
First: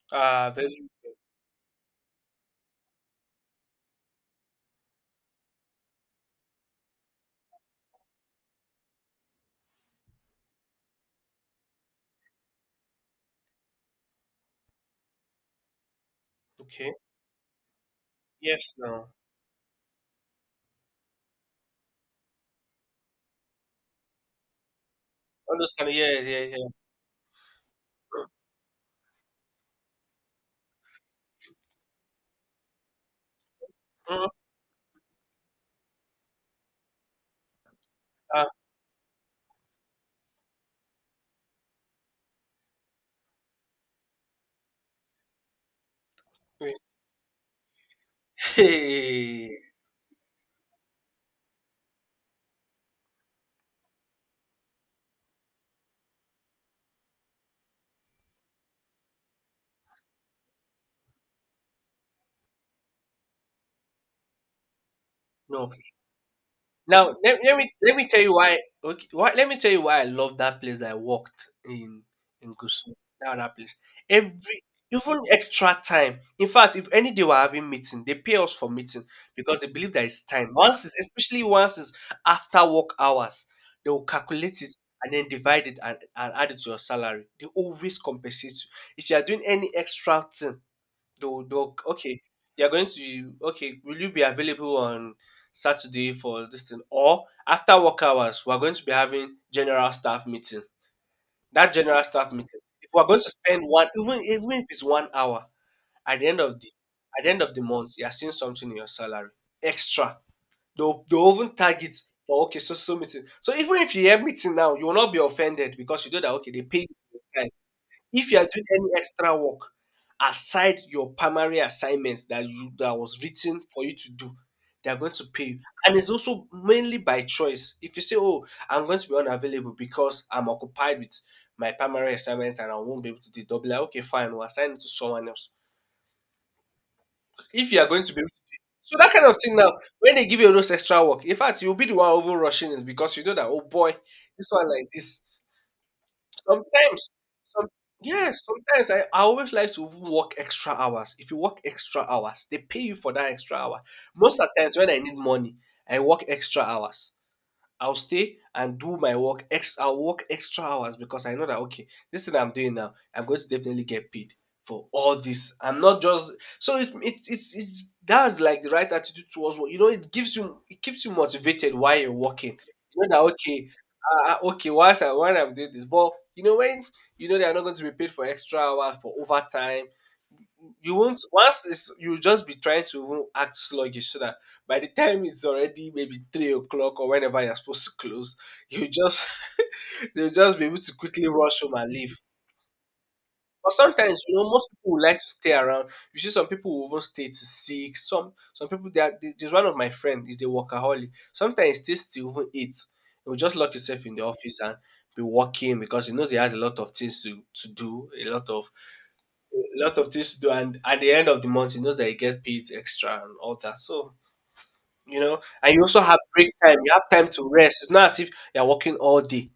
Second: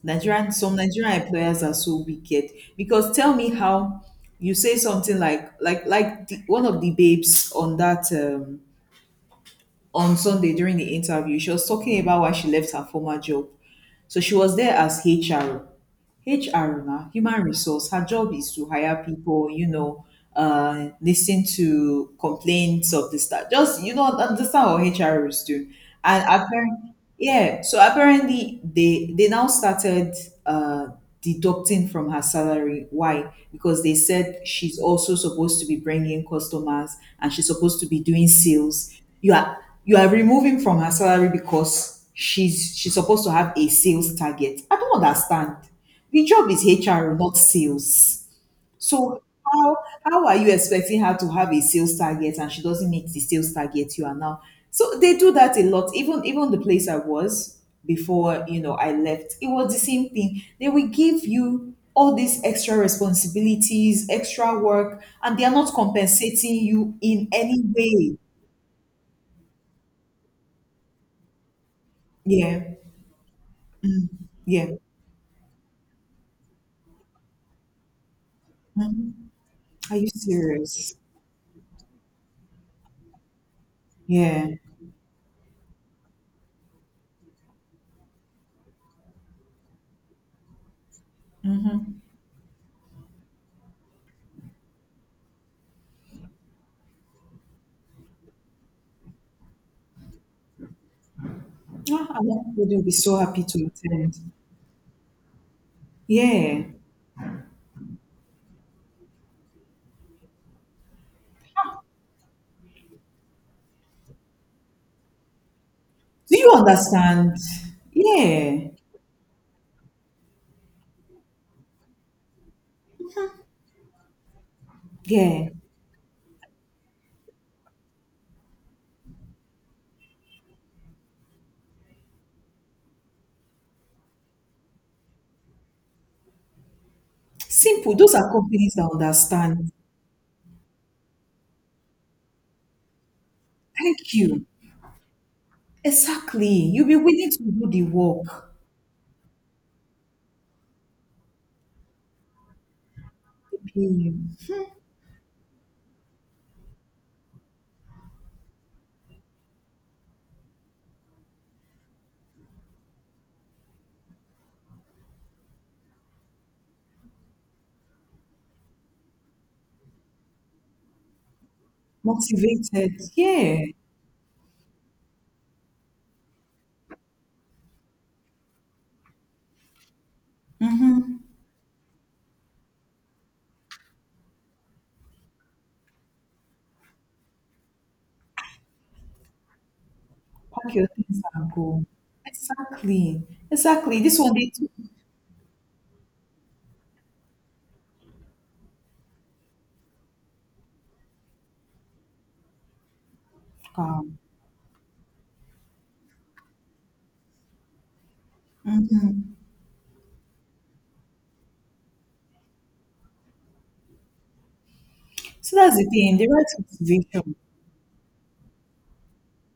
A: Nigerian,
B: Ah,
A: some
B: very
A: Nigerian employers are so wicked, because tell me how you say something one of the babes on that on Sunday during the interview, she was talking about why she left her former job. So she was there as HR. HR
B: okay.
A: na human resource. Her job is to
B: Yes, no.
A: hire
B: All
A: people, listen to complaints of the staff. Just understand what HR is doing.
B: those kind of
A: And
B: yes, yeah, yeah.
A: apparently, yeah. So apparently, they now started uh, deducting from her salary. Why? Because they
B: Mm-hmm.
A: said she's also supposed to be bringing customers and she's supposed to be doing
B: Ah,
A: sales. You are you are removing from her salary because she's supposed to have a sales target. I don't understand. The job is
B: wait.
A: HR, not sales. So
B: Hey,
A: how how are you expecting her to have a sales target and she doesn't meet the sales target you are now? So they do that a lot. Even the place I was before, I left, it was the same thing. They will give you all these extra responsibilities, extra work, and they are not
B: no.
A: compensating you
B: Now
A: in
B: let, let
A: any
B: me let me
A: way.
B: tell you why. Okay, why let me tell you why I love that place that I worked in
A: Yeah,
B: Gusau. Now that place. Every
A: yeah.
B: even extra time. In fact, if any day we're having meeting, they pay us for meeting
A: Mhm.
B: because they believe
A: Are
B: that
A: you
B: it's time. Once
A: serious?
B: it's, especially once it's after work hours, they will
A: Yeah.
B: calculate it and then divide it and add it to your salary. They always compensate you. If you are doing any extra thing, oh, doc.
A: Mm-hmm.
B: Okay. Okay, will you be available on Saturday for this thing? Or after work hours, we're going to be having general staff meeting. That general
A: I'm
B: staff
A: not- I
B: meeting,
A: would
B: if
A: be
B: we're
A: so
B: going to
A: happy
B: spend
A: to
B: one,
A: attend.
B: even if it's 1 hour, at the end of
A: Yeah.
B: the at the end of the month, you're seeing something in your salary. Extra. They'll even target for okay, so meeting. So even if you hear meeting now, you will not be offended because you know that
A: Do
B: okay,
A: you
B: they pay you for
A: understand?
B: your time. If you are doing
A: Yeah.
B: any extra work aside your primary assignments that was written for you to do, they are going to pay
A: Yeah.
B: you. And it's also mainly by choice. If you say, "Oh, I'm going to be unavailable because I'm occupied with my primary assignments and I won't be able to do it," they'll be like, "Okay, fine, we'll assign it to someone else." If you are
A: Simple.
B: going
A: Those
B: to be able
A: are
B: to do it.
A: companies that
B: So that kind of thing
A: understand.
B: now, when they give you those extra work, in fact, you'll be the one over rushing it because you know that, oh boy,
A: Thank you.
B: this one like this.
A: Exactly. You'll be
B: Sometimes,
A: willing to
B: some
A: do the
B: yes,
A: work.
B: sometimes I always like to work extra hours. If you work extra hours, they pay you for that extra hour.
A: You
B: Most
A: be
B: of the times when I need money, I work extra hours. I'll stay and do my work. I'll work extra hours because I know that okay, this thing I'm doing now, I'm going to definitely get paid for all this. I'm not just. So it it it's it's that's like the right attitude towards what you know. It keeps you motivated while you're working.
A: motivated.
B: You know that
A: Yeah.
B: okay, okay, whilst I while I'm doing this, but when they are not going to be paid for extra hours for overtime you won't once it's you'll just be trying to even act sluggish so that by the time it's already maybe 3 o'clock or whenever you're supposed to close, you just they'll just be
A: Pack
B: able
A: your
B: to
A: things
B: quickly
A: and
B: rush home
A: go.
B: and leave.
A: Exactly.
B: But
A: Exactly. This
B: sometimes,
A: one they
B: most
A: took
B: people would like to stay around. You see, some people will even stay to six. Some people there's one of my friend is the workaholic. Sometimes he stays till even eight. He'll just lock himself in
A: calm.
B: the office and be working because he knows he has a lot of things to do,
A: Hmm.
B: a lot of things to do and at the end of the month he knows that he get paid extra and all that so you know
A: So
B: and
A: that's
B: you
A: the
B: also
A: thing.
B: have
A: The right
B: break time you have time
A: motivation.
B: to rest it's not as if you're working all day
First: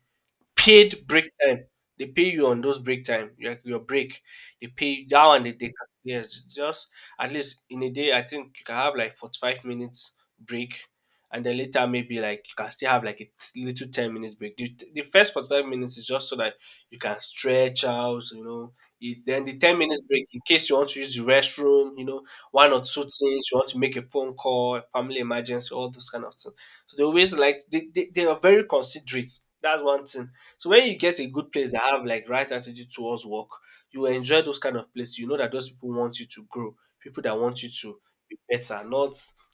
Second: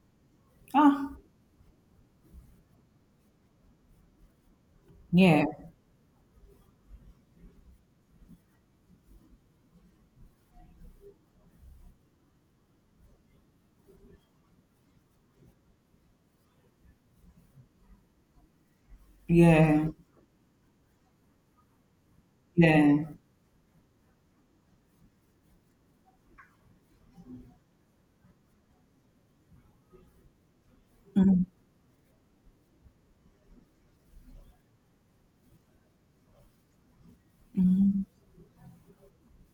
B: paid
A: Ah.
B: break time. They pay you on those break time, like your break. They pay that one.
A: Yeah.
B: They yes, just at least in a day. I think you can have like 45 minutes break, and then later maybe like you can still have like a little 10 minutes break. The first 45 minutes is just so that you can stretch out. Then the ten
A: Yeah.
B: minutes break in case you want to use the restroom, one or
A: Yeah.
B: two things you want to make a phone call, family emergency, all those kind of things. So they always like they are very considerate. That's one thing so when you get a good place that have like right attitude towards work, you will enjoy those kind of places. You know that those people want you to grow, people that want you to be better, not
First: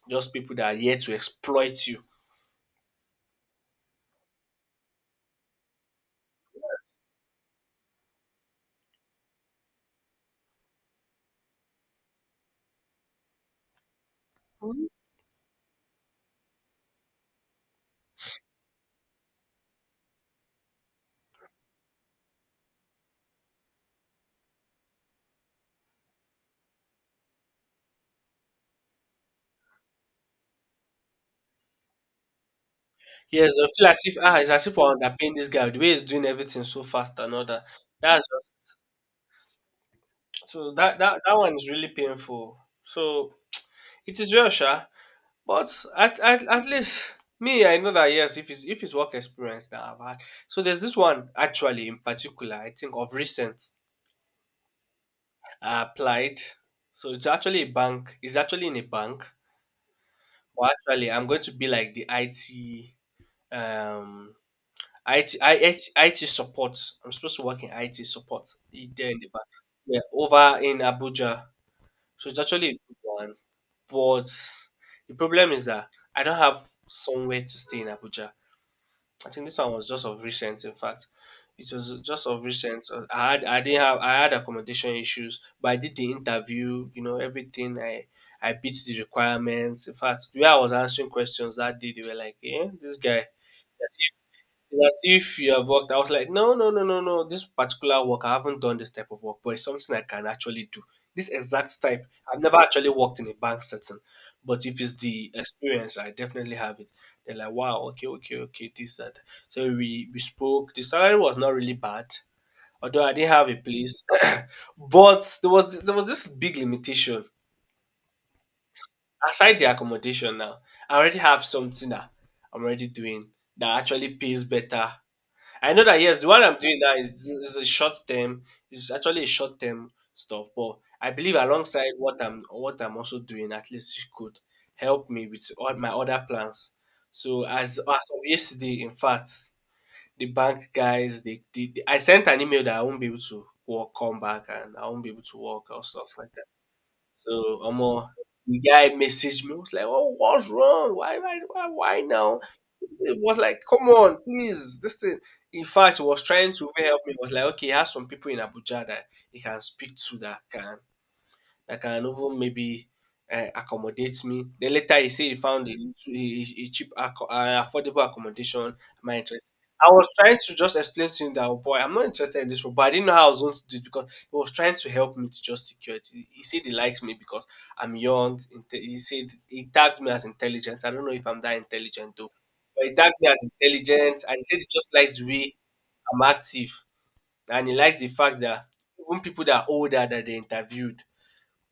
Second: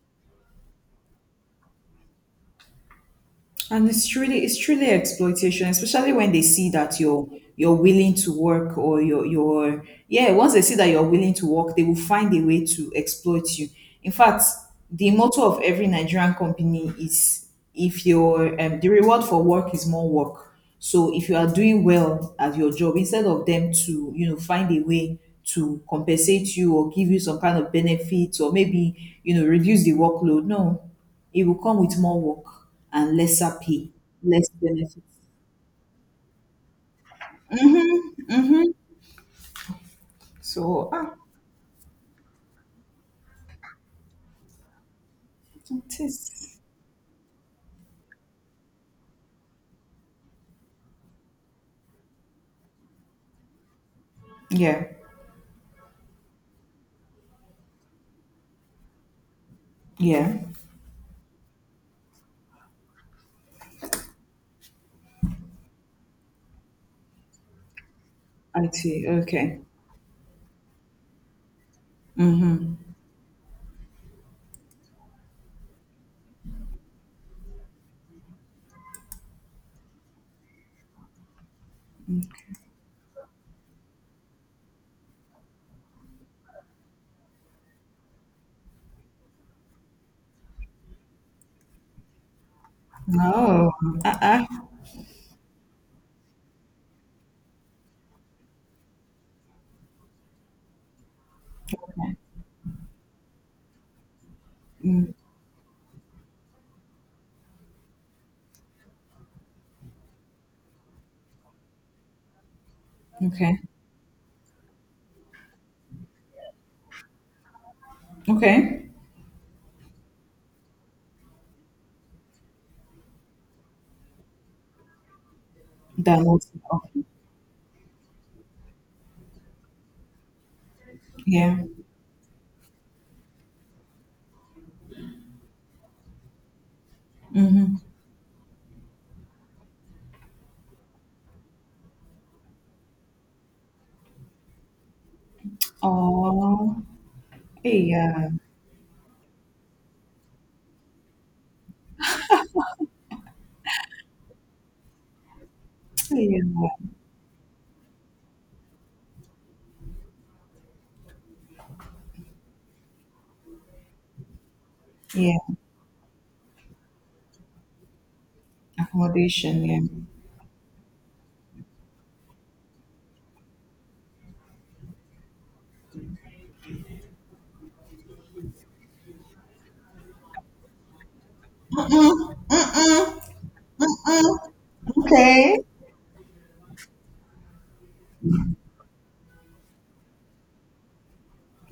B: just people that are here to exploit you.
A: And it's truly exploitation, especially when they see that you're willing to work or you're yeah, once they see that you're willing to work, they will find a way to exploit you. In fact,
B: Mhm.
A: the motto of every Nigerian company is if you're the reward for work is more work. So if you are doing well at your job, instead of them to, find a way to compensate you or give you some kind of benefits or maybe, reduce the workload. No. It will come with more work and
B: Yes,
A: lesser
B: I feel
A: pay,
B: as if ah,
A: less
B: it's as if we're
A: benefits.
B: underpaying this guy the way he's doing everything so fast and all that. That's just so
A: So
B: that, that that one is really painful. So it is real, sure. But
A: it
B: at, at,
A: is.
B: at least me, I know that yes, if it's work experience that I've had. So there's this one actually in particular, I think of recent
A: Yeah,
B: I applied. So it's actually a bank. It's actually in a bank.
A: yeah.
B: But actually I'm going to be like the IT um IT, IT, IT support. I'm supposed to work in IT support
A: I see.
B: there in the bank.
A: Okay.
B: Yeah, over in Abuja. So it's actually a
A: Mm-hmm.
B: good one. But the problem is that I don't have somewhere to stay in Abuja. I think this one was just of recent. In fact, it was just of recent. I had I didn't have I had accommodation issues, but I did the interview. You know everything. I beat the requirements. In fact, the way I was answering questions that day, they were like, "Yeah, this guy."
A: Oh, ah, ah.
B: It's as if you have worked. I was like, no, no, no, no, no. This particular work, I haven't done this type of work, but it's something I can actually do. This exact type, I've never actually worked in a bank setting, but if it's the experience, I definitely have it. They're like, wow, okay, okay, okay, this, that. So we spoke. The salary was not really bad, although I didn't have
A: Okay,
B: a place, but there was this big limitation.
A: okay.
B: Aside the accommodation, now I already have something that I'm already doing that actually pays better. I know that yes,
A: That
B: the one
A: was
B: I'm doing now
A: okay.
B: is a short term. It's actually a short term stuff, but I believe
A: Yeah.
B: alongside what I'm also doing, at least it could help me with all my other plans. So
A: Mm-hmm.
B: as of yesterday, in fact, the bank guys, I sent an email that I won't be able to work, come back, and I won't be able to work or stuff like
A: Oh,
B: so Omo,
A: yeah,
B: the guy messaged me, was like, "Oh, what's wrong? Why now?" It was like, "Come on, please, this thing." In fact, he was trying
A: yeah,
B: to even help me. He was like, "Okay, he has some people in Abuja that he can speak to that can even maybe accommodate me. Then later he said he
A: yeah.
B: found a, a cheap, affordable accommodation. Am I interested?
A: Accommodation. Yeah.
B: I was trying to just explain to him that, oh boy, I'm not interested in this, one," but I didn't know how I was going to do it because he was trying to help me to just secure it. He said he likes me because I'm young. He said he tagged me as intelligent. I don't know if I'm that intelligent though, but he tagged me as intelligent and he said he just likes the way
A: Okay.
B: I'm active and he likes the fact that even people that are older that they interviewed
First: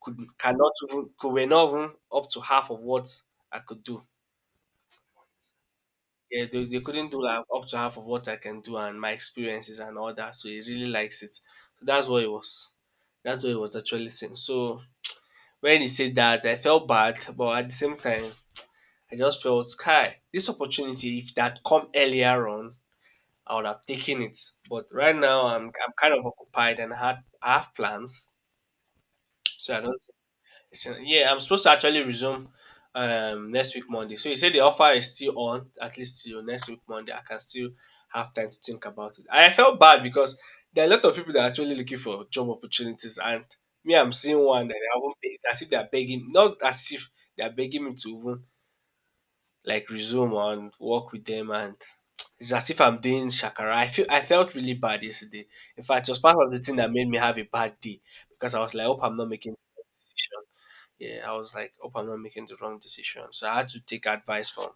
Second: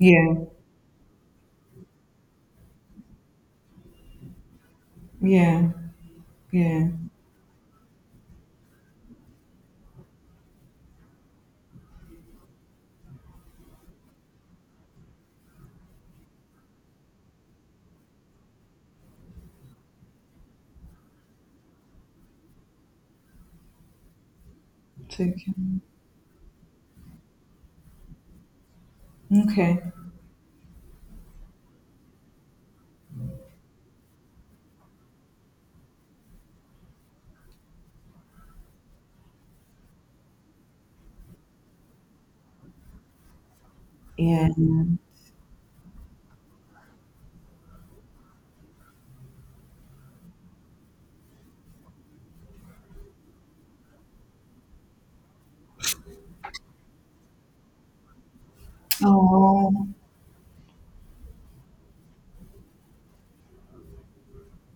B: could cannot even could were not even up to half of what I could do.
A: yeah,
B: Yeah, they
A: yeah.
B: couldn't do like up to half of what I can do and my experiences and all that. So he really likes it. So that's what it was. That's what it was actually saying. So when he said that, I felt bad, but at the same time, I just felt sky. This opportunity, if that come earlier on, I would have taken it. But right now, I'm
A: Taken.
B: I'm kind of occupied and I have plans, so I
A: Okay.
B: don't So, yeah, I'm supposed to actually resume next week Monday. So you say the offer is still on, at least till next week Monday. I can still have time to think about it. I felt bad because there are a lot of people that are actually looking for job opportunities and me I'm seeing
A: Yeah.
B: one that I haven't paid as if they are begging not as if they are begging me to even like resume and work with them and it's as if I'm doing shakara. I felt really bad yesterday. In fact, it was part of the thing that made me have a bad day because I was like, hope I'm not making the wrong
A: Oh.
B: decision yeah, I was like, hope I'm not making the wrong decision. So I had to take advice from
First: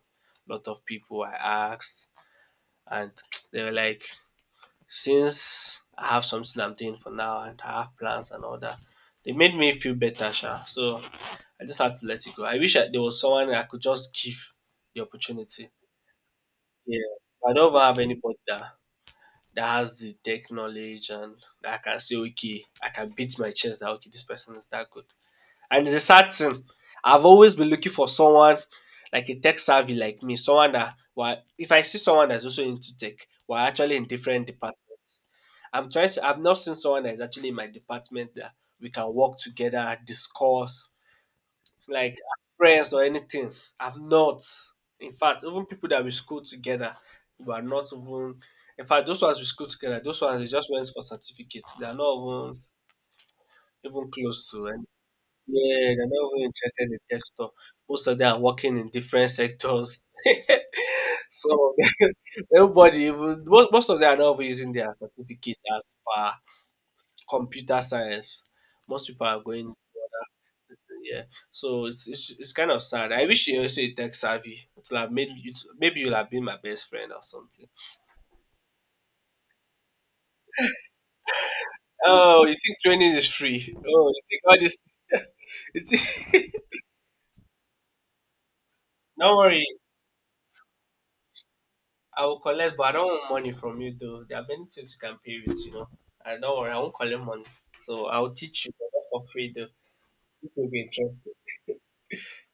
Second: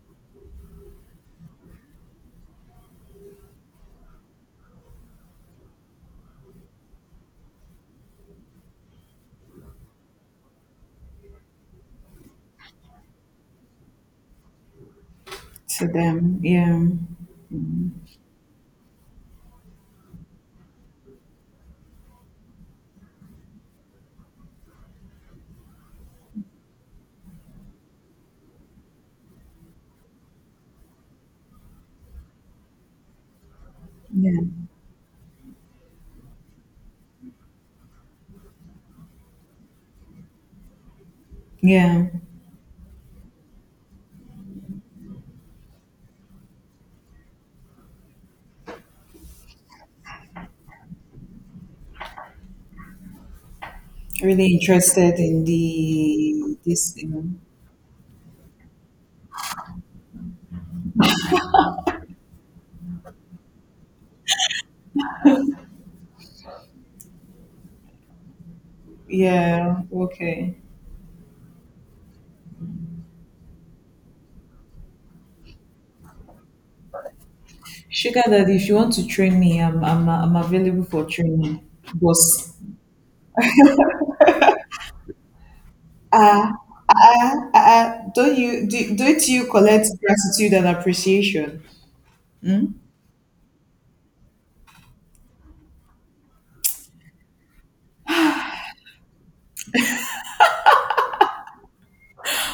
B: a lot of people I asked, and they were like, since I have something I'm doing for now and I have plans and all that, they made me feel better, Sha. So I just had to let it go. I wish there was someone I could just give the opportunity.
A: To them. Yeah.
B: Yeah, I don't even
A: Mm.
B: have anybody that has the tech knowledge and that I can say, okay, I can beat my chest that okay, this person is that good. And it's a sad thing. I've always been looking for someone like a tech savvy like me, someone that well, if I see someone that's also into tech, we're actually in
A: Yeah.
B: different departments. I'm trying to I've not seen someone that's actually in my department that we can work together, discuss,
A: Yeah.
B: like as friends or anything. I've not. In fact, even people that we school together, we are not even in fact those ones we school together, those ones they just went for certificates. They are not even even close
A: Really
B: to
A: interested in
B: yeah, they're not even
A: the
B: interested
A: this
B: in
A: you know.
B: tech stuff. Most of them are working in different sectors. Some of them, nobody even, most of them are not even using their certificate as per computer science. Most people are going,
A: Yeah. Okay.
B: yeah. So, it's kind of sad. I wish you were say tech savvy. It would have made you, maybe you'll have been my best friend or something.
A: Sugar Daddy, if you want to train me, I'm available for training.
B: Oh, you
A: Boss.
B: think training is free? Oh, you think all this? you
A: Ah.
B: think-
A: Ah, ah, ah, don't
B: Don't
A: you
B: worry.
A: collect gratitude and appreciation?
B: I will collect, but I don't want money from you though. There are many things you can pay with, you know. I don't worry, I won't collect money. So I'll teach you but not for free though. It will be interesting.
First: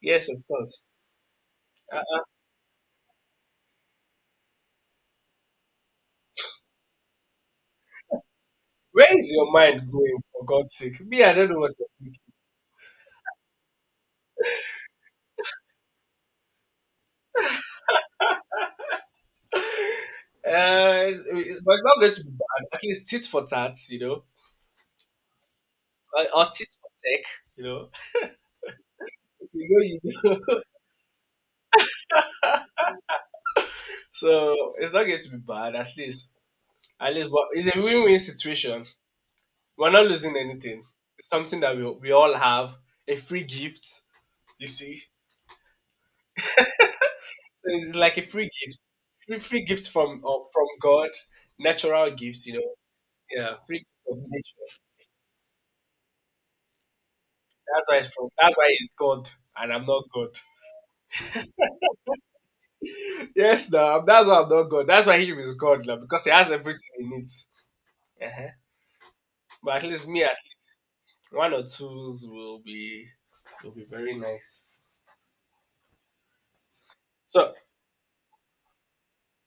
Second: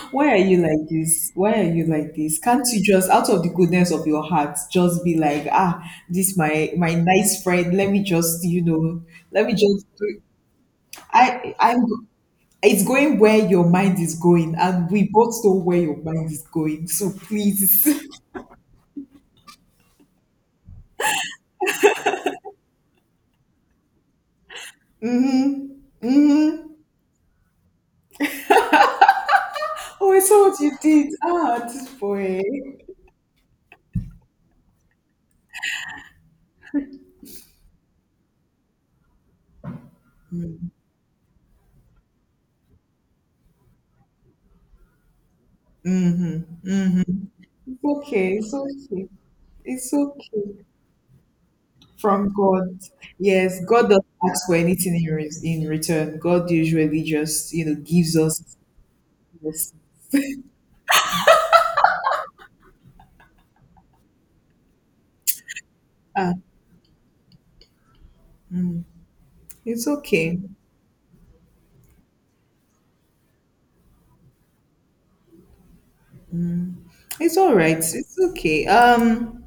B: Yes,
A: Why are
B: of
A: you
B: course.
A: like this? Why are you
B: Uh,
A: like
B: uh,
A: this? Can't you just out of the goodness of your heart just be like, this my nice friend. Let me just you know,
B: where is
A: let me
B: your
A: just
B: mind
A: do
B: going for God's sake? Me, I don't
A: I
B: know what
A: I'm
B: you're thinking.
A: it's going where your mind is going, and we both know where your mind is going. So please.
B: Uh, it- but it's not going to be bad. At least tit for tat, you know, or tit
A: Mhm.
B: for tech, you know. You know,
A: Oh, I
B: you
A: saw what you did. Ah, this boy.
B: so it's not going to be bad. At least, but it's a win-win situation. We're not losing anything. It's something that we all have a free gift You see? So
A: It's
B: it's like a
A: okay.
B: free
A: It's
B: gift,
A: okay.
B: free gift
A: It's okay.
B: from God, natural
A: From
B: gifts, you know.
A: God.
B: Yeah,
A: Yes,
B: free
A: God
B: gift
A: doesn't
B: of
A: ask for
B: nature.
A: anything in return. God usually just, you know,
B: That's why it's
A: gives
B: from.
A: us.
B: That's why he's God, and
A: Yes.
B: I'm not God. Yes, now that's why I'm not God. That's why he is God, now because he
A: Ah,
B: has everything he needs. Uh-huh. But
A: it's
B: at least me, at
A: okay.
B: least one or twos will be very nice.
A: It's all
B: So
A: right. It's okay.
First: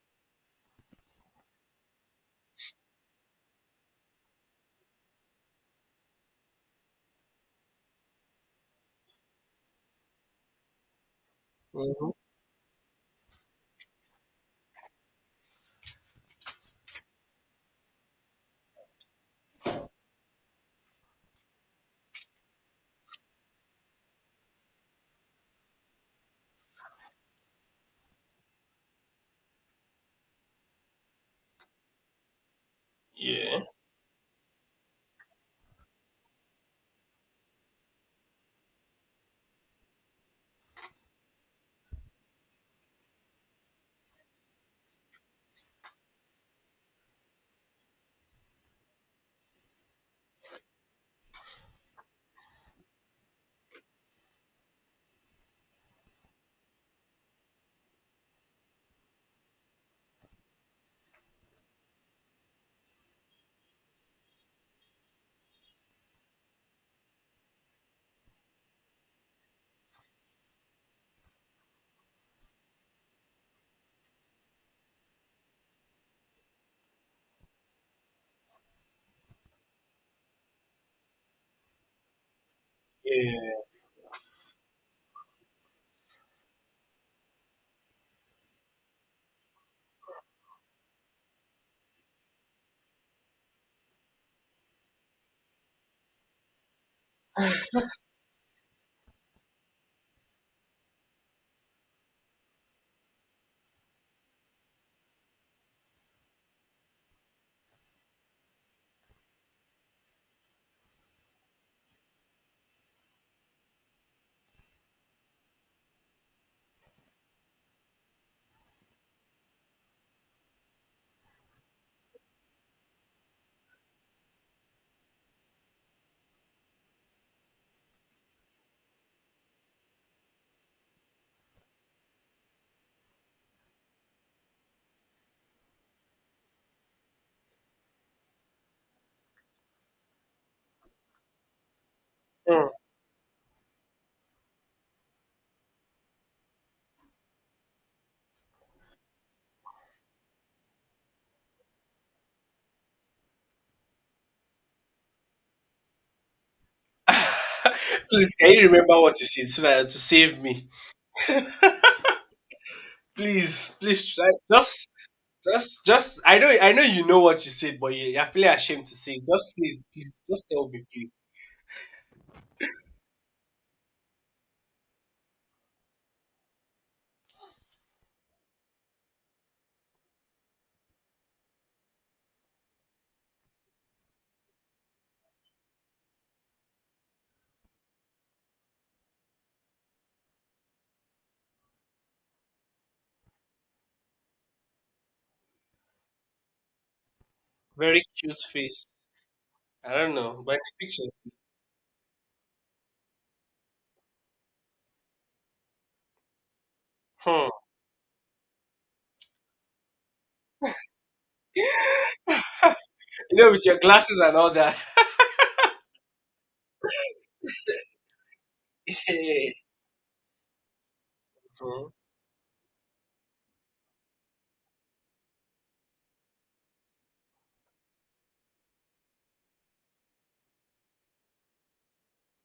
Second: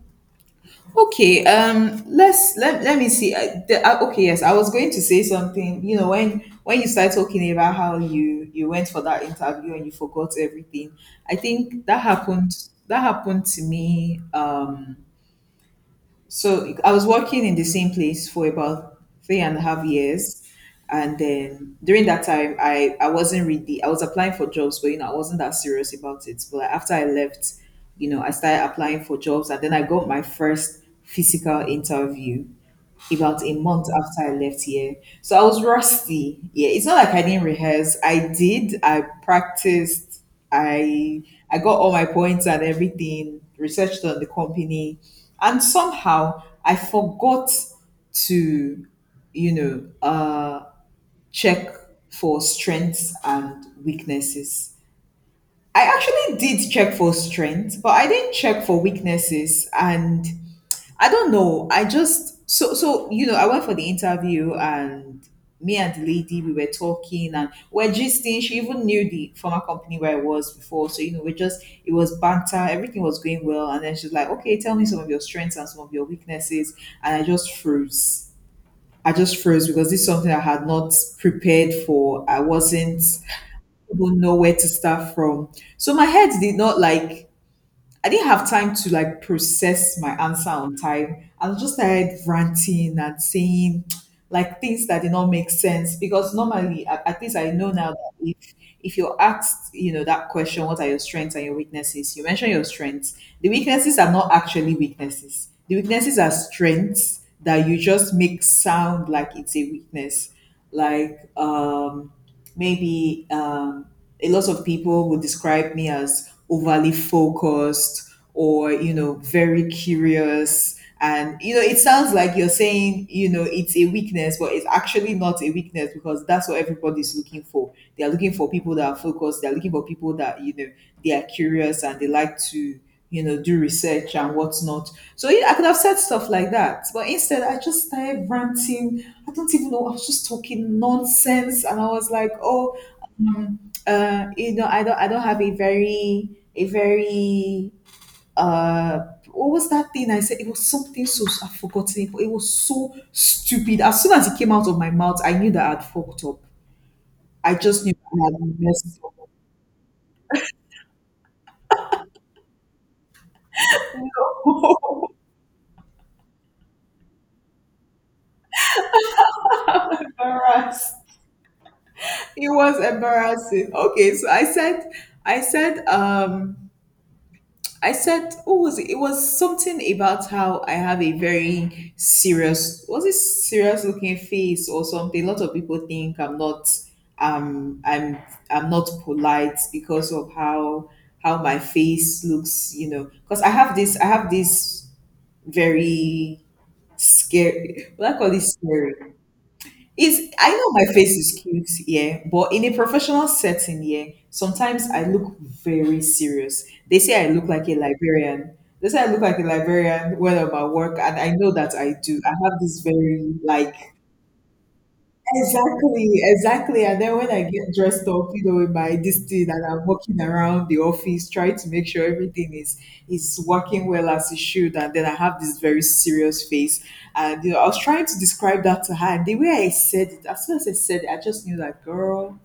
A: okay, let's let, let me see. Okay, yes, I was going to say something. You know, when you start talking about how you you went for that interview and you forgot everything, I think that
B: mhm.
A: happened. That happened to me. So I was working in the same place for about 3.5 years. And then during that time, I wasn't really, I was applying for jobs, but you know, I wasn't that serious about it. But after I left, I started applying for jobs and then I got my first physical interview about a
B: yeah,
A: month after I left here. So I was rusty. Yeah, it's not like I didn't rehearse. I did. I practiced. I I got all my points and everything, researched on the company, and somehow I forgot to, you know, uh check for strengths and weaknesses. I actually did check for strengths, but I didn't check for weaknesses and I don't know. I just so so you know, I went for the interview and me and the lady we were talking and we're gisting. She even knew the former company where I was before. So, you know, we just it was banter, everything was going well, and then she's like, "Okay, tell me some of your strengths and some of your weaknesses," and I just froze. I just froze because this is something I had not prepared for. I wasn't.
B: yeah.
A: I not know where to start from. So my head did not like, I didn't have time to like process my answer on time. I was just started ranting and saying like things that did not make sense because normally, at least I know now that if you're asked, that question, what are your strengths and your weaknesses? You mention your strengths. The weaknesses are not actually weaknesses. The weaknesses are strengths that you just make sound like it's a weakness. Like maybe a lot of people would describe me as overly focused or very curious and it sounds like you're saying it's a weakness but it's actually not a weakness because that's what everybody's looking for. They are looking for people that are focused. They're looking for people that they are curious and they like to do research and whatnot. So yeah, I could have said stuff like that but instead I just started ranting. I don't even know. I was just talking nonsense and I was like,
B: Mm.
A: oh, um, I don't I don't have a very a very uh what was that thing I said? It was something, so I've forgotten it, but it was so stupid. As soon as it came out of my mouth, I knew that I'd fucked up. I just knew I
B: please, can
A: had
B: you
A: messed
B: remember what you
A: up.
B: said so that to save me? Please, please try. Just just I know you know what you said, but you're feeling ashamed to say. It. Just say it, please. Just tell me,
A: Embarrassed.
B: please.
A: It was embarrassing. Okay, so I said, I said, um, what was it? It was something about how I have a very serious, was it serious looking face or something? A lot of people think um, I'm, I'm not polite because of how my face looks, you know, because I have this very scary,
B: Very
A: what I call
B: cute
A: this
B: face.
A: scary.
B: I don't
A: Is
B: know,
A: I
B: but
A: know my
B: the picture,
A: face is cute, yeah, but in a professional setting, yeah, sometimes I look very serious. They say I look
B: hmm.
A: like a librarian. They say I look like a librarian when I'm at work, and I know
B: you
A: that I do. I have this very
B: know, with
A: like
B: your glasses and all that.
A: Exactly, exactly. And then when I get dressed up, in my this thing,
B: Hey,
A: and I'm walking around the office trying to make
B: hmm.
A: sure everything is working well as it should, and then I have this very serious face, and I was trying to describe that to her, and the way I said it, as soon as I said it, I just knew that girl,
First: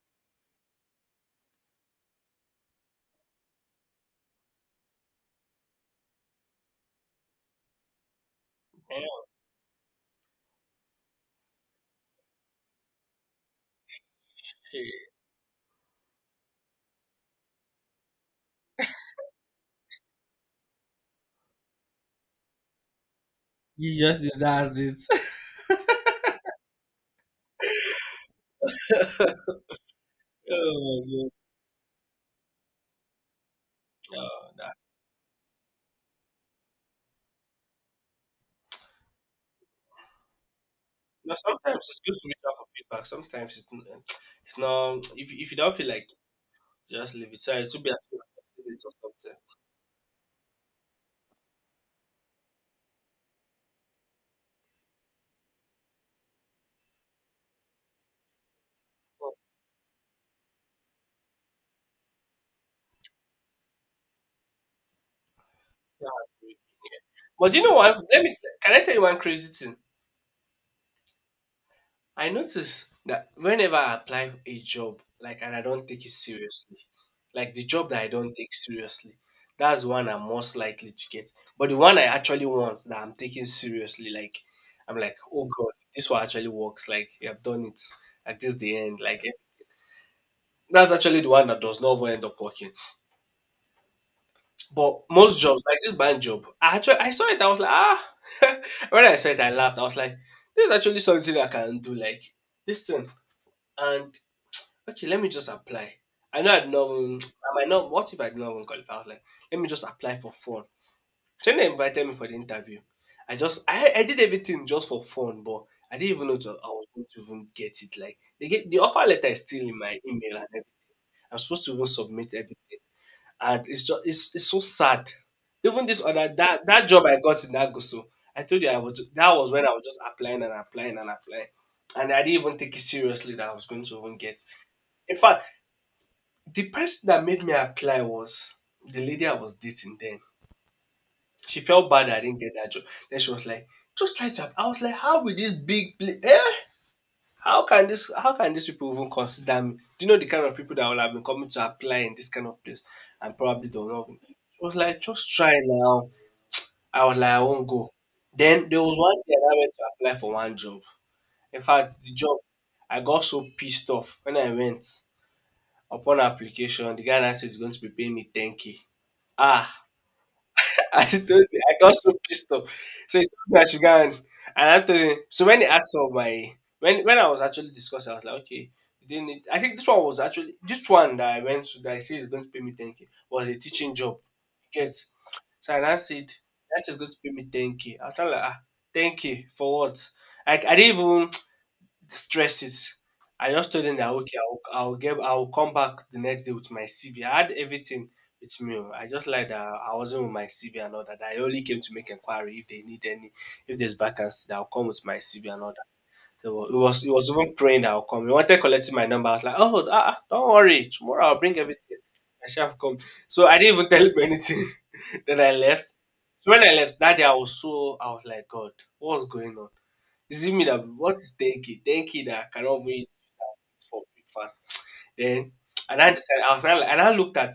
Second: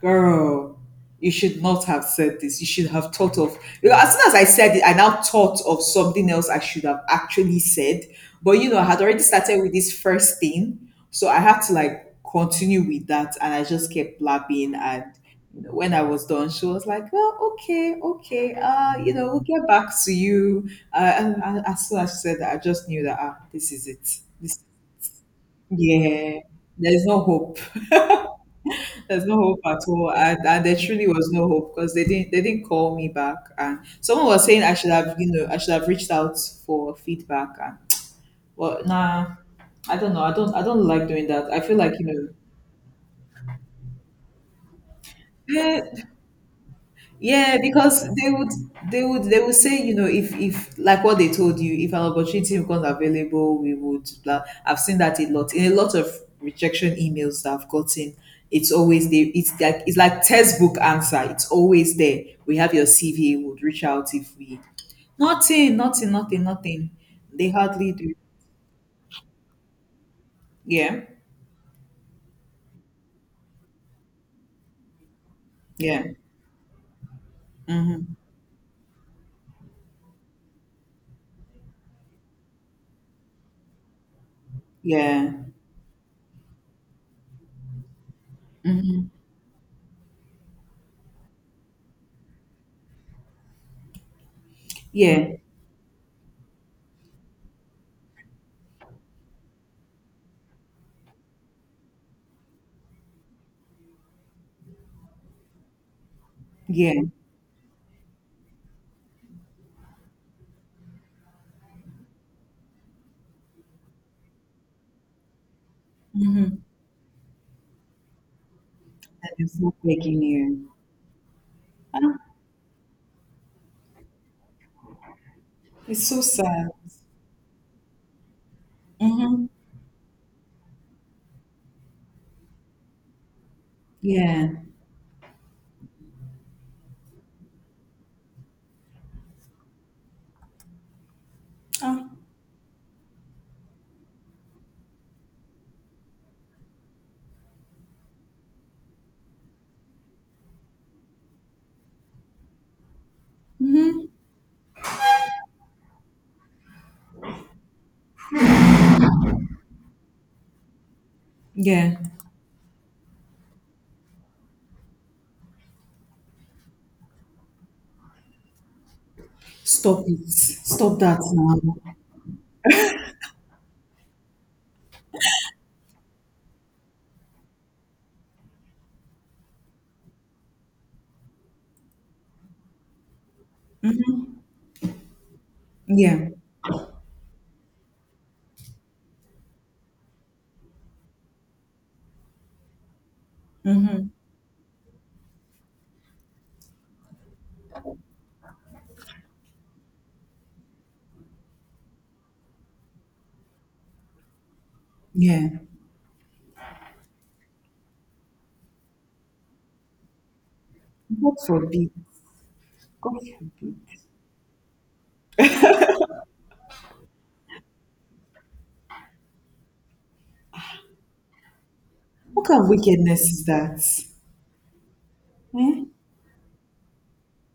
A: girl, you should not have said this. You should have thought of, because as soon as I said it, I now thought of something else I should have actually said. But you know, I
B: Yeah.
A: had already started with this first thing, so I had to like continue with that, and I just kept blabbing. And you know, when I was done, she was like, "Well, okay, okay, you know, we'll get back to you." And as soon as she said that, I just knew that ah, this is
B: You
A: it.
B: just
A: This,
B: that's it.
A: yeah, there is no hope. There's no hope at all, and there
B: oh
A: truly
B: my
A: was
B: god.
A: no hope because they didn't call me back, and someone was
B: Oh,
A: saying I
B: that.
A: should have you know I should have reached out for feedback, and well nah, I don't know I don't like doing
B: Now,
A: that. I feel
B: sometimes
A: like
B: it's
A: you
B: good to
A: know.
B: reach out for feedback. Sometimes it's not. If you don't
A: Yeah,
B: feel like, it, just leave it. So
A: yeah,
B: it should be
A: because
B: as good
A: they
B: as
A: would
B: possible or
A: they would
B: something.
A: they would say, you know, if like what they told you, if an opportunity becomes available, we would blah. I've seen that a lot in a lot of rejection emails that I've gotten. It's always they
B: But
A: it's like textbook answer. It's always there. We have your CV, would reach out if we nothing,
B: yeah,
A: nothing,
B: I
A: nothing,
B: agree.
A: nothing. They
B: But you know
A: hardly
B: what?
A: do.
B: Let me. Can I tell you one crazy thing?
A: Yeah.
B: I notice that whenever I apply for a job, like, and I don't take
A: Yeah.
B: it seriously, like the job that I
A: Mm-hmm.
B: don't take seriously, that's one I'm most likely to get. But the one I actually want that I'm taking seriously, like, I'm like,
A: Yeah.
B: oh God, this one actually works. Like, you have done it. Like, this is the end. Like, eh, that's actually the one that does not even end up working. But
A: Yeah.
B: most jobs, like this bank job, I saw it. I was like, ah. when I saw it, I laughed. I was like, this is actually something I can do. Like, this thing. And Okay, let me just apply. I know I'd not
A: Yeah.
B: even, I might not, what if I did not even qualify? I was like, let me just apply for fun. So when they invited me for the interview, I did everything just for fun, but I didn't even know to,
A: Mm-hmm.
B: I was going to even get it. Like, they get, the offer letter is
A: And
B: still
A: they're
B: in my
A: begging
B: email and
A: you.
B: everything. I'm supposed to even
A: Ah,
B: submit everything. And it's so sad. Even this
A: it's so
B: other,
A: sad.
B: that job I got in Aguso, I told you I was, that
A: Mm-hmm.
B: was when I was just applying and applying and applying. And I didn't even take it seriously that I was going to even get.
A: Yeah,
B: In fact, the person that made me apply was the lady I was dating then. She felt bad I didn't get that job. Then she was like, just try to app-" I was like, how will this big pla- eh? How can these people even consider me? Do you know the kind of people that will have been coming to apply in this kind of place and probably don't know? Me? She was like, just try now. I was like, I won't go. Then there was one day that I went to apply for one job. In
A: yeah.
B: fact, the job I got so pissed off when I went upon application. The guy now said he's going to be paying me 10k. Ah,
A: Stop it. Stop
B: I
A: that
B: told you, I
A: now.
B: got so pissed off. So he told me I should go and I told him. So when he asked for my, when I was actually discussing, I was like, okay, you didn't need, I think this one was actually, this one that I went to that I said is going to pay me 10K was a teaching job. You Get. So and I now
A: Yeah.
B: said, that's just going to pay me 10K. I was kinda like, ah, 10K for what? Like, I didn't even, stress it. I just told them
A: Mm-hmm.
B: that okay, I'll get, I'll come back the next day with my CV. I had everything with me. Oh. I just like that I wasn't with my CV and all that. I only came to make inquiry if they need any, if there's vacancy, that I'll come with my
A: Yeah.
B: CV and all that. So it was even praying that I'll come. He wanted collecting my number. I was like, oh, don't worry, tomorrow
A: God
B: I'll bring
A: forbid.
B: everything. I shall have come.
A: God
B: So I didn't
A: forbid.
B: even tell him anything. Then I left. So when I left that day, I was like, God, what's going on? Is it me that what is 10K? 10K that
A: What
B: I
A: kind of
B: cannot even eat
A: wickedness is that?
B: for breakfast. Then
A: Eh?
B: and I decided I was now like, and I looked at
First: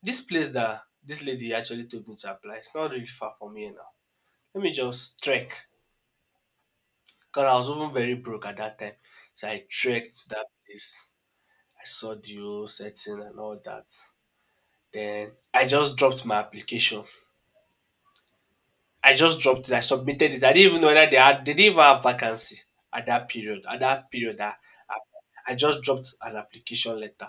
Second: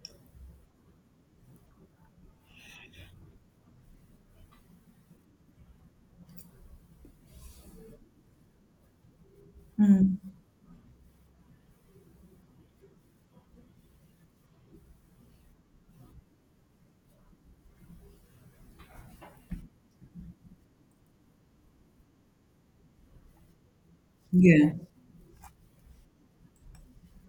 B: this place that this lady actually told me to apply. It's not really far from here now. Let me just trek. Because I was even very broke at that time. So I trekked
A: Mm.
B: to that place. I saw the whole setting and all that. Then I just dropped my application. I just dropped it. I submitted it. I didn't even know whether they didn't even have vacancy at that period. At that period,
A: Yeah.
B: I I just dropped an application letter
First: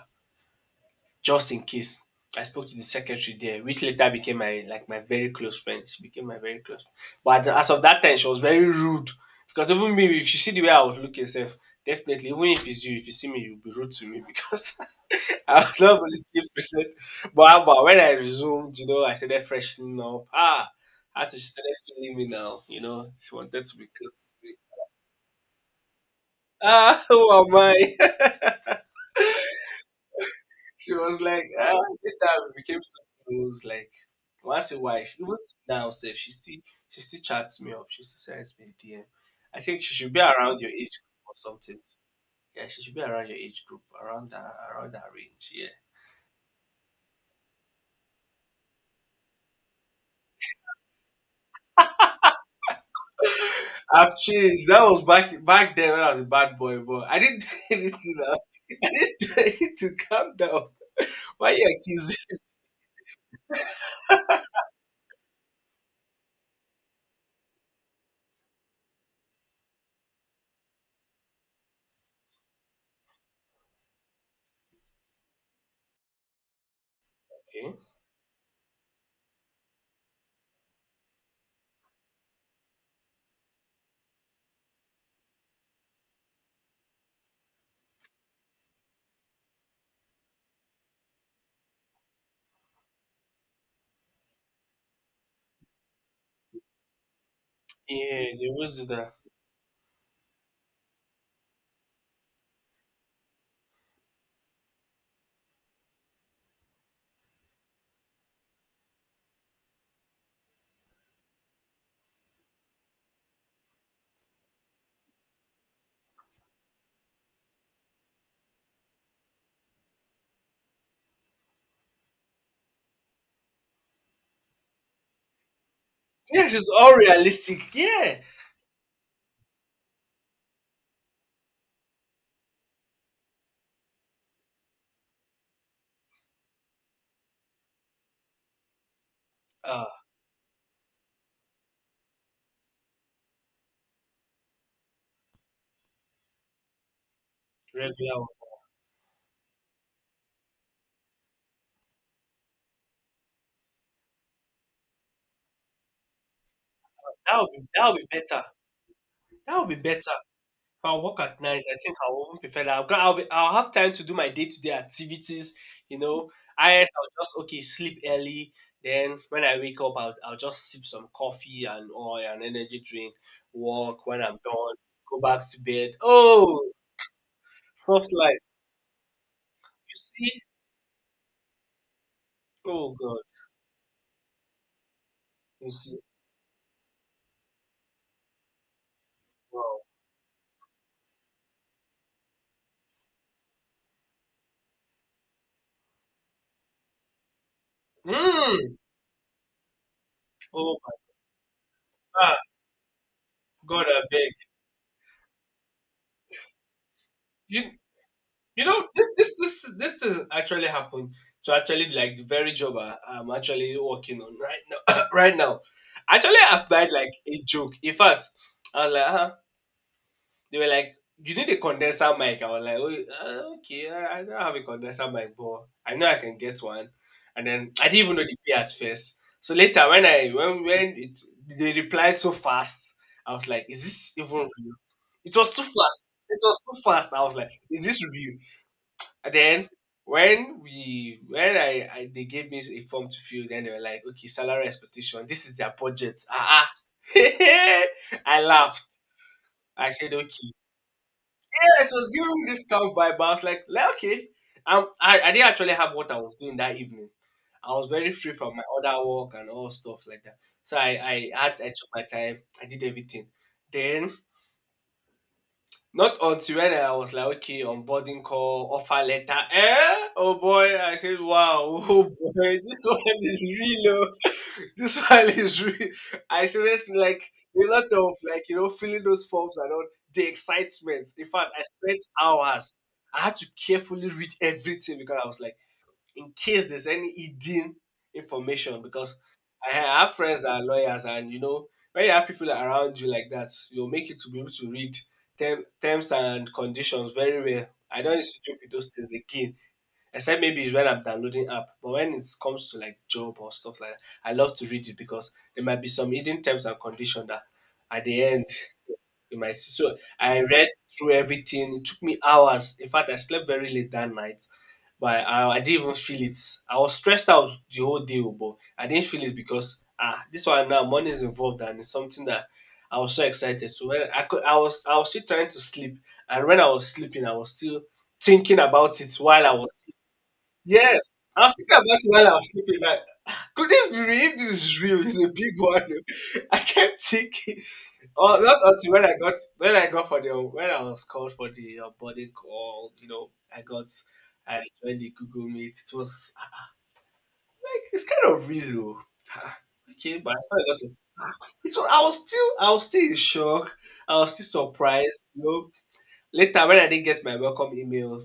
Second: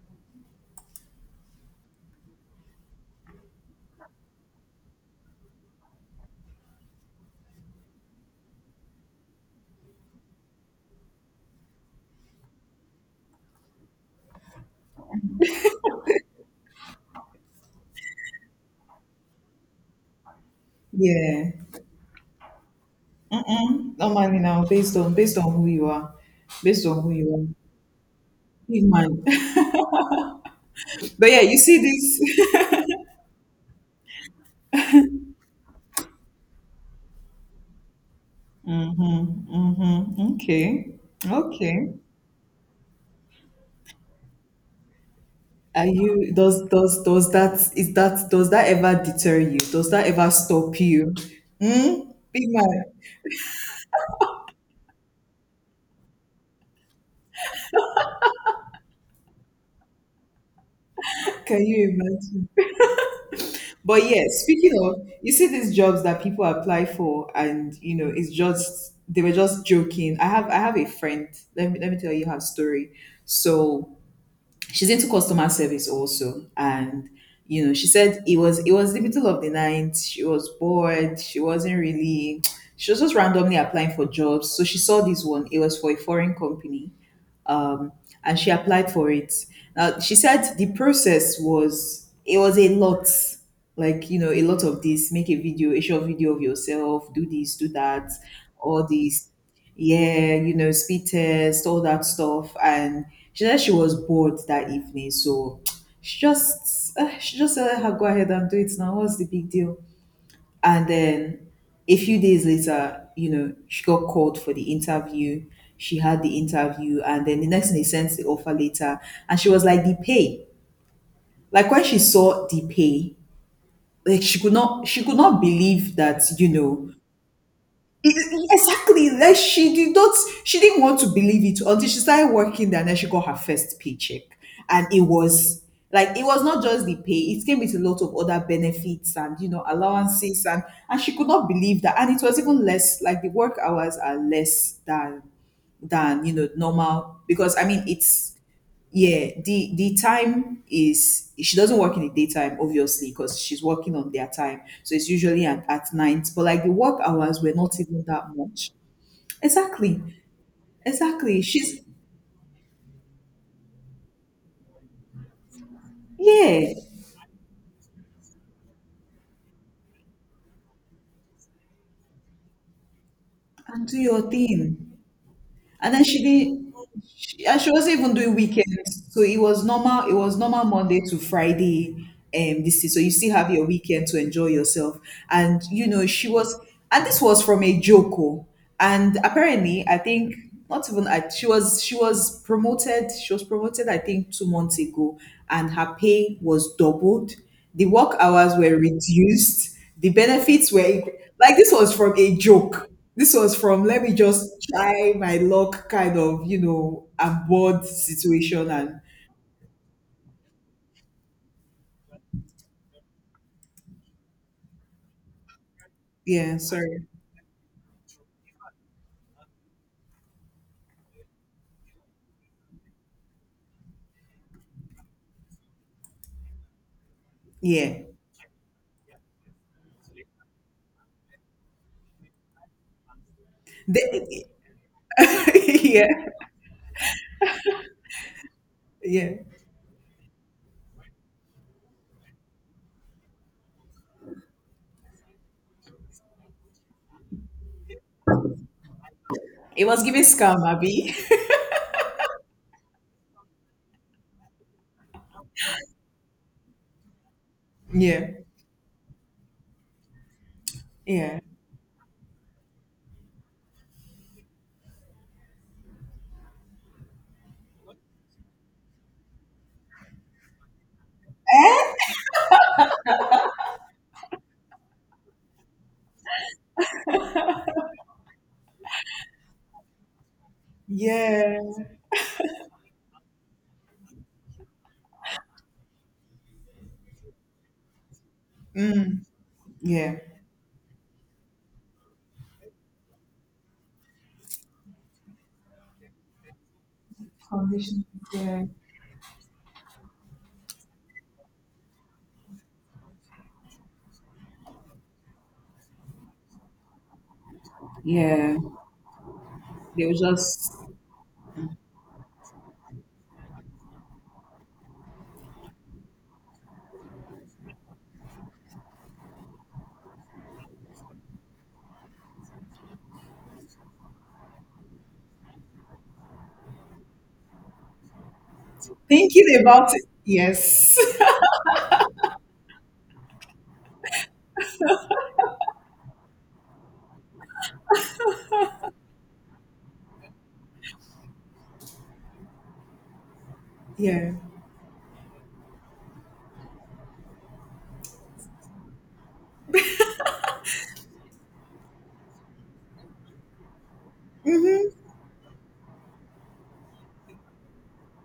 B: just in case. I spoke to the secretary there, which later became my very close friend. She became my very close. But as of that time, she was very rude because even me, if she see the way I was looking, self definitely, even if it's you, if you see me, you'll be rude to me because I was not really keep percent. But when I resumed, you know, I started freshening up. Ah, after she
A: Yeah.
B: started feeling me now, you know, she wanted to be
A: Mm-mm. Not
B: close to
A: money
B: me.
A: now, based on based on who you are. Based on
B: Ah,
A: who
B: who
A: you are.
B: am I?
A: Big man.
B: She was
A: But yeah,
B: like,
A: you
B: ah,
A: see
B: later
A: this.
B: we became so close. Like once in a while, she, even now, self, she still chats me up. She still sends me a DM.
A: Mm-hmm.
B: I think she should be
A: Mm-hmm.
B: around your
A: Okay.
B: age group or something.
A: Okay.
B: Yeah, she should be around your age group, around that range. Yeah,
A: Are you does does that is that does that ever deter you? Does that ever stop you? Hmm? Big man,
B: I've changed. That was back then when I was a bad boy, but I didn't do anything. Now, I didn't do anything. Calm down. Why
A: can
B: you
A: you
B: accusing?
A: imagine? But yeah, speaking of, you see these jobs that people apply for, and you know, it's just they were just joking. I have a friend. Let me tell you her story. So she's into customer service also and you know
B: Okay.
A: she said it was the middle of the night, she was bored, she wasn't really, she was just randomly applying for jobs, so she saw this one, it was for a foreign company, um, and she applied for it. Now she said the process was it was a lot, like you know, a lot of this. Make a video, a short video of yourself. Do this, do that,
B: Yeah, they always
A: all
B: do that.
A: these. Yeah, you know, speed test, all that stuff. And she said she was bored that evening, so she just said, "Ah, go ahead and do it now. What's the big deal?" And then a few days later, you know, she got called for the interview. She had the interview, and then the next thing they sent the offer later, and she was like, "The pay." Like when she saw the pay, like she could not believe that you
B: Yes, it's
A: know.
B: all realistic.
A: E-
B: Yeah.
A: e- exactly, like she did not, she didn't want to believe it until she started working there, and then she got her first paycheck, and it was like, it was not just the pay, it came with a lot of other benefits and you know
B: Uh,
A: allowances and she could not believe that, and it was even less, like the work hours are less than you know normal because I mean
B: regular one.
A: it's yeah, the time is she doesn't work in the daytime, obviously, because she's working on their time. So it's usually at night. But like the work
B: That
A: hours
B: would
A: were
B: be,
A: not
B: that would
A: even
B: be
A: that
B: better.
A: much.
B: That would be better.
A: Exactly.
B: If I work
A: Exactly.
B: at night, I
A: She's
B: think I will even prefer that. I'll have time to do my day to day activities. You know,
A: yeah.
B: IS, I'll just, okay, sleep early. Then when I wake up, I'll just sip some coffee and or an energy drink,
A: And do
B: walk when
A: your
B: I'm done,
A: thing.
B: go back to bed.
A: And then she did
B: Oh,
A: she, and she wasn't
B: soft
A: even doing
B: life.
A: weekends. So
B: You
A: it was
B: see?
A: normal Monday to Friday. This is
B: Oh,
A: so you
B: God.
A: still have your weekend to enjoy yourself. And
B: You
A: you
B: see?
A: know, she was and this was from a Joko. And
B: Wow.
A: apparently, I think not even I, she was she was promoted, I think 2 months ago, and her pay was doubled. The work hours were
B: Mm.
A: reduced. The benefits
B: Oh,
A: were
B: my
A: incre- like this was from a
B: God.
A: joke. This was from
B: God, I
A: let me
B: beg.
A: just try my luck kind of, you know,
B: You,
A: abroad
B: You
A: situation
B: know,
A: and
B: this thing actually happened to actually like the very job I'm actually working on right now. Right now, actually
A: yeah,
B: I applied
A: sorry.
B: like a joke. In fact, I was like, huh? They were like, you need a condenser mic. I was like, oh, okay, I don't have a condenser mic, but I know I can get one. And then I
A: Yeah.
B: didn't even know the pay at first. So later, when I when it, they replied so fast, I was like, is this even
A: They,
B: real? It was too fast.
A: yeah.
B: It was too fast. I was like, is this real? And
A: Yeah.
B: then when we when I they gave me a form to fill, then they were like, okay, salary expectation. This is their budget. Ah. I laughed.
A: It
B: I
A: was
B: said,
A: giving
B: okay.
A: scam, Abby.
B: Yes, I was giving me this calm vibe. I was like okay. I didn't actually have what I was doing that evening. I was very
A: Yeah.
B: free from my other work and all stuff like that. So
A: Yeah.
B: I took my time. I did everything. Then not until when I was like, okay, onboarding call, offer letter. Eh? Oh boy, I said, wow, oh boy, this one is real. Oh. This one is real. I said, it's like a lot of like, you know, filling those forms and all the excitement. In fact,
A: Yeah.
B: I spent hours. I had to carefully read everything because I was like, in case there's any hidden information because I have
A: Yeah.
B: friends that are lawyers and you know when you have people around you like that, you'll make you to be able to read terms and conditions very well. I
A: Foundation.
B: don't used to joke
A: Yeah.
B: with those things again, except maybe it's when I'm downloading app. But when it comes to like job or stuff like that, I love to read it because there might be some hidden terms and conditions that at the end
A: Yeah.
B: so
A: They were
B: I read
A: just
B: through everything. It took me hours. In fact, I slept very late that night, but I didn't even feel it. I was stressed out the whole day, oh, but I didn't feel it because ah, this one now money is involved and it's something that I was so excited. So I was still trying to sleep, and when I was sleeping, I was still thinking about it while I
A: thinking
B: was.
A: about it. Yes.
B: Yes, I'm thinking about it while I'm sleeping. Like, could this be real? If this is real, it's a big one. I kept thinking. Oh, not until when I got for the when I was called for the onboarding call. You know, I got
A: yeah.
B: I joined the Google Meet. It was I'm like it's kind of real though. Ah, okay, but I got to, it was, I was still in shock. I was still
A: Mm-hmm.
B: surprised. You know, later when I didn't get my welcome email,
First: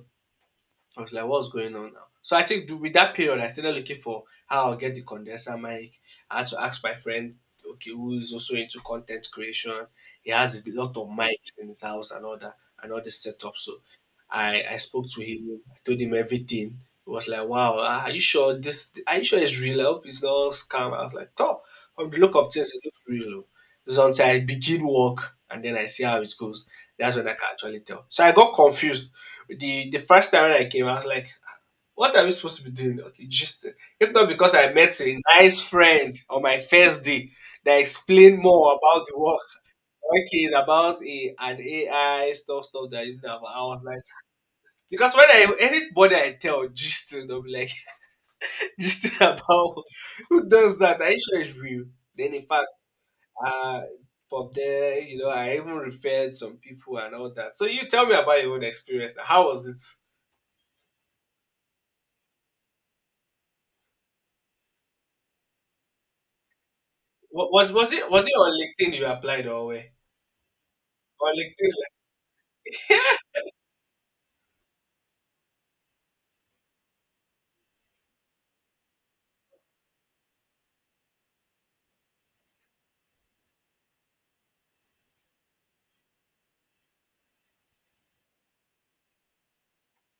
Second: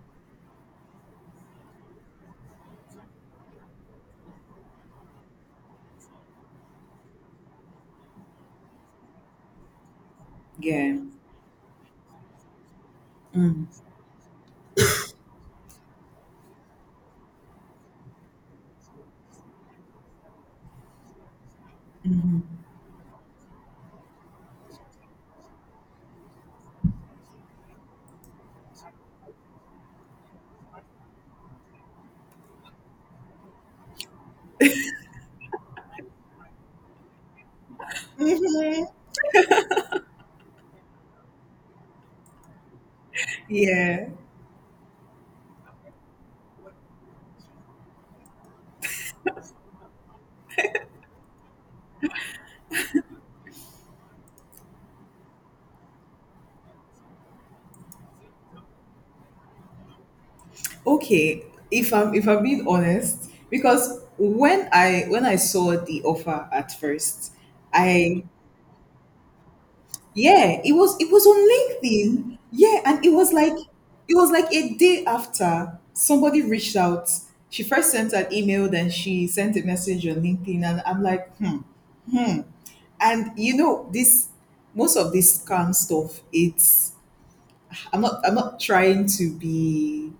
B: I was like, what's going on now? So I think with that period, I started looking for how I'll get the condenser mic. I had to ask my friend, okay, who's also into content creation. He has a
A: Yeah.
B: lot of mics in his house and all that, and all this setup.
A: Mm.
B: So I spoke to him. I told him everything. He was like, wow, ah, are you sure it's real? I hope it's not scam. I was like, oh, from the look of things, it looks real. Oh. It's until I begin work and then I see how it goes. That's when I can actually tell. So I got confused the first time when I came, I was like, what are we supposed to be doing? Okay, just if not because I met a nice friend on my first day that explained more about the work. Okay, it's about a an AI stuff that is now. I was like,
A: Yeah,
B: because when I anybody I tell just they'll be like just about who does that? Are you sure it's real? Then in fact, uh from there, you know, I even referred some people and all that. So you tell me about your own experience. How was it?
A: okay, if I'm being honest, because when I saw the offer at first, I
B: Was it on LinkedIn you applied or where?
A: yeah, it was
B: On
A: on
B: LinkedIn.
A: LinkedIn, yeah, and
B: Like—
A: it was like a day after somebody reached out, she first sent an email, then she sent a message on LinkedIn, and I'm like, hmm, hmm. And you know this, most of this scam stuff, it's, I'm not trying to be,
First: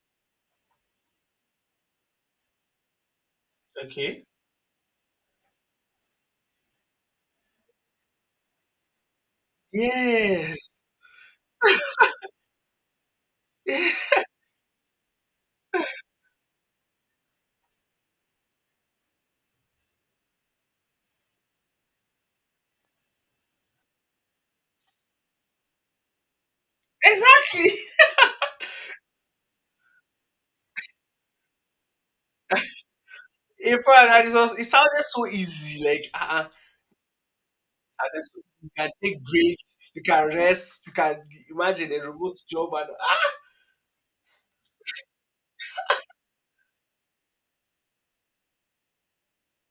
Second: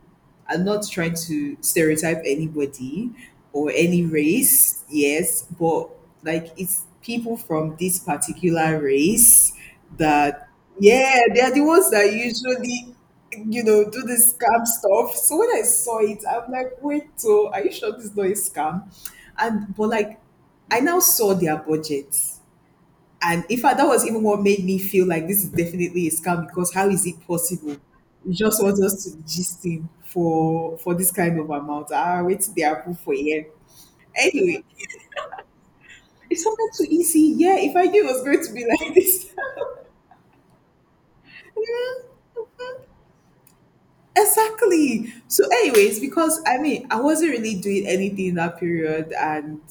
A: I'm not trying to stereotype anybody or any
B: okay.
A: race, yes, but like it's people from this particular race that
B: Yes.
A: yeah, they are the ones that usually you know do this scam stuff. So when I saw it, I'm like, wait, so are you sure this is not a scam? And but like I now saw their budget. And in fact, that was even what made me feel like this is definitely a scam because how is it
B: Exactly.
A: possible? You just want us to gist him for this kind of amount. Ah, wait till they approve for a year.
B: In fact,
A: Anyway,
B: it sounded so easy. Like,
A: it's
B: uh-uh, it
A: something too easy. Yeah, if I knew it was
B: sounded so
A: going to
B: easy.
A: be
B: You can
A: like
B: take
A: this.
B: break, you can rest, you can imagine a remote job and ah.
A: Exactly. So, anyways, because I mean, I wasn't really doing anything in that period, and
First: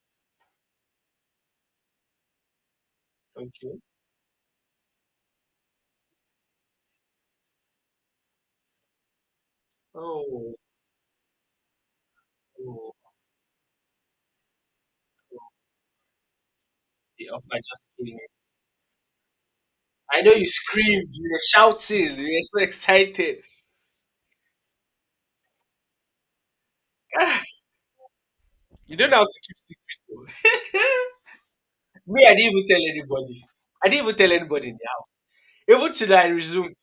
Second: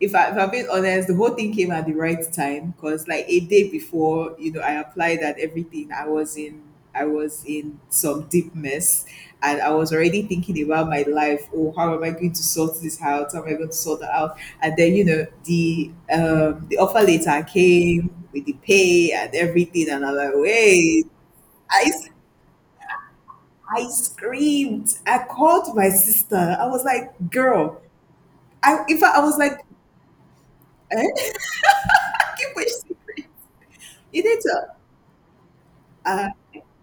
A: if I'm being honest, the whole thing came at the right time because, like, a day
B: Okay.
A: before, you know, I applied and everything, I was in some deep mess, and I was already
B: Oh,
A: thinking about my life. Oh, how am I going to sort
B: oh.
A: this out? How am I going to sort that out? And then, you know, the offer
B: The
A: letter
B: offer just came.
A: came with the pay and everything, and I'm
B: I
A: like,
B: know you
A: wait.
B: screamed, you were
A: I
B: shouting, you were so excited.
A: I screamed. I called my sister. I was like,
B: Ah,
A: girl. I
B: you
A: in
B: don't
A: fact
B: know
A: I
B: how
A: was
B: to keep
A: like,
B: secrets though.
A: eh?
B: Me, I
A: Keep
B: didn't
A: my
B: even tell
A: secret.
B: anybody. I didn't even
A: You
B: tell
A: need to
B: anybody now. Even till I
A: uh
B: resume,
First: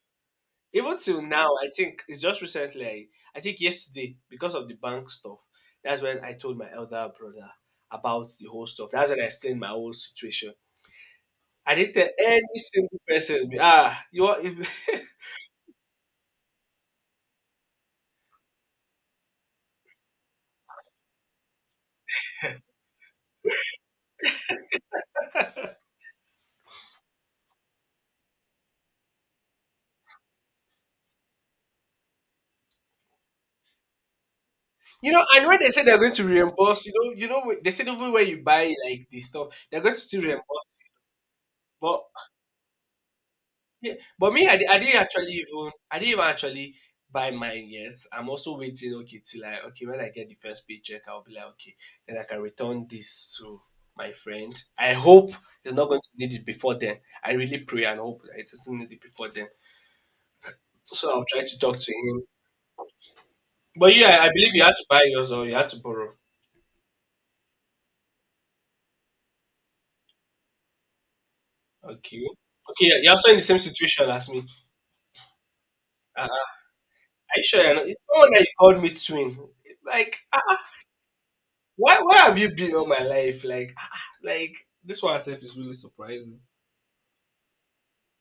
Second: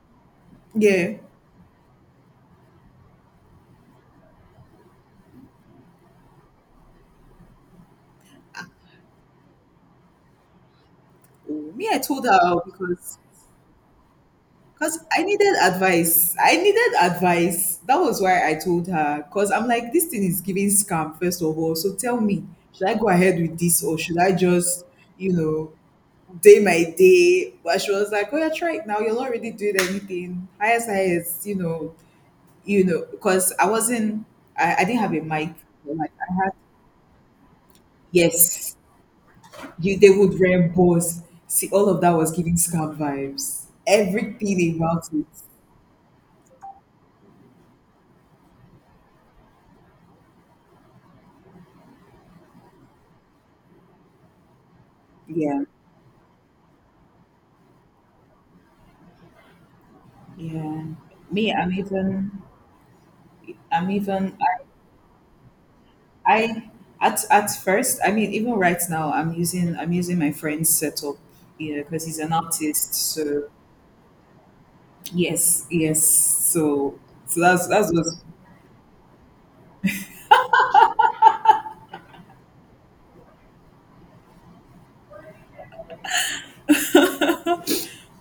B: even
A: yeah.
B: till now, I think it's just recently. I think yesterday because of the bank stuff. That's when I told my elder brother about the whole stuff. That's when I explained my whole situation. I
A: Me,
B: didn't
A: I
B: tell
A: told her
B: any single
A: because
B: person. Ah, you are, you
A: I needed advice. I needed advice. That was why I told her. Because I'm like, this thing is giving scam, first of all. So tell me, should I go ahead with this or should I just, you know, day my day? But she was like, oh yeah, try it now. You'll not really doing anything. Highest highest, you know, because I wasn't, I didn't have a
B: know, and
A: mic.
B: when they say they're
A: Like
B: going to
A: I had,
B: reimburse, you know, they said even when you buy
A: yes,
B: like the stuff, they're going
A: you
B: to
A: they
B: still
A: would
B: reimburse.
A: reimburse. See, all of
B: But
A: that was giving scam vibes.
B: yeah, but me,
A: Everything
B: I didn't
A: about it.
B: actually even— I didn't even actually buy mine yet. I'm also waiting. Okay, till I— okay, when I get the first paycheck, I'll be like okay, then I can return this to my friend. I hope
A: Yeah,
B: he's not going to need it before then. I really pray and hope that he doesn't need it before then.
A: yeah.
B: So I'll try
A: Me,
B: to talk to him.
A: I'm
B: But yeah, I
A: even,
B: believe you had to buy yours or you had to borrow.
A: I at first, I mean, even right now, I'm using my friend's setup, you know, because he's
B: Okay.
A: an artist.
B: Okay, you're also in the
A: So
B: same situation as me.
A: yes, yes.
B: Are
A: So so
B: you sure? You're not,
A: that's what.
B: someone that you called me twin. Like, why where have you been all my life? Like like this one itself is really surprising.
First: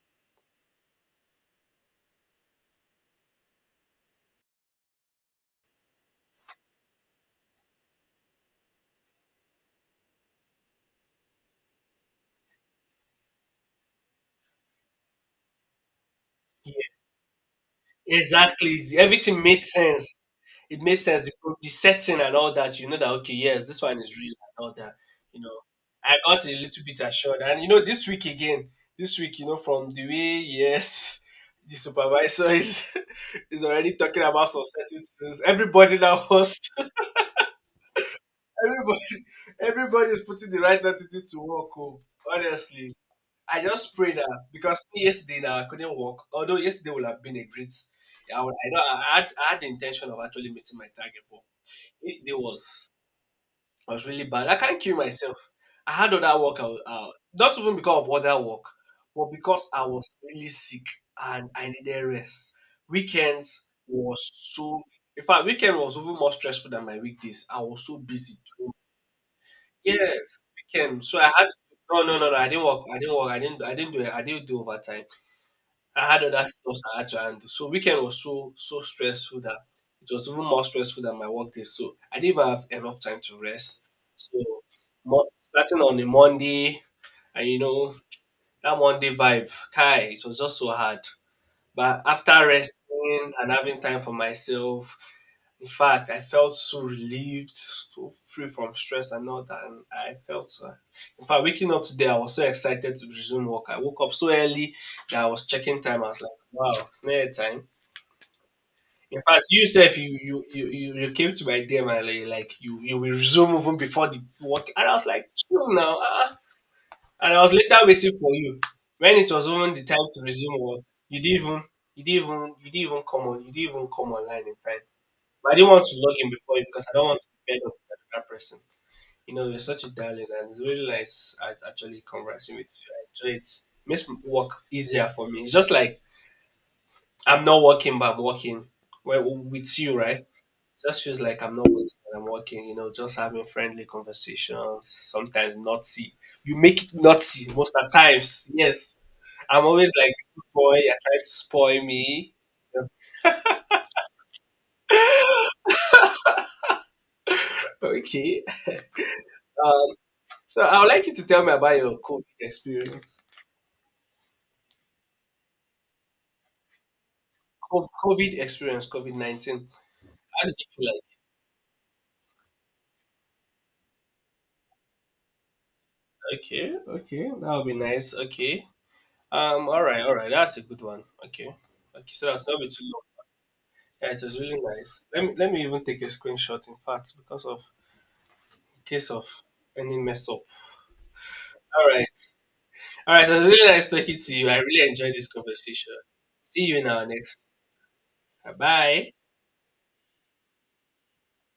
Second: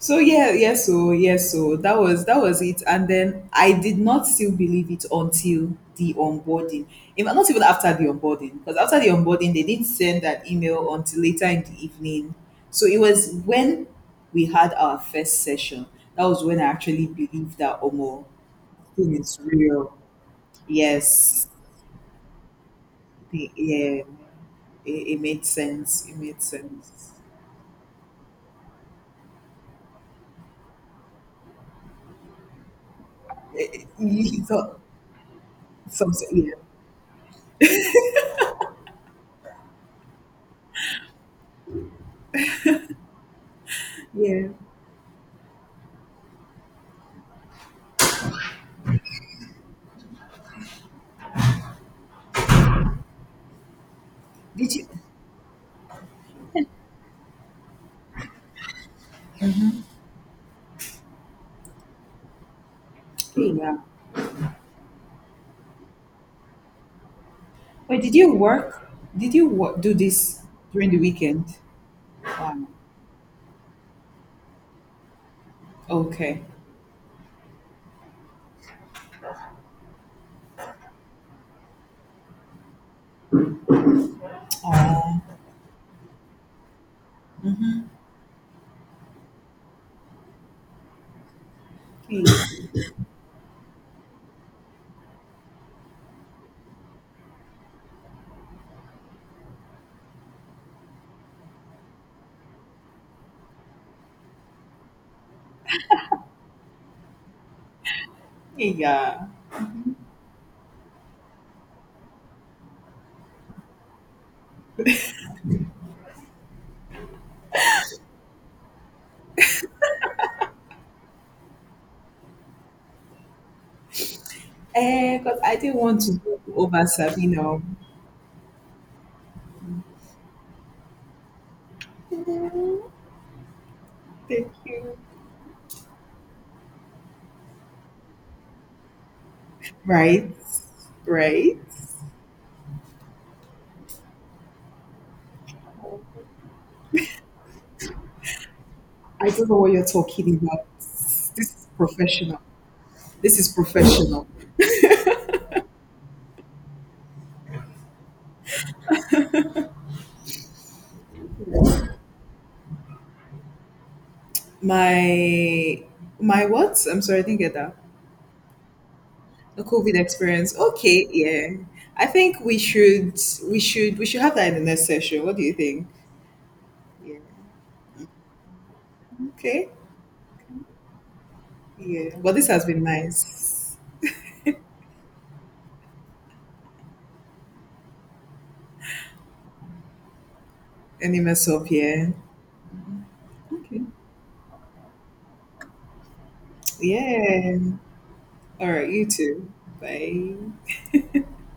A: So yeah, yes, so yes, so that was it. And then I did not still believe it until the onboarding. In fact, not even after the onboarding, because after the onboarding they didn't send that email until later in the evening. So it was when we had our first session. That was when I
B: Yeah,
A: actually believed that Omo
B: exactly.
A: thing is
B: Everything made
A: real.
B: sense. It made sense.
A: Yes.
B: The setting and all that. You know that okay,
A: The-
B: yes, this one
A: yeah.
B: is real and all that.
A: It
B: You
A: made
B: know,
A: sense.
B: I
A: It made
B: got a little bit
A: sense.
B: assured. And you know, this week again, this week, you know, from the way yes, the supervisor is is already talking about some certain things. Everybody now
A: Some, yeah.
B: wants everybody everybody is putting the right attitude to work. Oh, honestly. I just pray that
A: Yeah.
B: because yesterday now I couldn't walk. Although yesterday would have been a great, I would, I had the intention of actually meeting my target, but yesterday was really bad. I
A: Did
B: can't
A: you?
B: kill myself. I had other work, not even because of other work, but because I was really sick and I needed rest. Weekends
A: Yeah.
B: was so. In fact, weekend was even more stressful than my weekdays. I was so
A: Wait, did you
B: busy too.
A: work? Did you wo- do this
B: Yes,
A: during the
B: weekend. So I had.
A: weekend?
B: To, No, no, no, no. I didn't
A: Wow.
B: work. I didn't work. I didn't. I didn't do it. I didn't do overtime. I had
A: Okay.
B: other stuff I had to handle. So weekend was so stressful that it was even more stressful than my work day. So I didn't even have enough time to rest. So starting on a Monday, and you know that Monday vibe, Kai, it was just so hard. But
A: Hey,
B: after resting and having time for myself, in fact, I felt so relieved, so free from stress and all that. And I felt so. In fact, waking up today, I was so excited to resume work. I woke up so early that I was checking time. I was like, wow, it's near time.
A: hey,
B: In
A: yeah.
B: fact, you said you came to my DM and you will resume even before the work, and I was like, chill now. Ah, and I was later waiting for you. When it was even the time to resume work, you didn't even you didn't even you didn't even come on you didn't even come online in time.
A: Eh, because
B: But I
A: I
B: didn't
A: didn't
B: want to
A: want to
B: log in
A: go
B: before you
A: over
B: because I don't want to be
A: Sabino.
B: fed up with another person. You know, you're such a darling and it's really nice at actually conversing with
A: Mm,
B: you. I enjoy it. Makes m-
A: thank
B: work
A: you.
B: easier for me. It's just like I'm not working but I'm working well with you, right? It
A: Right,
B: just feels like I'm
A: right.
B: not working but I'm working, you know, just having friendly conversations, sometimes naughty, you make it naughty most of the times. Yes.
A: I don't know
B: I'm
A: what you're
B: always like,
A: talking about.
B: boy, you're trying to
A: This is
B: spoil me.
A: professional. This is professional.
B: Okay. So I would like you to tell me about your COVID experience.
A: My what? I'm sorry, I didn't get that.
B: COVID experience, COVID
A: The
B: 19.
A: COVID
B: How
A: experience.
B: did you feel
A: Okay,
B: like?
A: yeah. I think we should we should have that in the next session. What do you think?
B: Okay,
A: Yeah.
B: okay. That would be nice. Okay.
A: Okay.
B: All right, all right. That's a good one. Okay.
A: Yeah.
B: Okay, so
A: But
B: that's
A: this
B: not
A: has
B: be
A: been
B: too long.
A: nice.
B: Yeah, it was really nice. Let me even take a screenshot, in fact, because of in case of any mess up.
A: Any mess up
B: All right.
A: here?
B: All right, it was really
A: Okay.
B: nice talking to you. I really enjoyed this conversation. See you in our next.
A: Yeah. All right. You
B: Bye.
A: too. Bye.